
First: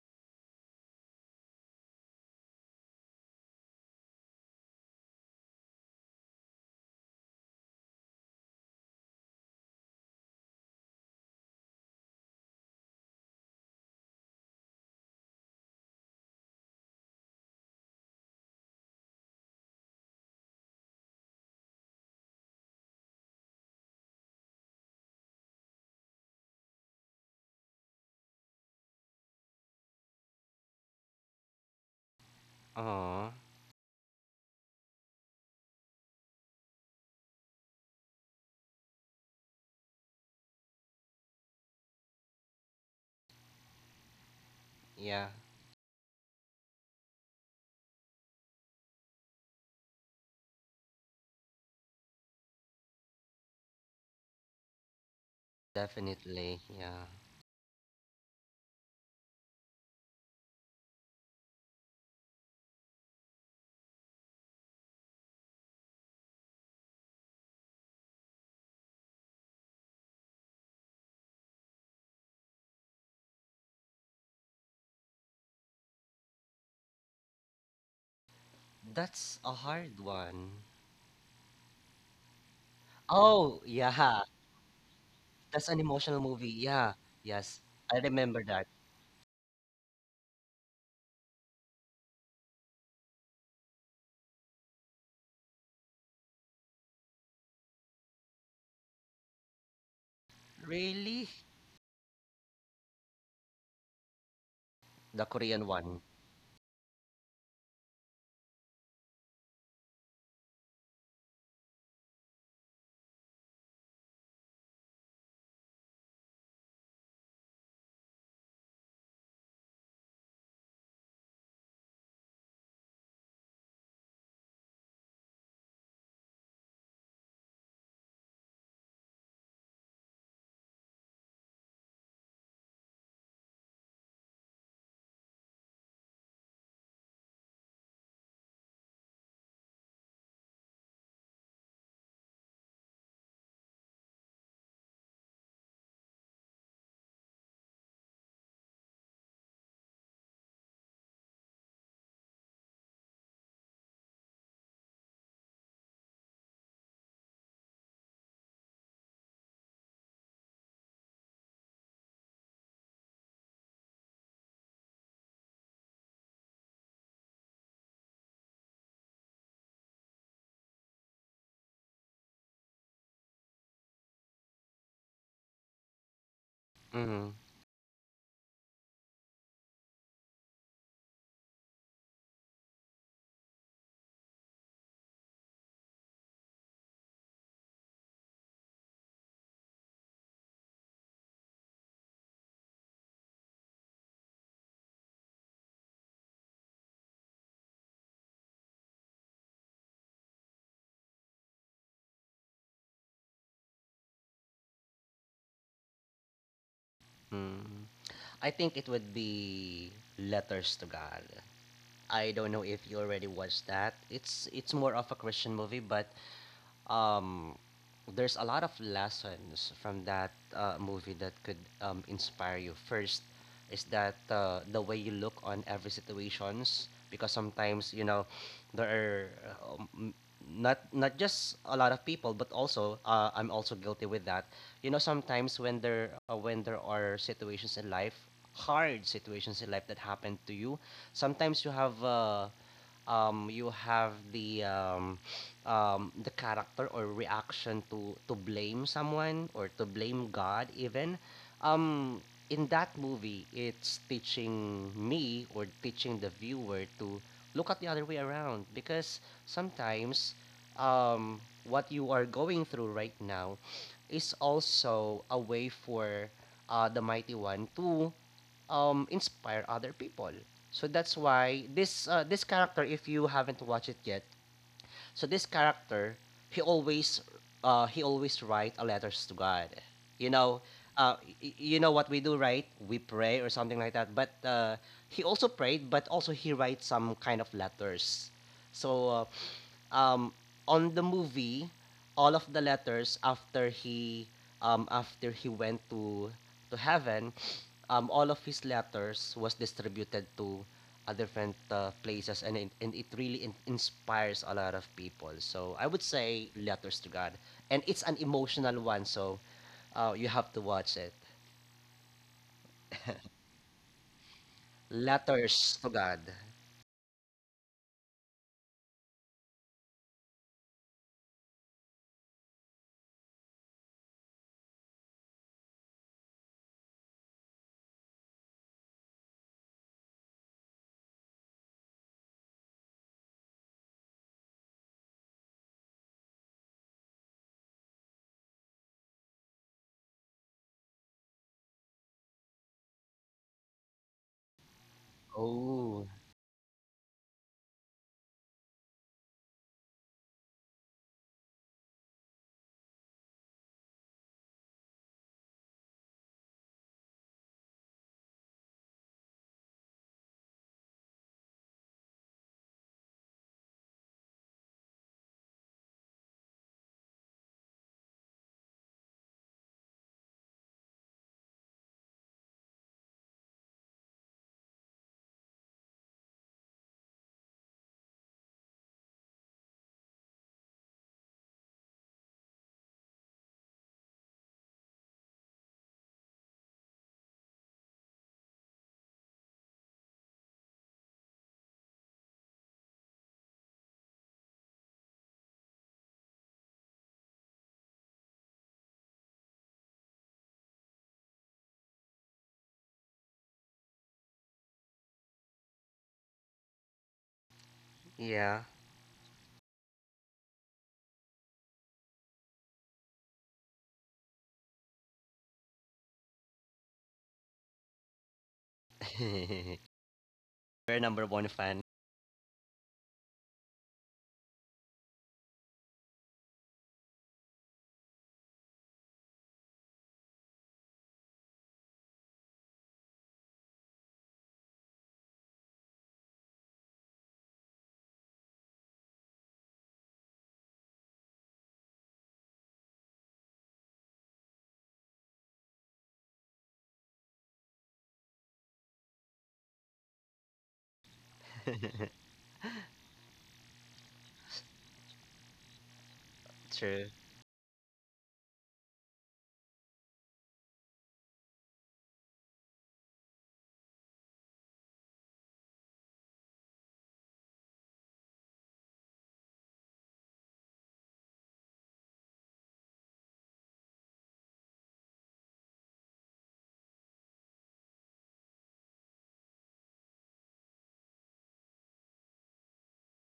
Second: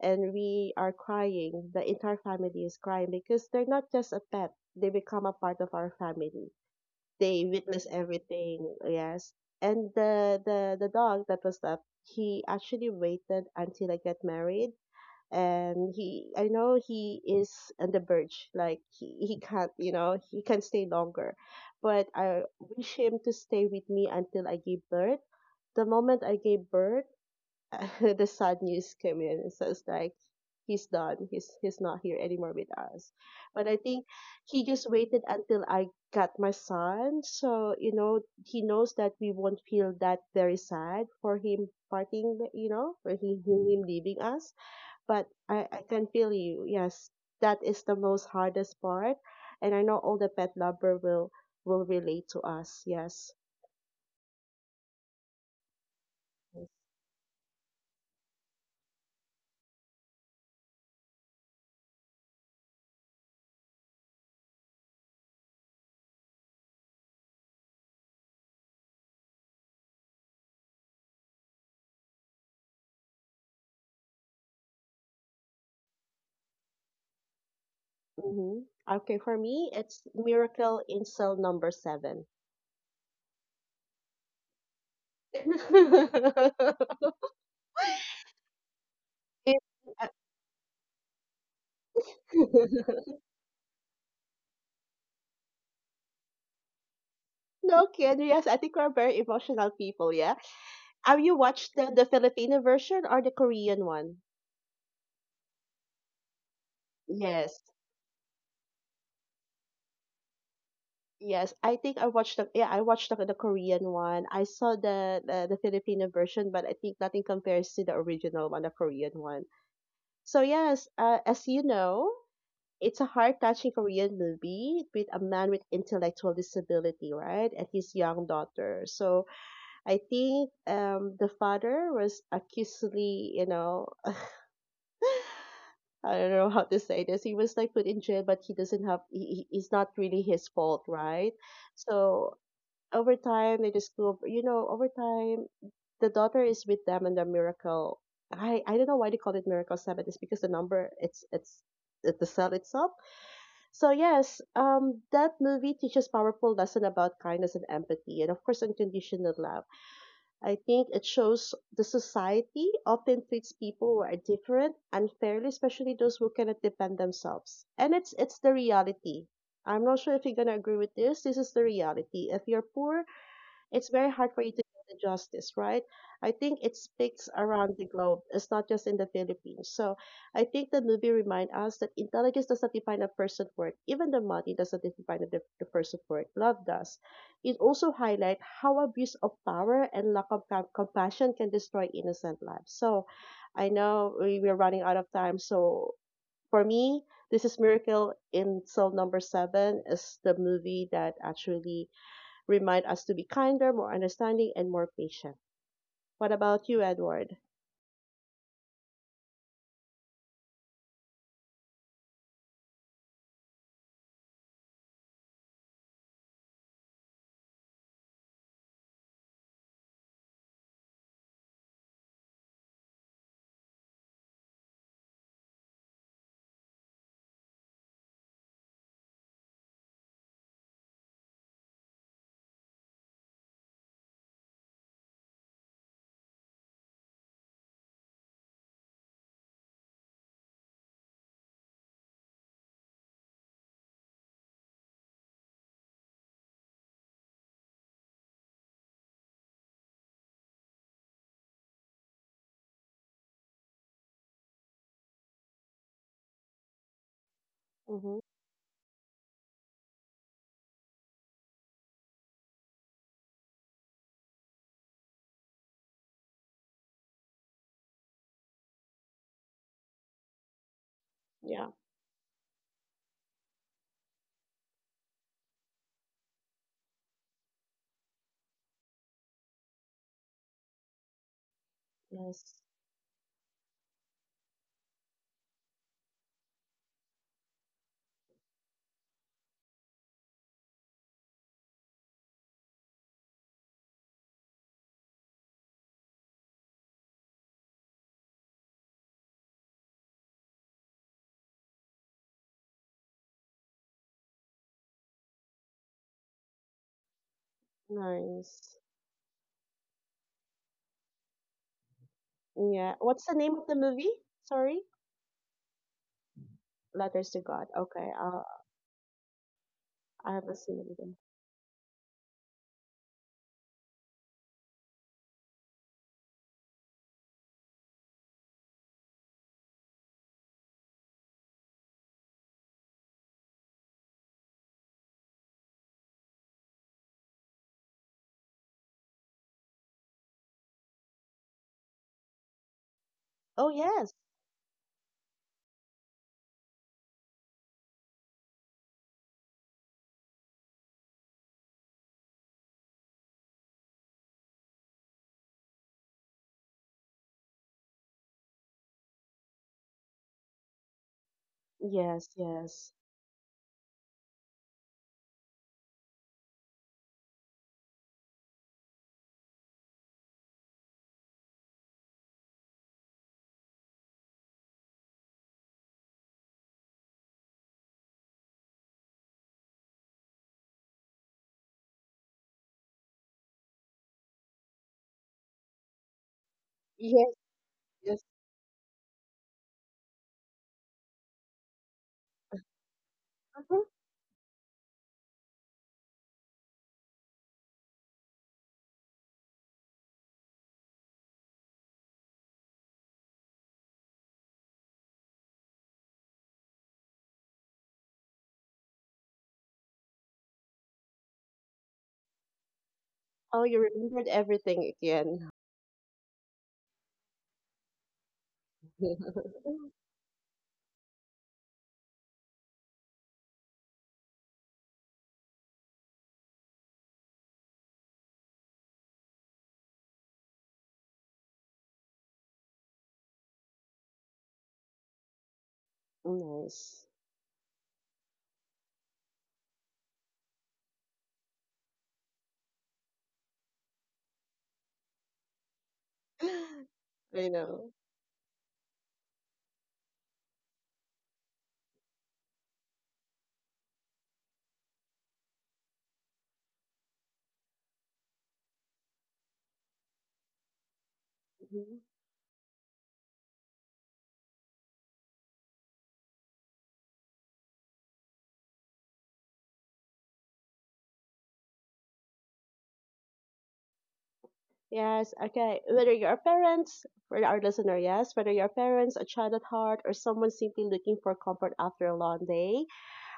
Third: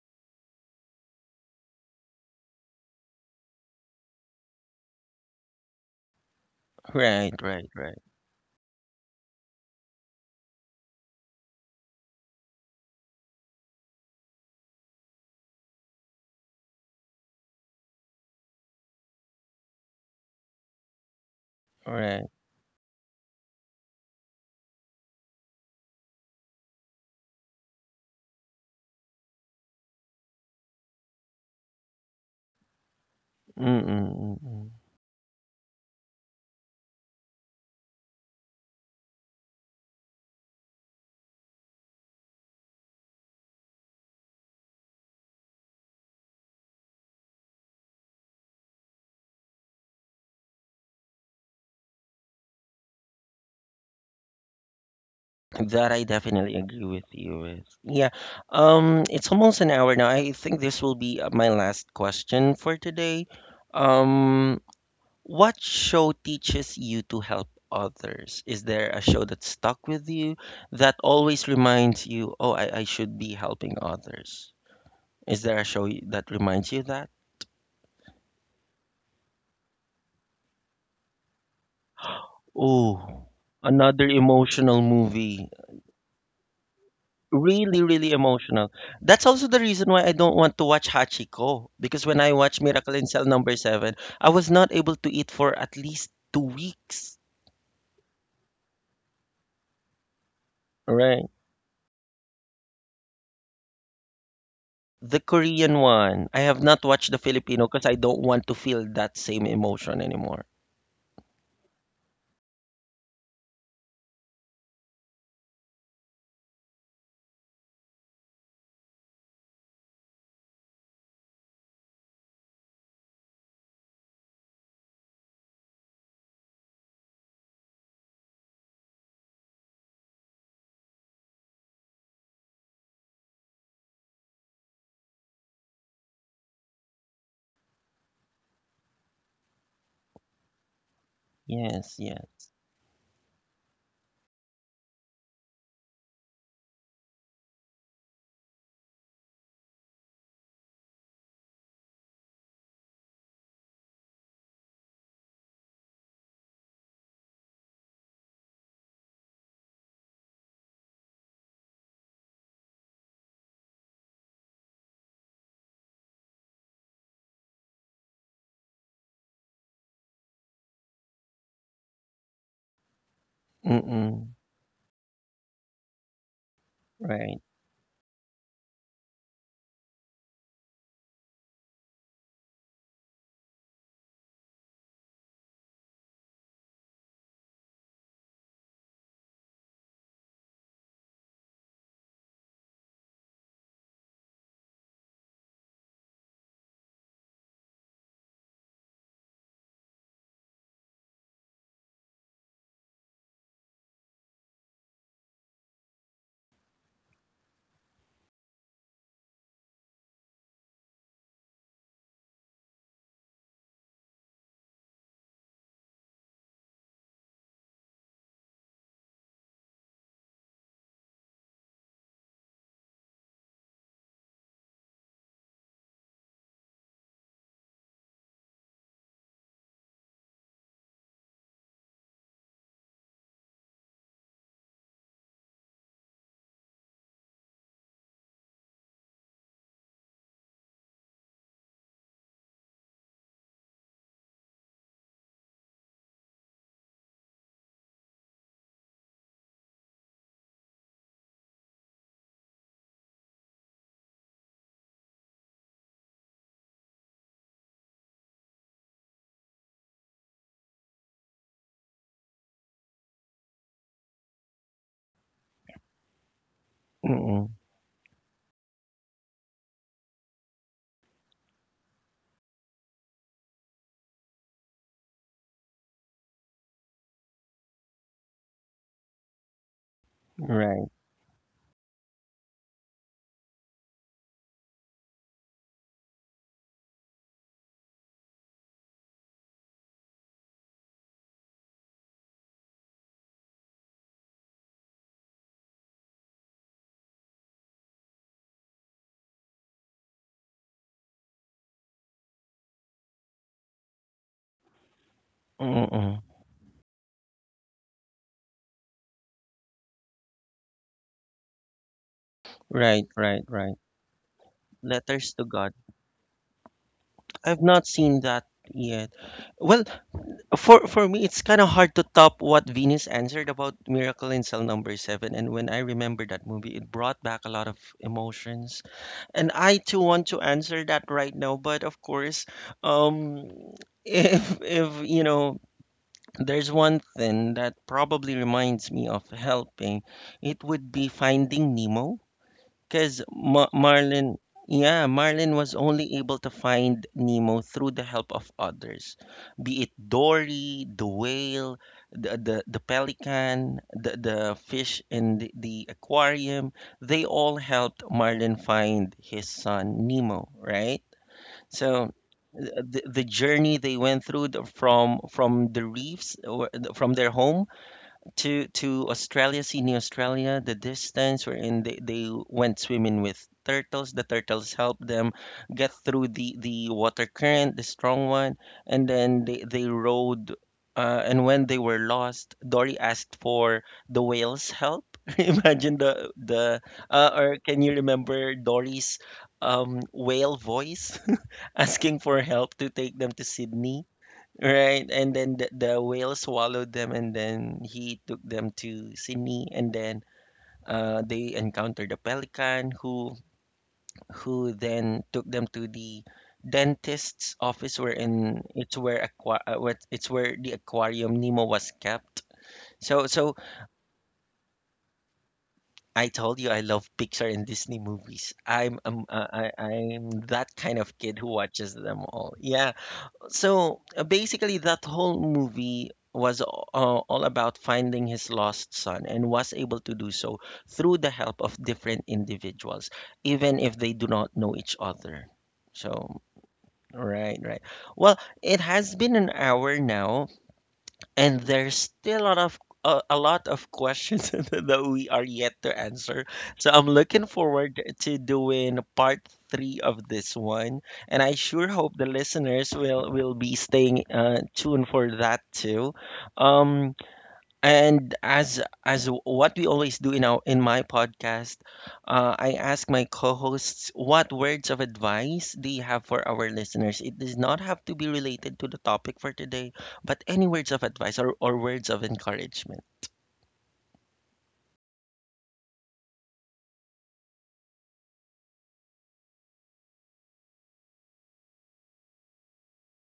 And we are crying. The entire family is crying, because they're not just a pet. They become a part of our family.
right,
They
right,
witness
right,
everything, yes. And the dog that was left, he actually waited until I get married. And he, I know he is on the verge, like, he can't, you know, he can stay longer, but
right.
I wish him to stay with me until I give birth. The moment I gave birth, the sad news came in, and so it's like he's done, he's not here anymore with us.
Oh,
But I
Mm-mm,
think he
mm-mm.
just waited until I got my son, so, you know, he knows that we won't feel that very sad for him parting, you know, for him, leaving us.
yeah,
But I can feel you, yes. That is the most hardest part. And I know all the pet lover will relate to us, yes.
That I definitely
definitely.
agree with
Yeah.
you with. Yeah, it's almost an hour now. I think this will be my last question for today. Um, what show teaches you to help others? Is there a show that stuck with you that always reminds you, oh, I should be helping others? Is there a show that reminds you of that?
Hmm. Okay, for
That's a
me,
hard
it's
one.
Miracle in Cell Number Seven.
Ooh,
Oh,
another
yeah.
emotional movie.
That's an emotional movie. Yeah. Yes.
Really,
I
really
remember that.
emotional. That's also the
It-
reason why I don't want to watch Hachiko. Because when I watched Miracle in Cell Number Seven, I was not able to eat for at least 2 weeks.
no kidding. Yes, I think we're very emotional people. Yeah. Have
Really?
Right.
you watched the Filipino version, or the Korean one?
The
The Korean
Korean
one.
one. I have not watched the
Yes.
Filipino because I don't want to feel that same emotion anymore.
Yes, I think I watched the, yeah, I watched the Korean one. I saw the Filipino version, but I think nothing compares to the original one, the Korean one. So yes, as you know, it's a heart touching Korean movie with a man with intellectual disability, right? And his young daughter. So I think the father was accusely, you know, I don't know how to say this. He was like put in jail, but he doesn't have, it's not really his fault, right?
Yes,
So
yes.
over time, they just discover, you know, over time, the daughter is with them and the miracle. I don't know why they call it miracle seven. It's because the number, it's the cell itself. So yes, that movie teaches powerful lesson about kindness and empathy, and, of course, unconditional love. I think it shows the society often treats people who are different unfairly, especially those who cannot defend themselves. And it's the reality. I'm not sure if you're gonna agree with this. This is the reality. If you're poor, it's very
Mm-mm.
hard for you to do the justice, right? I think it speaks
Mm.
Right.
around the globe. It's not just in the Philippines. So I think the movie reminds us that intelligence does not define a person's worth. Even the money does not define the person's worth. Love does. It also highlights how abuse of power and lack of compassion can destroy innocent lives. So I know we're running out of time. So for me, this is Miracle in Cell Number Seven is the movie that actually remind us to be kinder, more understanding, and more patient. What about you, Edward?
Mm. I think it would be Letters to God. I don't know if you already watched that. It's more of a Christian movie, but um, there's a lot of lessons from that movie that could inspire you. First is that the way you look on every situations because sometimes you know there are not not just a lot of people but also I'm also guilty with that. You know sometimes when there are situations in life, hard situations in life that happen to you, sometimes you have the the character or reaction to blame someone or to blame God even. Um, in that movie, it's teaching me or teaching the viewer to look at the other way
Mm-hmm.
around because sometimes what you are going through right now is also a way for the mighty
Mm-mm.
one to inspire other people. So that's why
Yeah.
this character, if you haven't watched it yet, so this character, he always he always write a letters to God. You know,
Right.
uh, you know what we do, right?
Yes.
We pray or something like that. But he also prayed, but also he writes some kind of letters. So uh, um, on the movie, all of the letters after he went to heaven, all of his letters was distributed to different places, and it really inspires a lot of people. So I would
Mm-mm.
say Letters to God, and it's an emotional
Nice.
one. So you have to watch it.
Yeah.
Right,
What's the
right,
name of the
right.
movie? Sorry?
Letters to
Letters
God.
to God.
Letters to
I've
God.
not
Okay.
seen that yet. Well,
I haven't seen
for
it
for
again.
me, it's kind of hard to top what Venus answered about Miracle in Cell Number Seven. And when I remember that movie, it brought back a lot of emotions. And I too want to answer that right now, but of course, um, if you know, there's one thing that probably reminds me of helping, it would be Finding Nemo because
Oh, yes.
Marlin, yeah, Marlin was
Oh
only able to find Nemo through the help of others, be it Dory, the whale, the pelican, the fish in the aquarium. They all helped Marlin find his son Nemo, right? So
Yes, yes.
the journey they went through the, from the reefs or the from their home to Australia, Sydney, Australia, the distance wherein they went swimming with turtles. The turtles helped them get through the water current, the strong one, and then they rode. And when they were lost, Dory asked for the whale's help. Imagine the
Yes,
or can you
yes.
remember Dory's whale voice asking for help to take them to
Mhm.
Sydney? Right, and then the whale swallowed them, and then he took them to Sydney, and then they encountered a pelican who then took them to the dentist's office, where
yeah,
in it's where aqua what it's where the aquarium Nemo was kept. So so
Oh, you remembered everything again.
I told you I love Pixar and Disney movies. I'm I'm that
we're
kind of
number
kid
one
who
fan.
watches them all. Yeah. So basically, that whole movie was all about finding his lost son and was able to do so through the help of different individuals, even if they do not know each other. So,
Nice.
right, right. Well, it has been an hour now and there's still a lot of, a lot of questions that we are yet to answer. So I'm looking
I know.
forward to doing part three of this one, and I sure hope the listeners will be staying tuned for that too.
True.
Um, and as what we always do in our in my podcast,
Mm-hmm.
I ask my co-hosts, what words of advice do you have for our listeners? It does not have to be related to the topic for today, but any words of advice or words of encouragement.
Yes, okay. Whether you're a parent, for our listener, yes, whether you're parents, a child at heart, or someone simply looking for comfort after a long day,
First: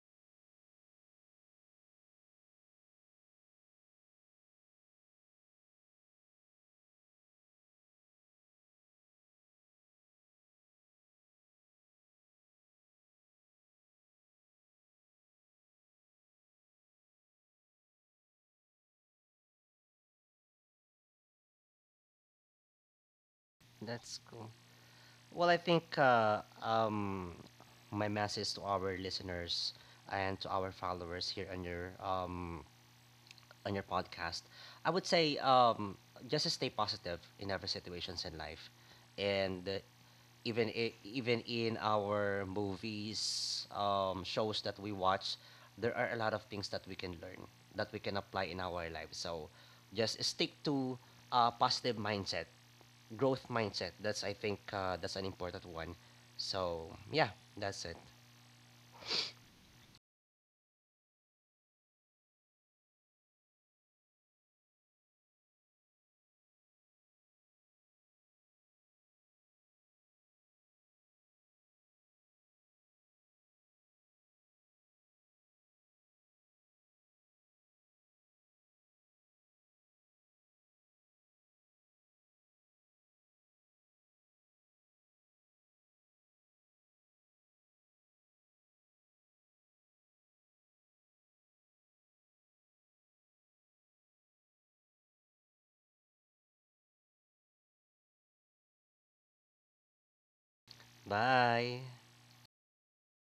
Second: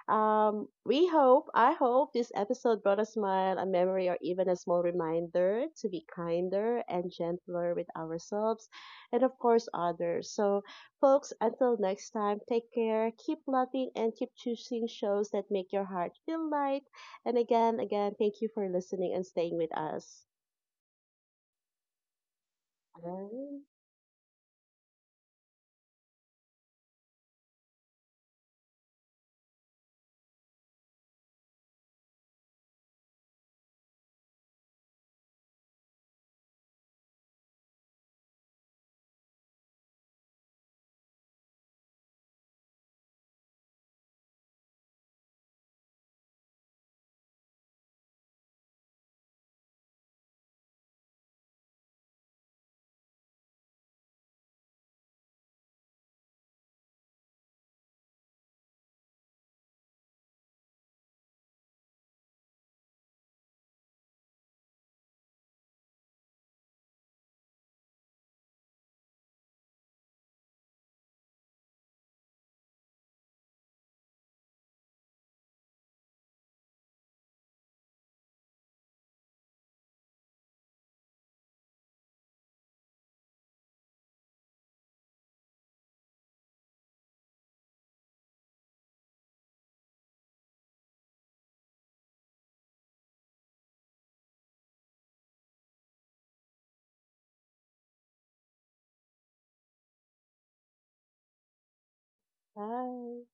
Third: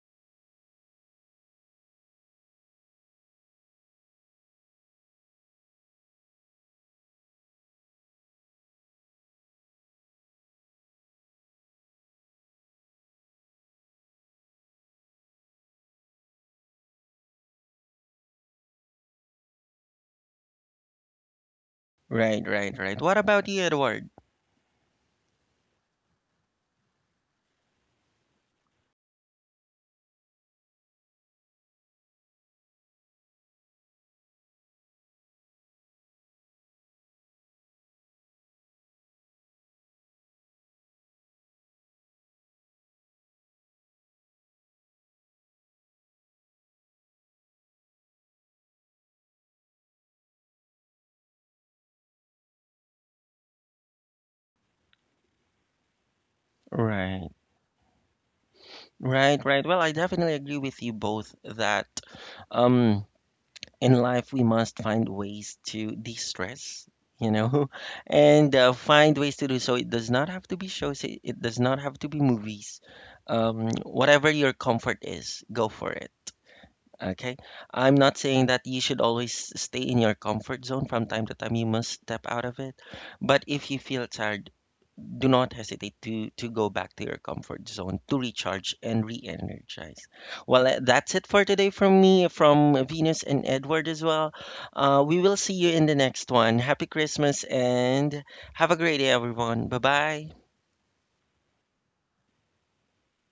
we hope, I hope this episode brought a smile, a memory, or even a small reminder to be kinder and gentler with ourselves, and, of course, others. So, folks, until next time, take care, keep loving, and keep choosing shows that make your heart feel light. And again, thank you for listening and staying with us.
Right, right, right. What about you,
Bye.
Edward?
That's cool. Well, I think my message to our listeners and to our followers here on your podcast, I would say just stay positive in every situations in life, and even in our movies, shows that we watch, there are a lot of things that we can learn that we can apply in our life. So, just stick to a positive mindset, growth mindset. That's I think that's an important one. So
Right,
yeah, that's it.
right, right. Well, I definitely agree with you both that um in life we must find ways to de-stress, you know, and find ways to do so. It does not have to be shows, it does not have to be movies. Whatever your comfort is, go for it. Okay, I'm not saying that you should always stay in your comfort zone. From time to time you must step out of it, but if you feel tired, do not hesitate to go back to your comfort zone to recharge and re-energize. Well, eh, that's it for today from me, from Venus and Edward as well. We will see you in the next one. Happy Christmas and have a great day, everyone. Bye bye.
Bye.
Bye.